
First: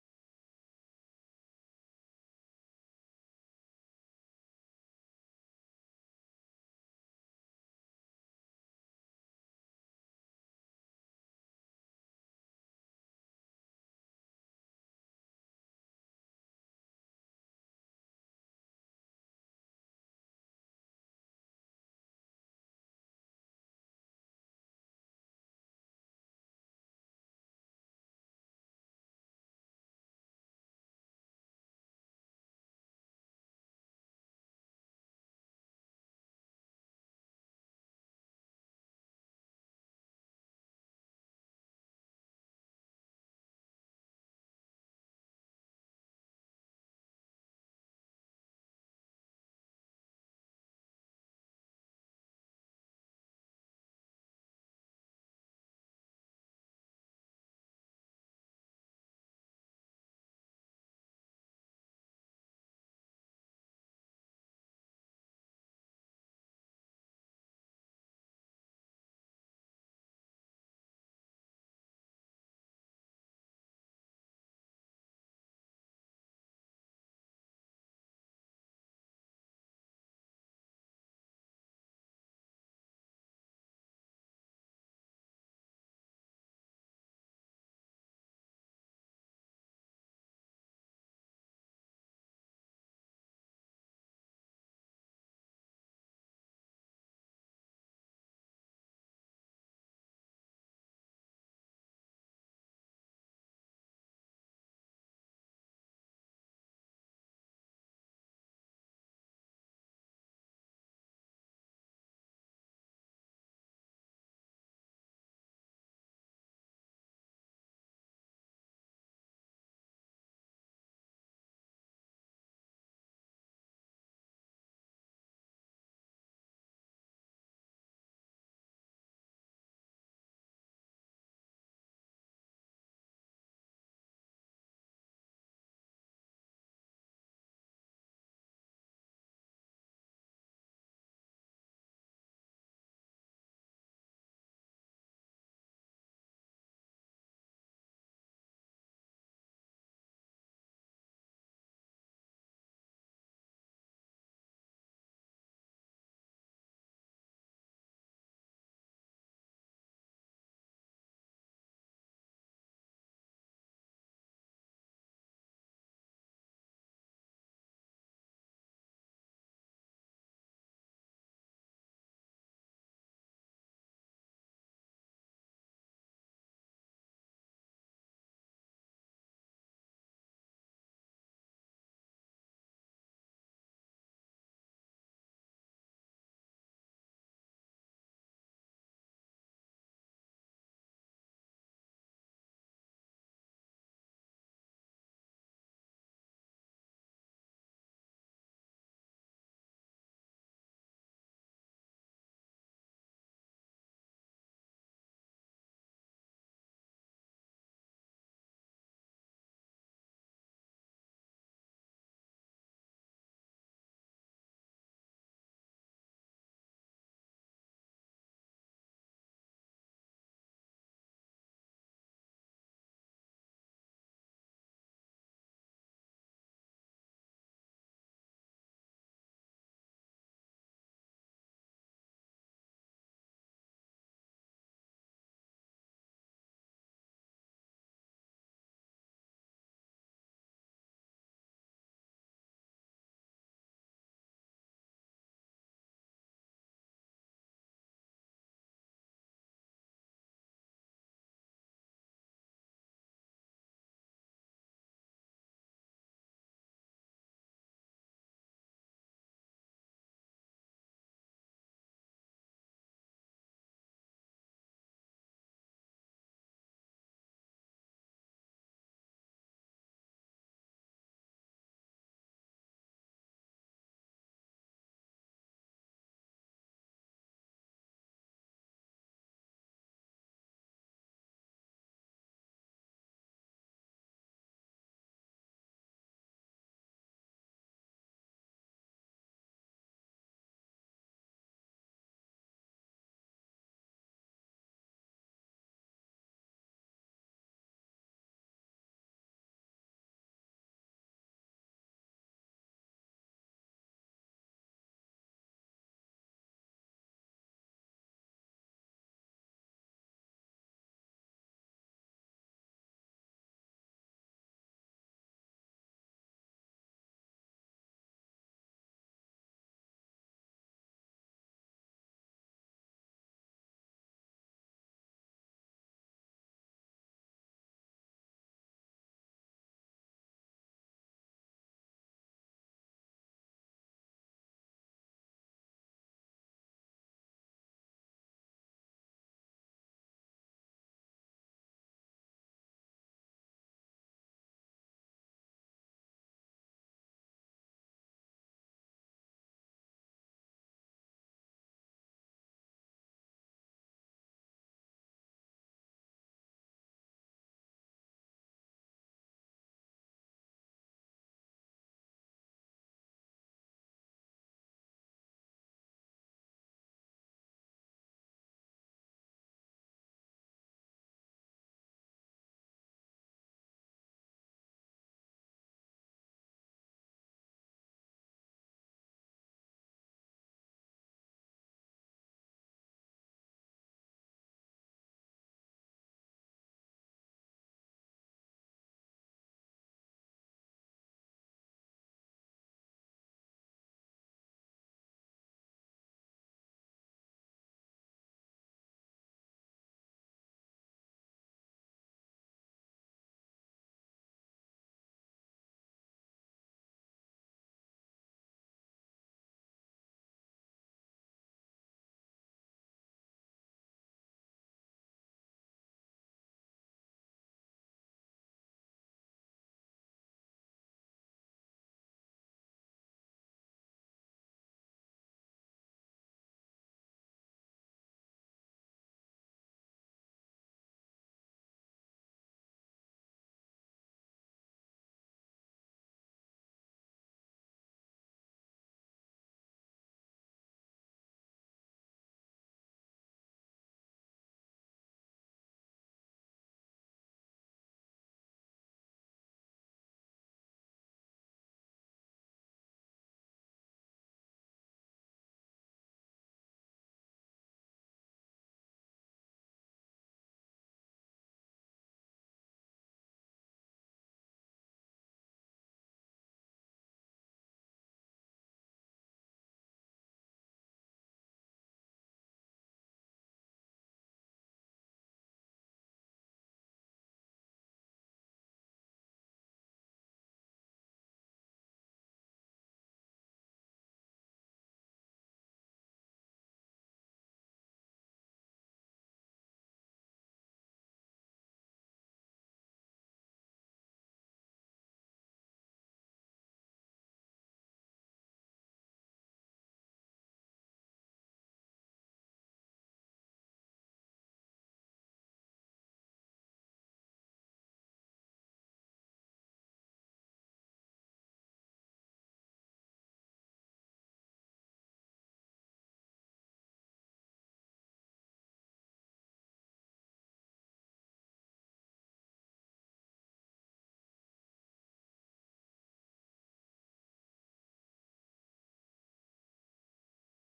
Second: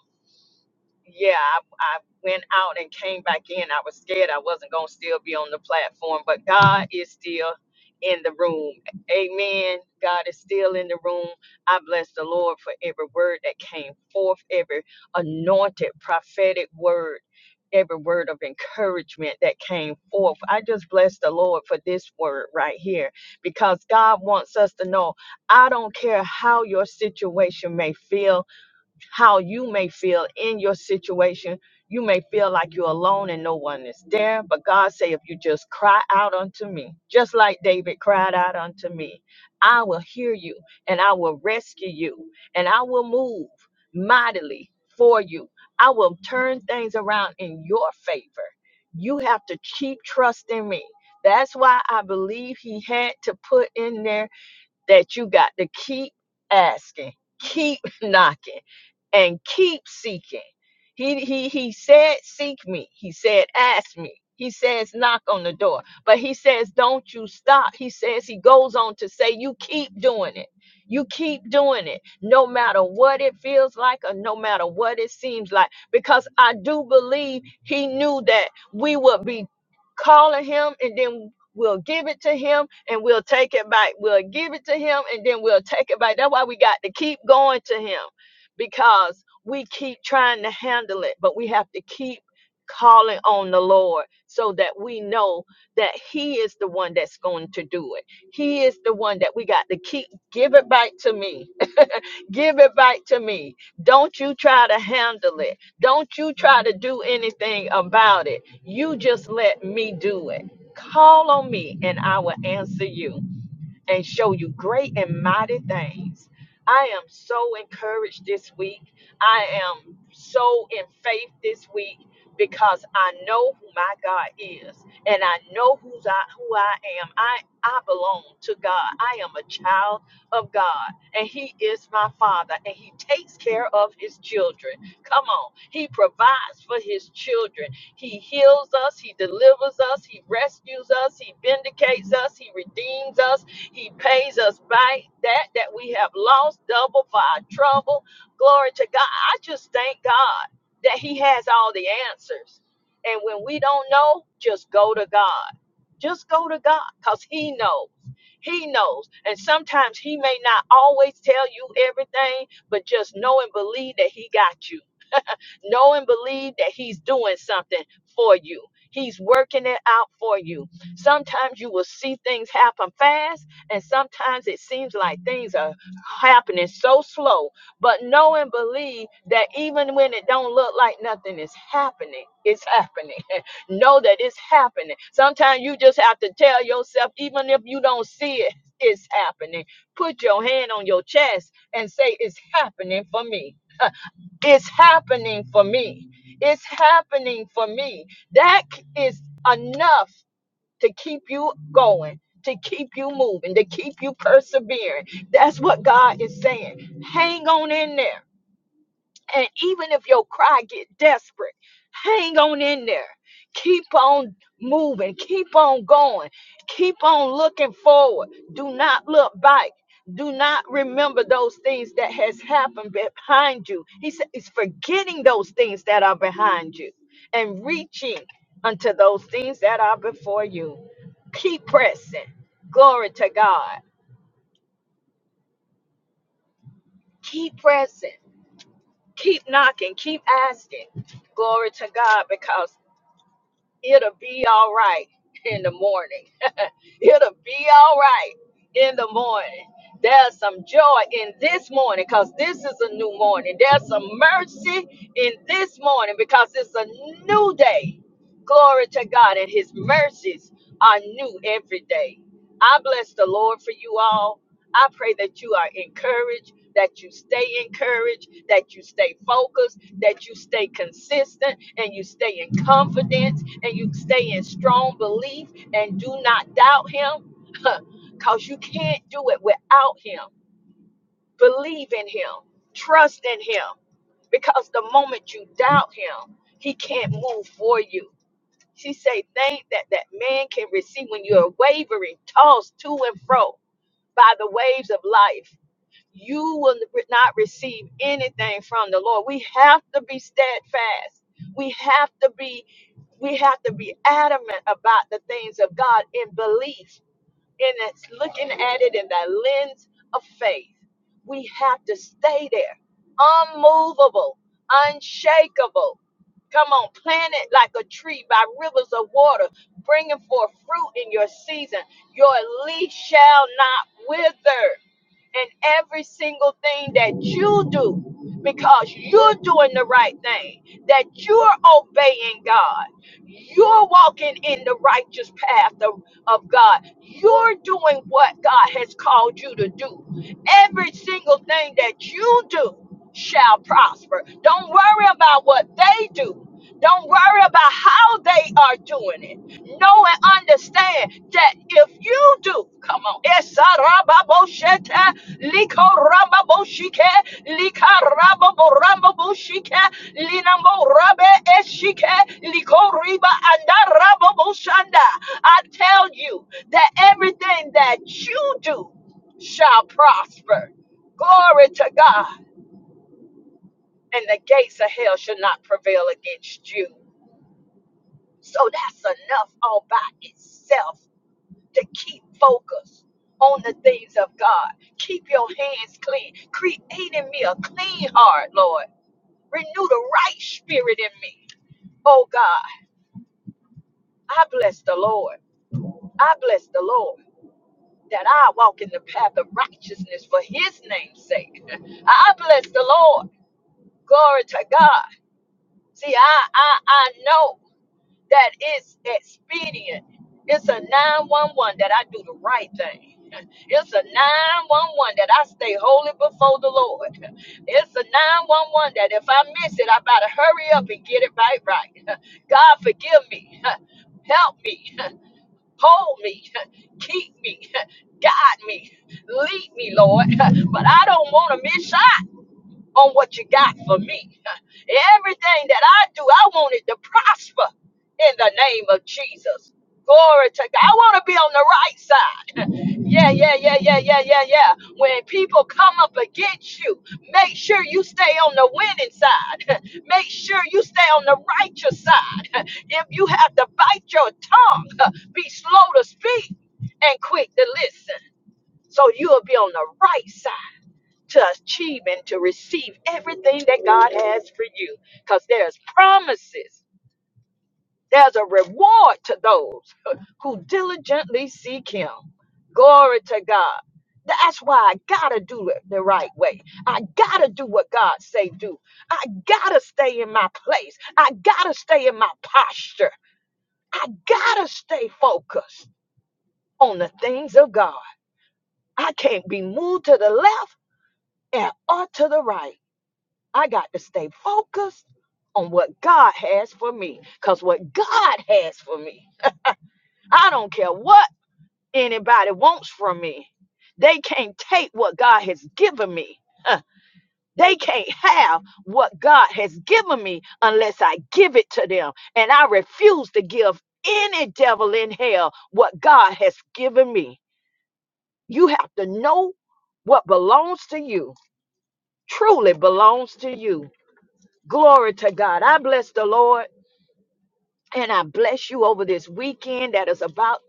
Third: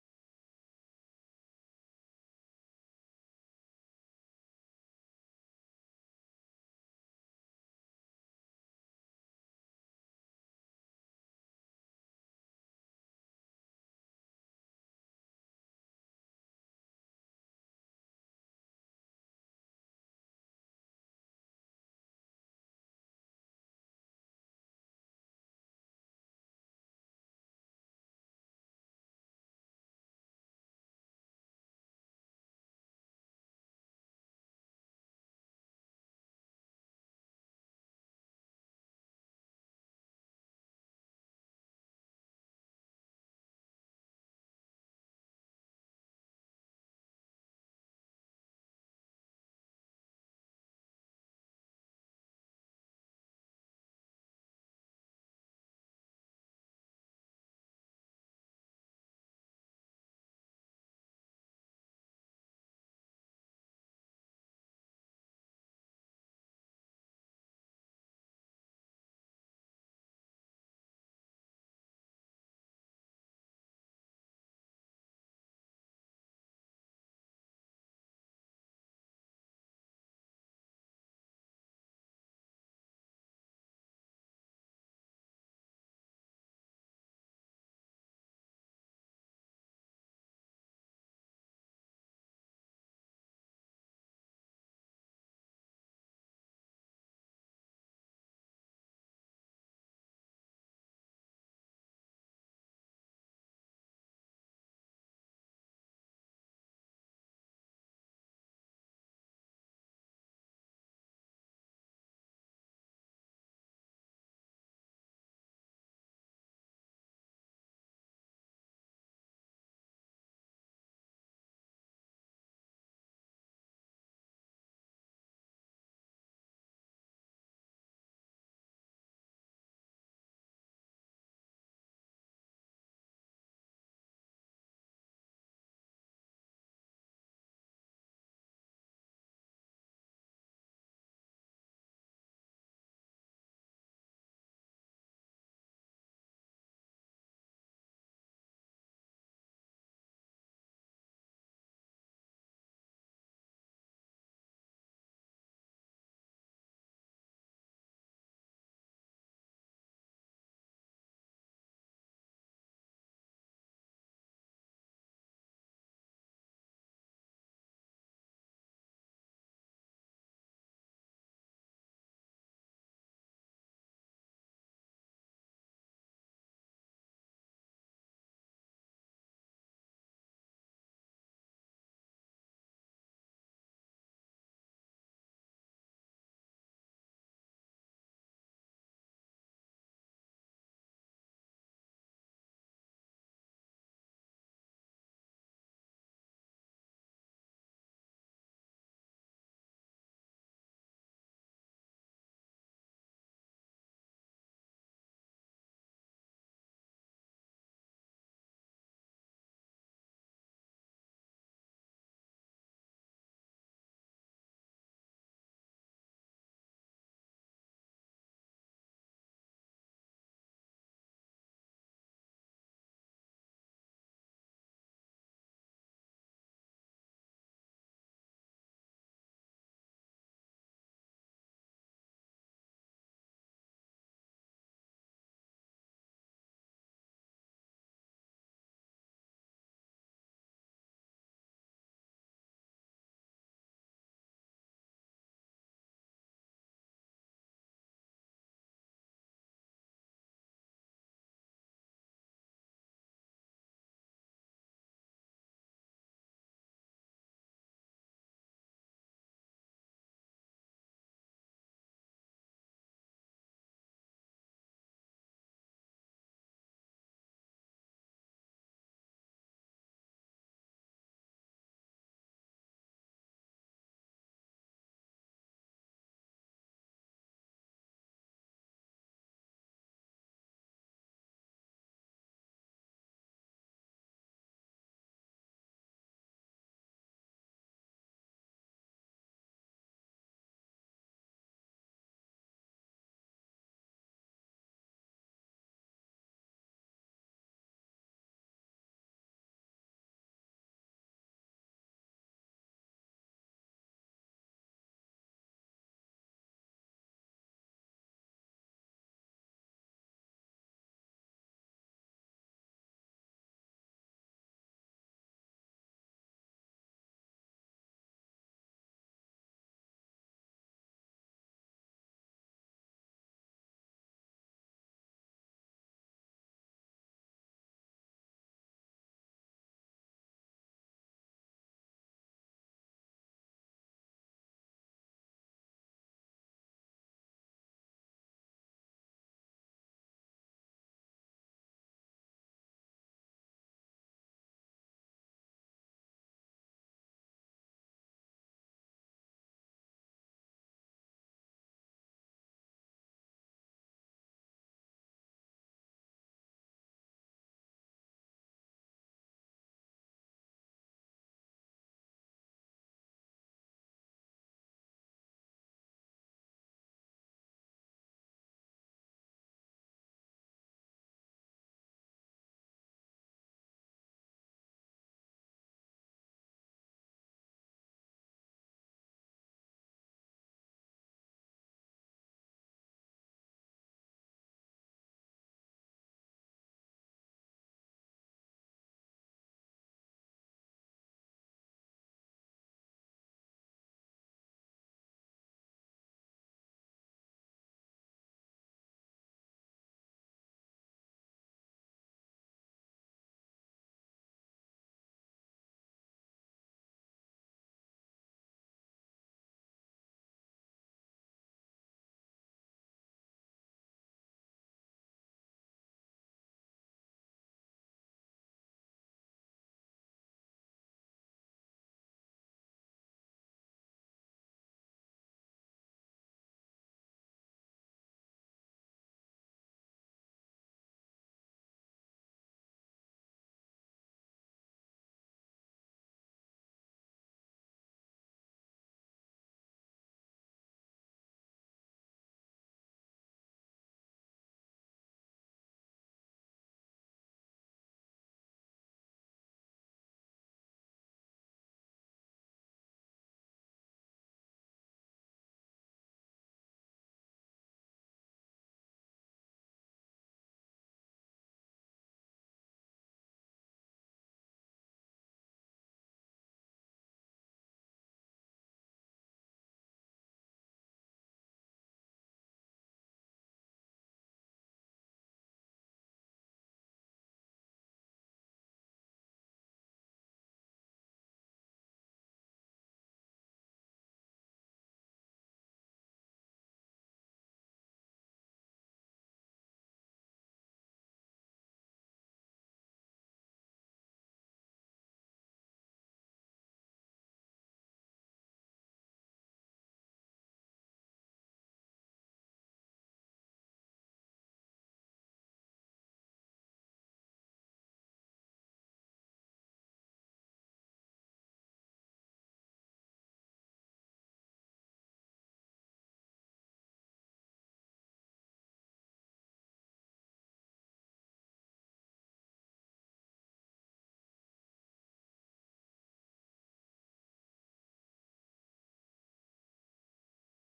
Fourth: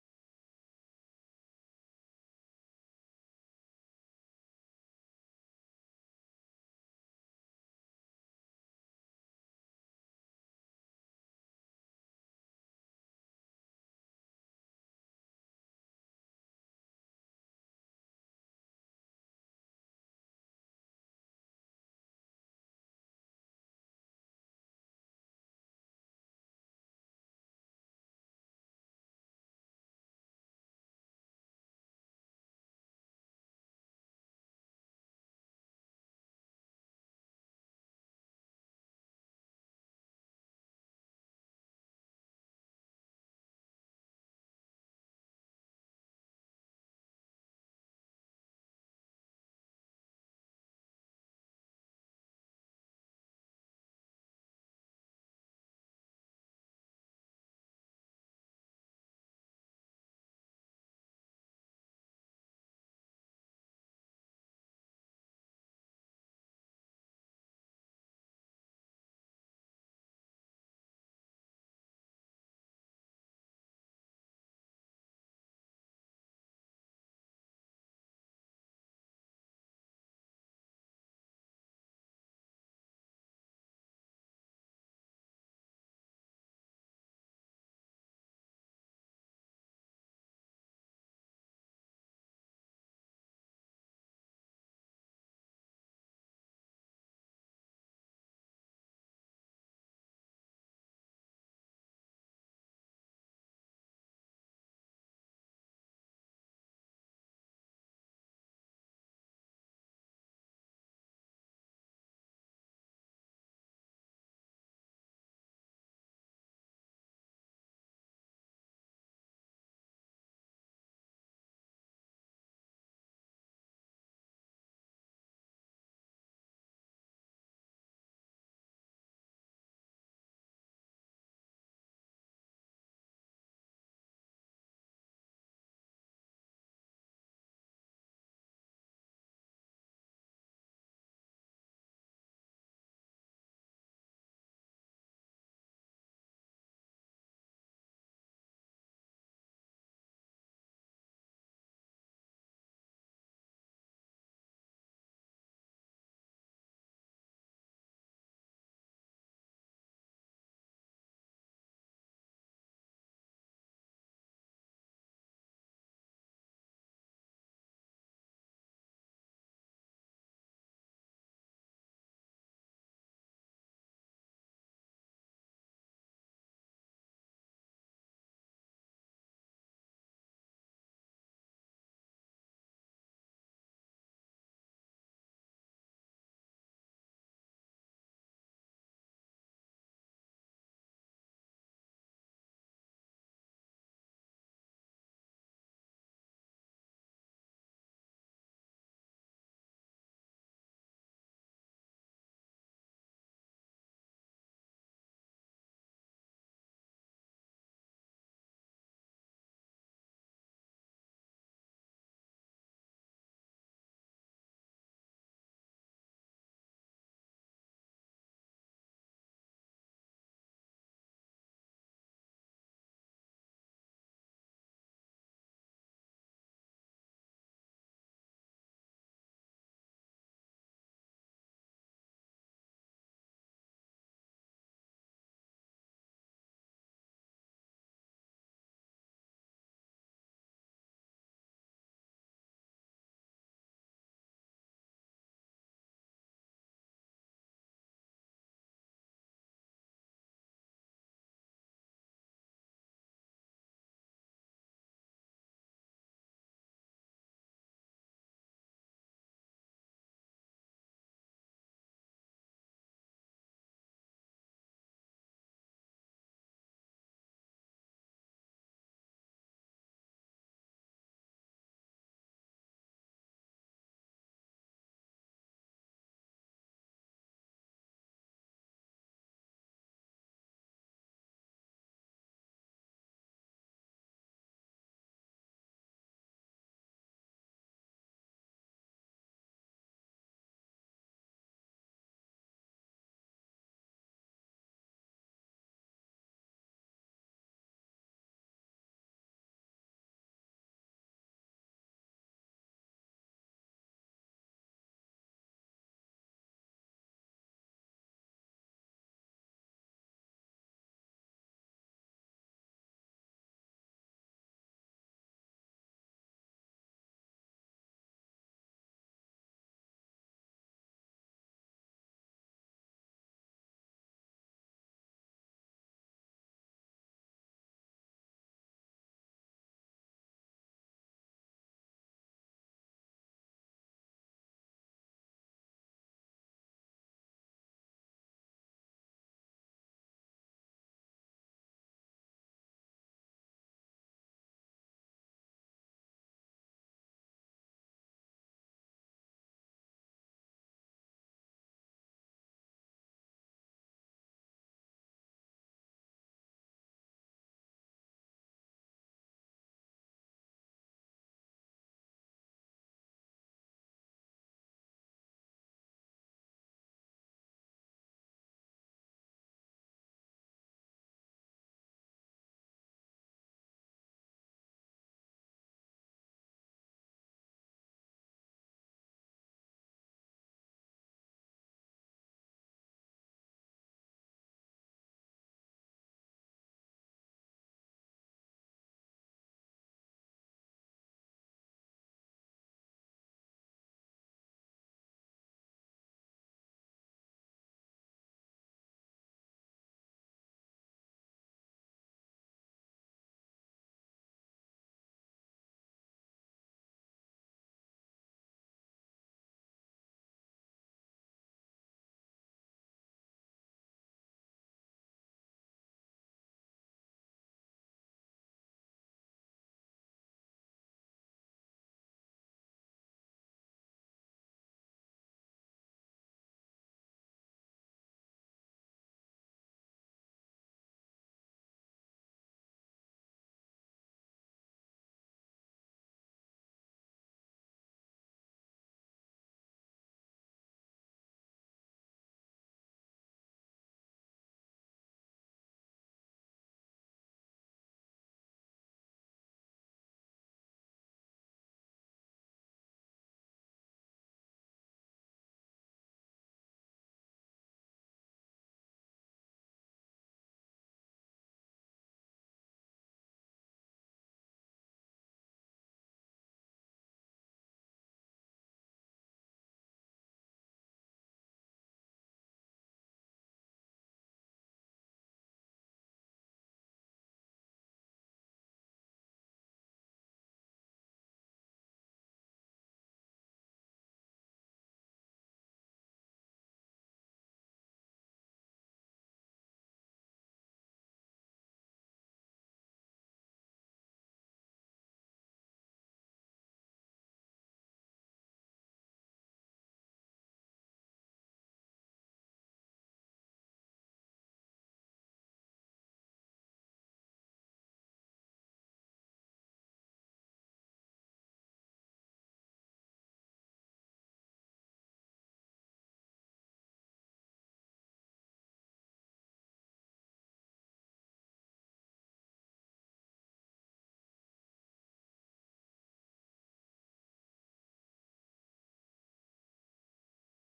yeah, I, I went out and came back in. I was scared I wasn't going to still be on the platform, but God is still in the room. Amen. God is still in the room. I bless the Lord for every word that came forth, every anointed prophetic word. Every word of encouragement that came forth. I just bless the Lord for this word right here because God wants us to know I don't care how your situation may feel, how you may feel in your situation. You may feel like you're alone and no one is there, but God say if you just cry out unto me, just like David cried out unto me, I will hear you and I will rescue you and I will move mightily for you. I will turn things around in your favor. You have to keep trusting me. That's why I believe he had to put in there that you got to keep asking, keep knocking, and keep seeking. He he he said, seek me. He said, ask me. He says, knock on the door. But he says, don't you stop. He says, he goes on to say, you keep doing it. You keep doing it, no matter what it feels like or no matter what it seems like. Because I do believe he knew that we would be calling him and then We'll give it to him and we'll take it back. We'll give it to him and then we'll take it back. That's why we got to keep going to him because we keep trying to handle it, but we have to keep calling on the Lord so that we know that he is the one that's going to do it. He is the one that we got to keep give it back to me Give it back to me. Don't you try to handle it. Don't you try to do anything about it. You just let me do it. Call on me and I will answer you and show you great and mighty things. I am so encouraged this week. I am so in faith this week because I know who my God is and I know who's I, who I am. I, I belong to God. I am a child of God and He is my Father and He takes care of His children. Come on. He provides for His children. He heals us, He delivers us, He rescues us, He vindicates us, He redeems us. He pays us back that that we have lost double for our trouble. Glory to God. I just thank God that he has all the answers. And when we don't know, just go to God. Just go to God cuz he knows. He knows. And sometimes he may not always tell you everything, but just know and believe that he got you. Know and believe that He's doing something for you. He's working it out for you. Sometimes you will see things happen fast, and sometimes it seems like things are happening so slow. But know and believe that even when it don't look like nothing is happening, it's happening. know that it's happening. Sometimes you just have to tell yourself, even if you don't see it, it's happening. Put your hand on your chest and say, It's happening for me. It's happening for me. It's happening for me. That c- is enough to keep you going, to keep you moving, to keep you persevering. That's what God is saying. Hang on in there. And even if your cry get desperate, hang on in there. Keep on moving. Keep on going. Keep on looking forward. Do not look back. Do not remember those things that has happened behind you. He said it's forgetting those things that are behind you and reaching unto those things that are before you. Keep pressing. Glory to God. Keep pressing. Keep knocking. Keep asking. Glory to God because it'll be all right in the morning. it'll be all right in the morning. There's some joy in this morning because this is a new morning. There's some mercy in this morning because it's a new day. Glory to God, and His mercies are new every day. I bless the Lord for you all. I pray that you are encouraged, that you stay encouraged, that you stay focused, that you stay consistent, and you stay in confidence, and you stay in strong belief, and do not doubt Him, because you can't do it without Him. Believe in Him, trust in Him, because the moment you doubt Him, He can't move for you. She say, "Think that that man can receive when you're wavering, tossed to and fro." by the waves of life. You will not receive anything from the Lord. We have to be steadfast. We have to be we have to be adamant about the things of God in belief and it's looking at it in that lens of faith. We have to stay there, unmovable, unshakable. Come on, plant it like a tree by rivers of water, bringing forth fruit in your season. Your leaf shall not wither in every single thing that you do because you're doing the right thing, that you're obeying God, you're walking in the righteous path of, of God, you're doing what God has called you to do. Every single thing that you do shall prosper. Don't worry about what they do. Don't worry about how they are doing it. Know and understand that if you do, come on, Esarababosheta, Likorababoshike, Likarababorambaboshike, Linamorabe Eshike, Likoriba Andarababoshanda. I tell you that everything that you do shall prosper. Glory to God and the gates of hell shall not prevail against you. So that's enough all by itself to keep focus on the things of God. Keep your hands clean. Create in me a clean heart, Lord. Renew the right spirit in me. Oh God, I bless the Lord. I bless the Lord that I walk in the path of righteousness for his name's sake. I bless the Lord. Glory to God. See, I I I know. that it's expedient. It's a 911 that I do the right thing. It's a 911 that I stay holy before the Lord. It's a 911 that if I miss it, I better hurry up and get it right right. God forgive me. Help me. Hold me. Keep me. Guide me. Lead me, Lord. But I don't want to miss shot on what you got for me. Everything that I do, I want it to prosper in the name of Jesus. Glory to God. I want to be on the right side. Yeah, yeah, yeah, yeah, yeah, yeah, yeah. When people come up against you, make sure you stay on the winning side. Make sure you stay on the righteous side. If you have to bite your tongue, be slow to speak and quick to listen. So you'll be on the right side to achieve and to receive everything that God has for you. Because there's promises, there's a reward to those who diligently seek Him. Glory to God. That's why I gotta do it the right way. I gotta do what God say do. I gotta stay in my place. I gotta stay in my posture. I gotta stay focused on the things of God. I can't be moved to the left and or to the right. I got to stay focused on what God has for me. Because what God has for me, I don't care what anybody wants from me. They can't take what God has given me. Huh. They can't have what God has given me unless I give it to them. And I refuse to give any devil in hell what God has given me. You have to know what belongs to you, truly belongs to you. Glory to God. I bless the Lord and I bless you over this weekend that is about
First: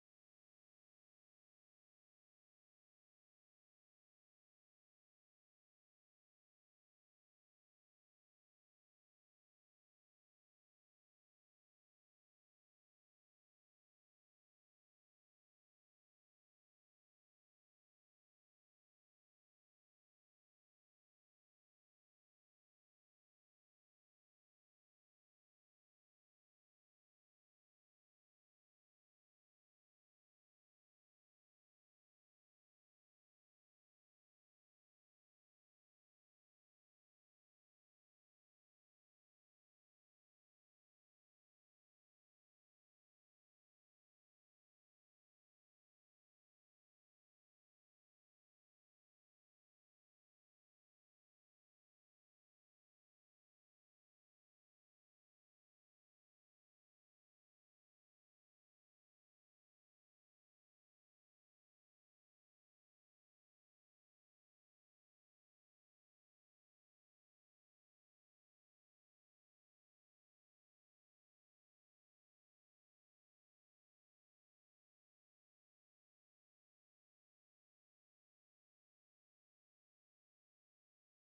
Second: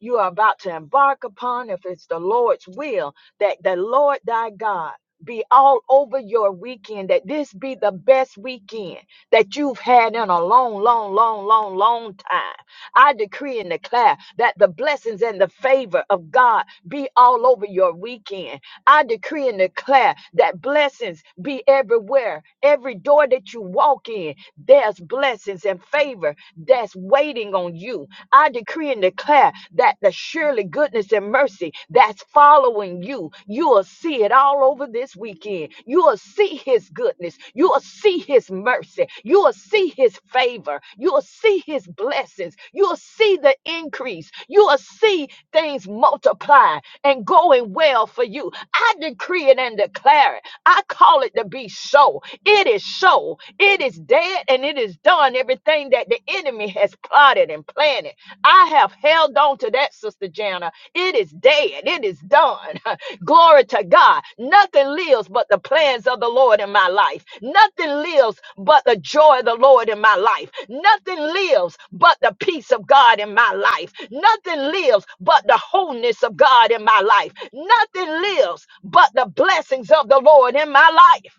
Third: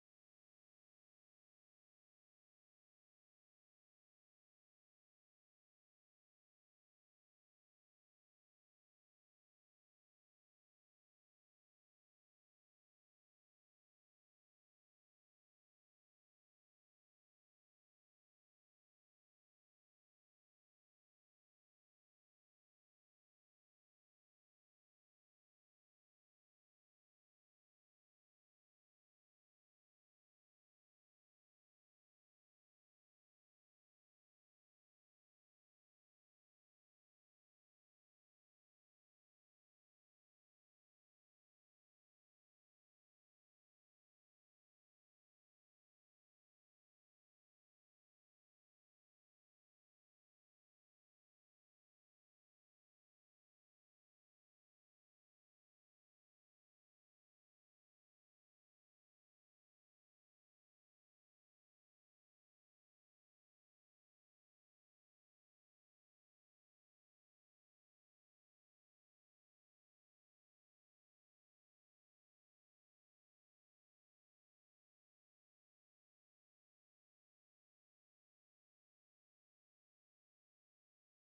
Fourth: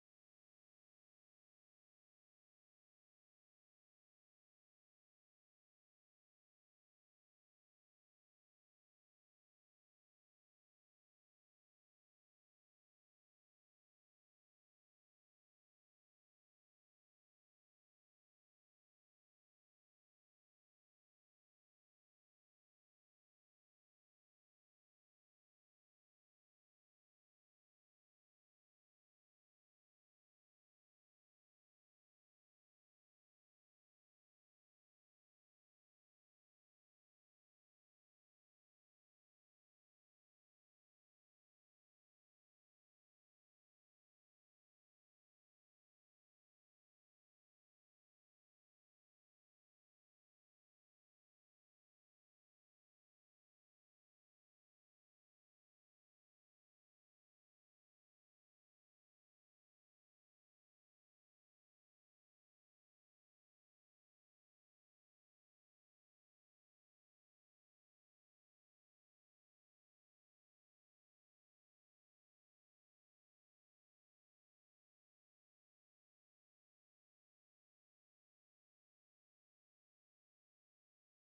you are about to embark upon if it's the Lord's will that the Lord thy God be all over your weekend, that this be the best weekend that you've had in a long, long, long, long, long time. I decree and declare that the blessings and the favor of God be all over your weekend. I decree and declare that blessings be everywhere. Every door that you walk in, there's blessings and favor that's waiting on you. I decree and declare that the surely surely goodness and mercy that's following you. You will see it all over this weekend. You will see his goodness. You will see his mercy. You will see his favor. You will see his blessings. You will see the increase. You will see things multiply and going well for you. I decree it and declare it. I call it to be so. It is so. It is dead and it is done. Everything that thing that the enemy has plotted and planted. I have held on to that, Sister Jana. It is dead. It is done. Glory to God. Nothing lives but the plans of the Lord in my life. Nothing lives but the joy of the Lord in my life. Nothing lives but the peace of God in my life. Nothing lives but the wholeness of God in my life. Nothing lives but the blessings of the Lord in my life.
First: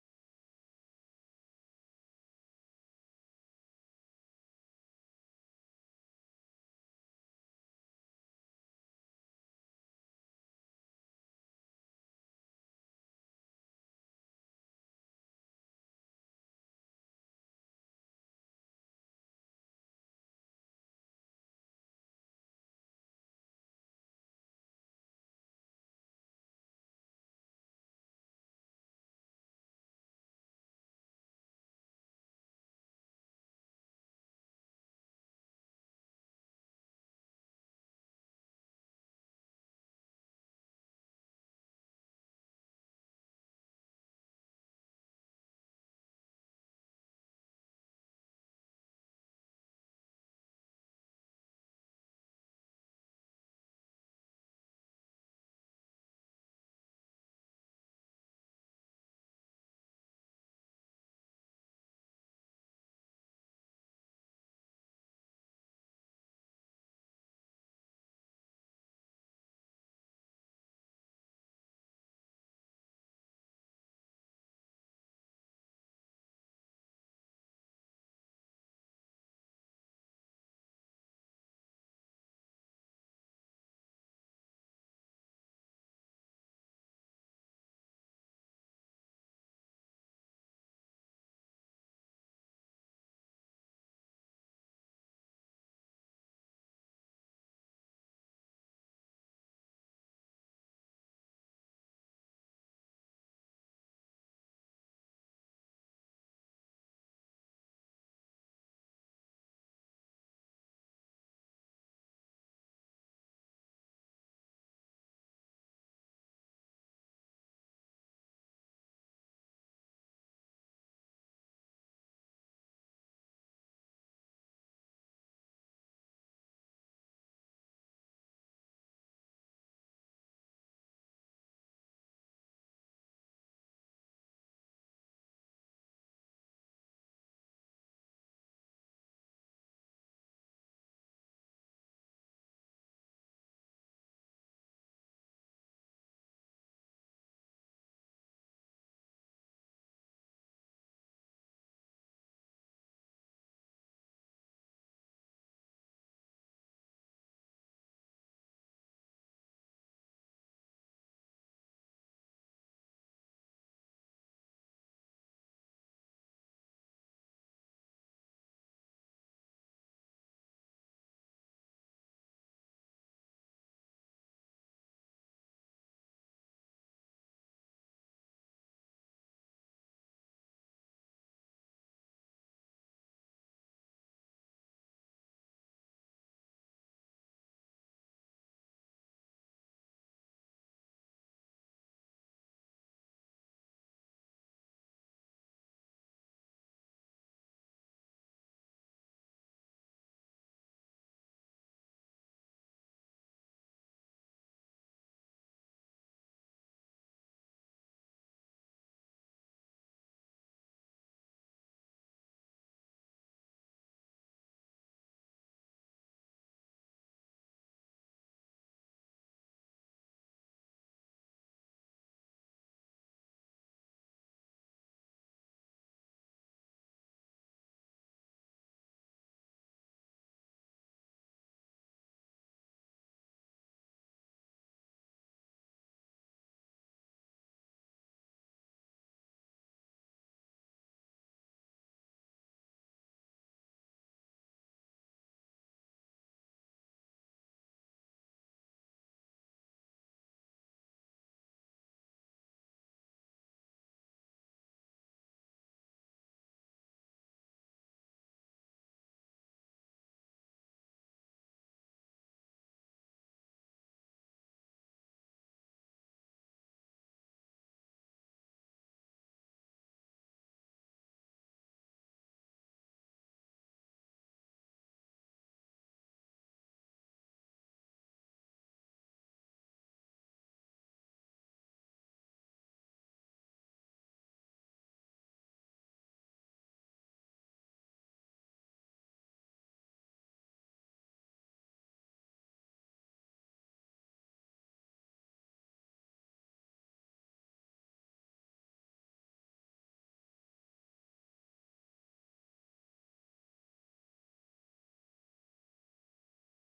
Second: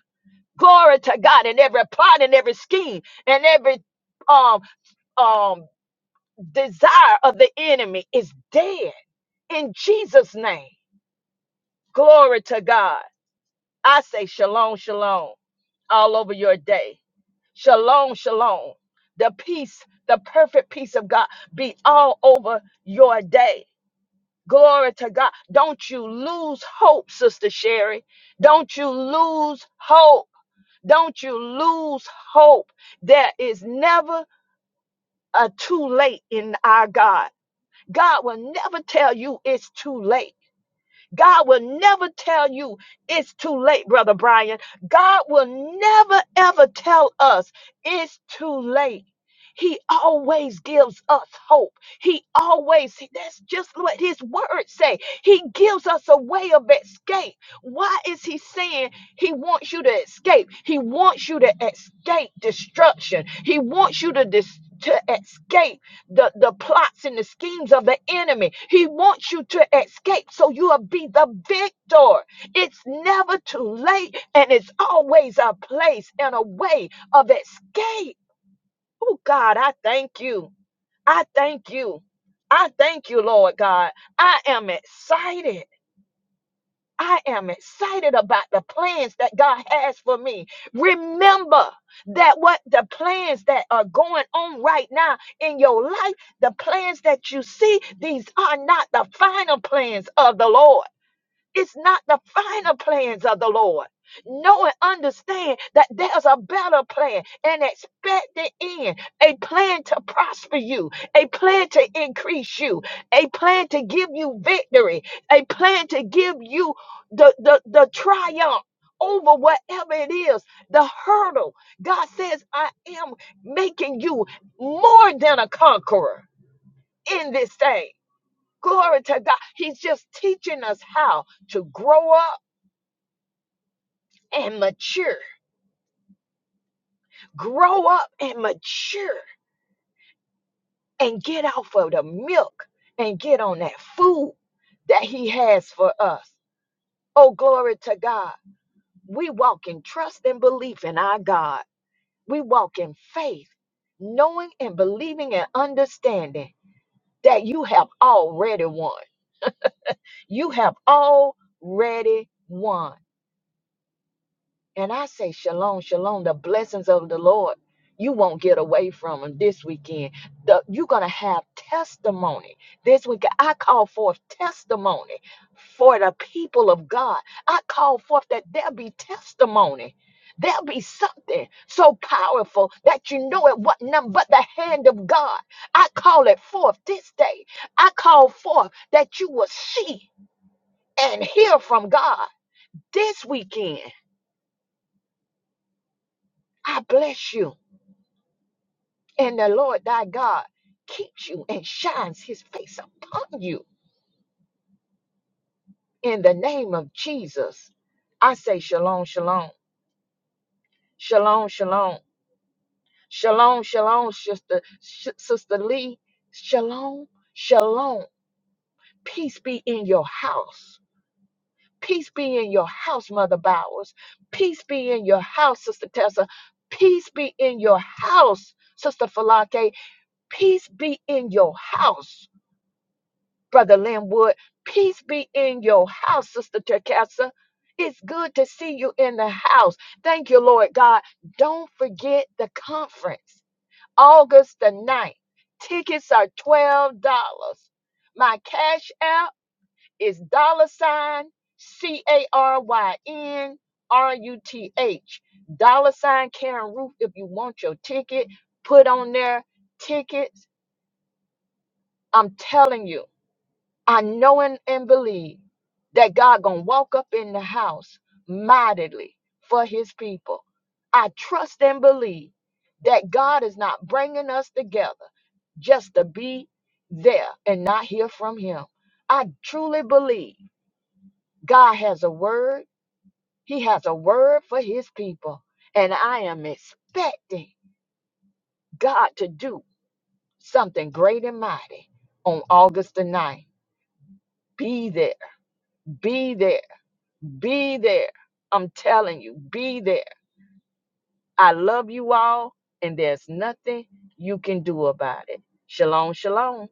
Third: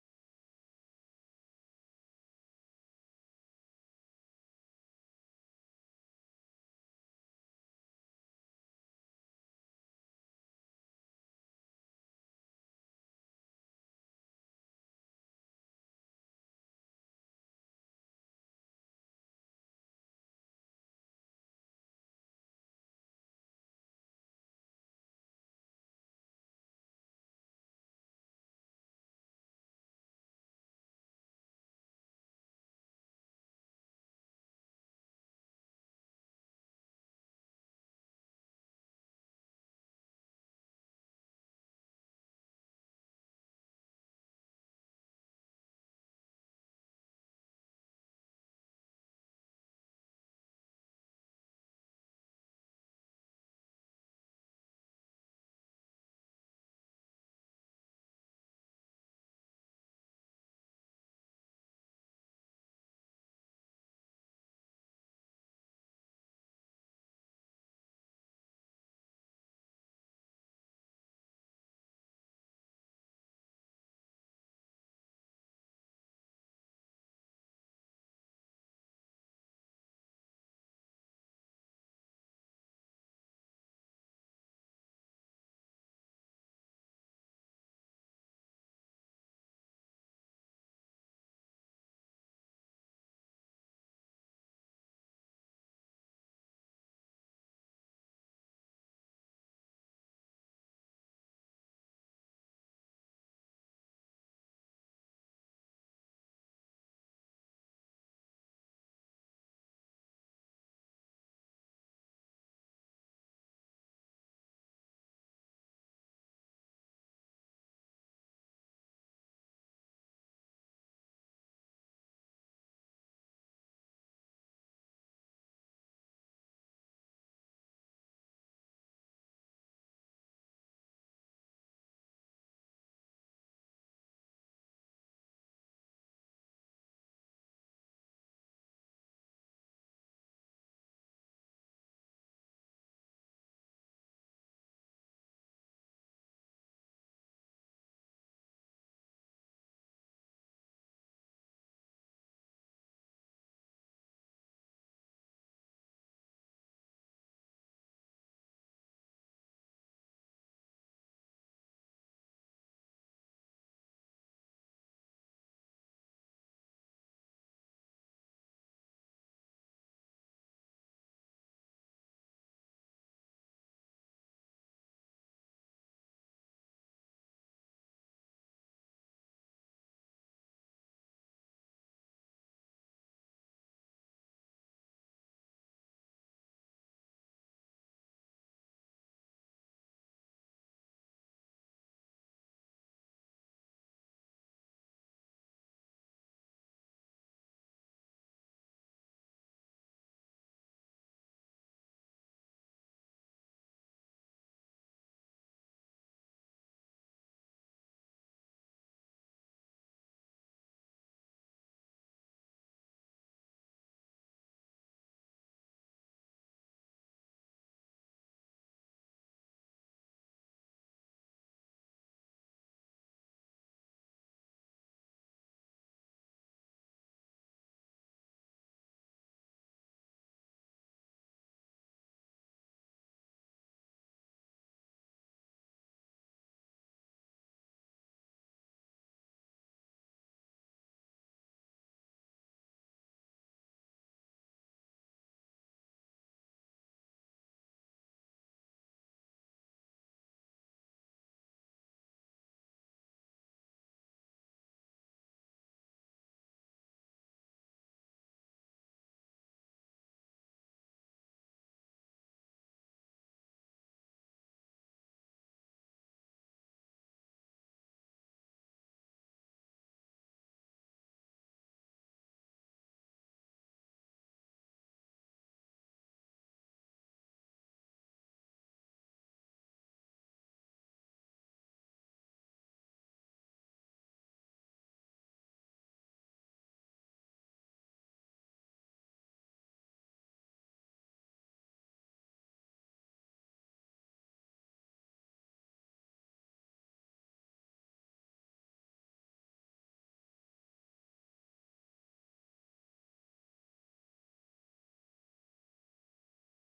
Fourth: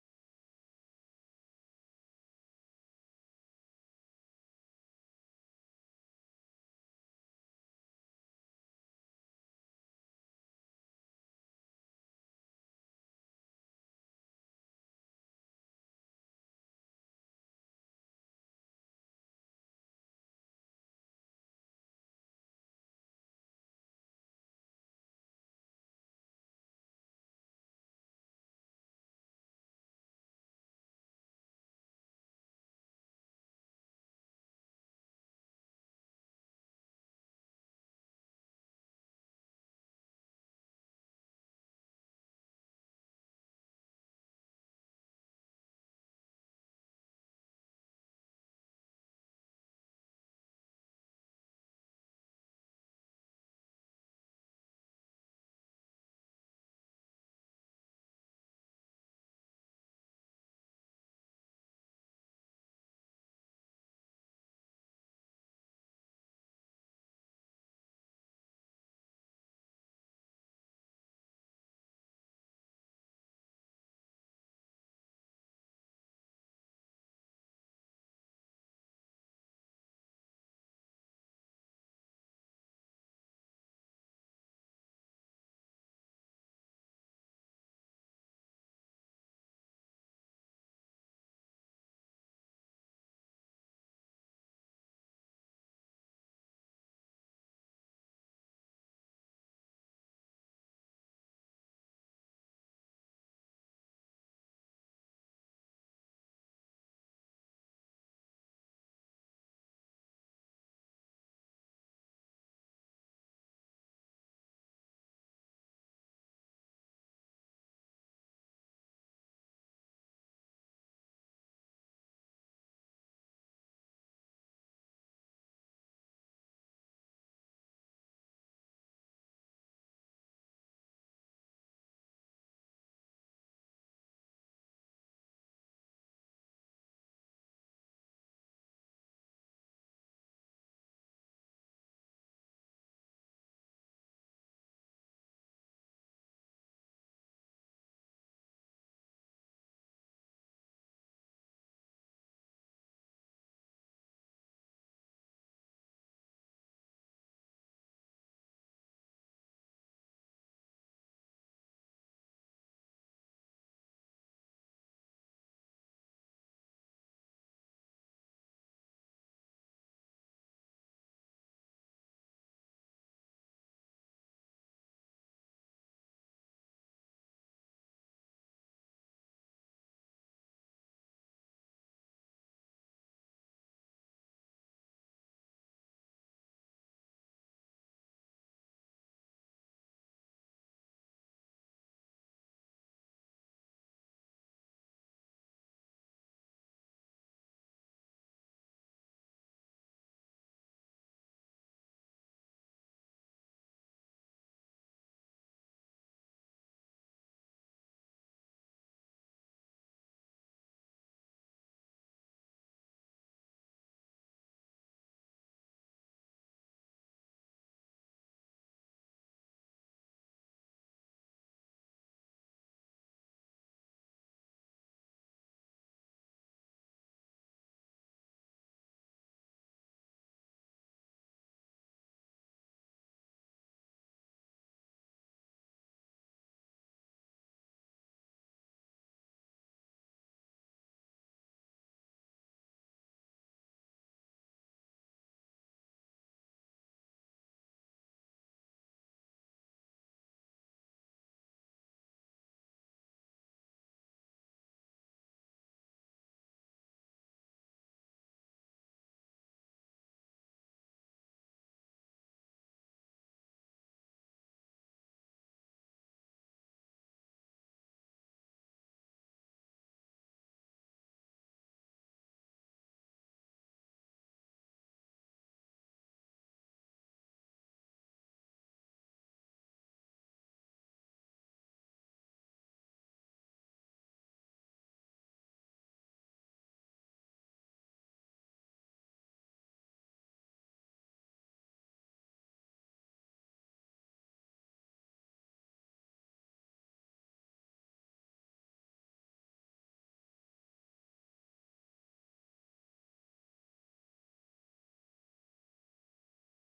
Glory to God And every plot and every scheme and every um um desire of the enemy is dead in Jesus' name. Glory to God. I say shalom, shalom all over your day. Shalom, shalom. The peace, the perfect peace of God be all over your day. Glory to God. Don't you lose hope, Sister Sherry. Don't you lose hope. Don't you lose hope. There is never a too late in our God. God will never tell you it's too late. God will never tell you it's too late, Brother Brian. God will never, ever tell us it's too late. He always gives us hope. He always, that's just what his words say. He gives us a way of escape. Why is he saying he wants you to escape? He wants you to escape destruction. He wants you to, dis- to escape the, the plots and the schemes of the enemy. He wants you to escape so you'll be the victor. It's never too late, and it's always a place and a way of escape. Oh, God, I thank you. I thank you. I thank you, Lord God. I am excited. I am excited about the plans that God has for me. Remember that what the plans that are going on right now in your life, the plans that you see, these are not the final plans of the Lord. It's not the final plans of the Lord. Know and understand that there's a better plan, an expected end, a plan to prosper you, a plan to increase you, a plan to give you victory, a plan to give you the, the, the triumph over whatever it is, the hurdle. God says, I am making you more than a conqueror in this thing. Glory to God. He's just teaching us how to grow up and mature, grow up and mature, and get off of the milk and get on that food that He has for us. Oh, glory to God. We walk in trust and belief in our God. We walk in faith, knowing and believing and understanding that you have already won. You have already won. And I say, Shalom, Shalom, the blessings of the Lord. You won't get away from them this weekend. The- you're going to have testimony. This week, I call forth testimony for the people of God. I call forth that there will be testimony. There'll be something so powerful that you know it wasn't nothing but the hand of God. I call it forth this day. I call forth that you will see and hear from God this weekend. I bless you. And the Lord thy God keeps you and shines his face upon you. In the name of Jesus, I say shalom, shalom, shalom, shalom, shalom, shalom, sister, Sh- sister Lee, shalom, shalom. Peace be in your house. Peace be in your house, Mother Bowers. Peace be in your house, Sister Tessa. Peace be in your house, Sister Falake. Peace be in your house. Brother Linwood. Peace be in your house, Sister Terkessa. It's good to see you in the house. Thank you, Lord God. Don't forget the conference, August the ninth. Tickets are $12. My cash app is dollar sign C A R Y N R U T H. Dollar sign Karen Roof. If you want your ticket, put on there tickets. I'm telling you. I know and, and believe that God gonna walk up in the house mightily for His people. I trust and believe that God is not bringing us together just to be there and not hear from Him. I truly believe God has a word. He has a word for His people, and I am expecting God to do something great and mighty on August the ninth. Be there. Be there Be there. I'm telling you, be there. I love you all, and there's nothing you can do about it. Shalom, shalom.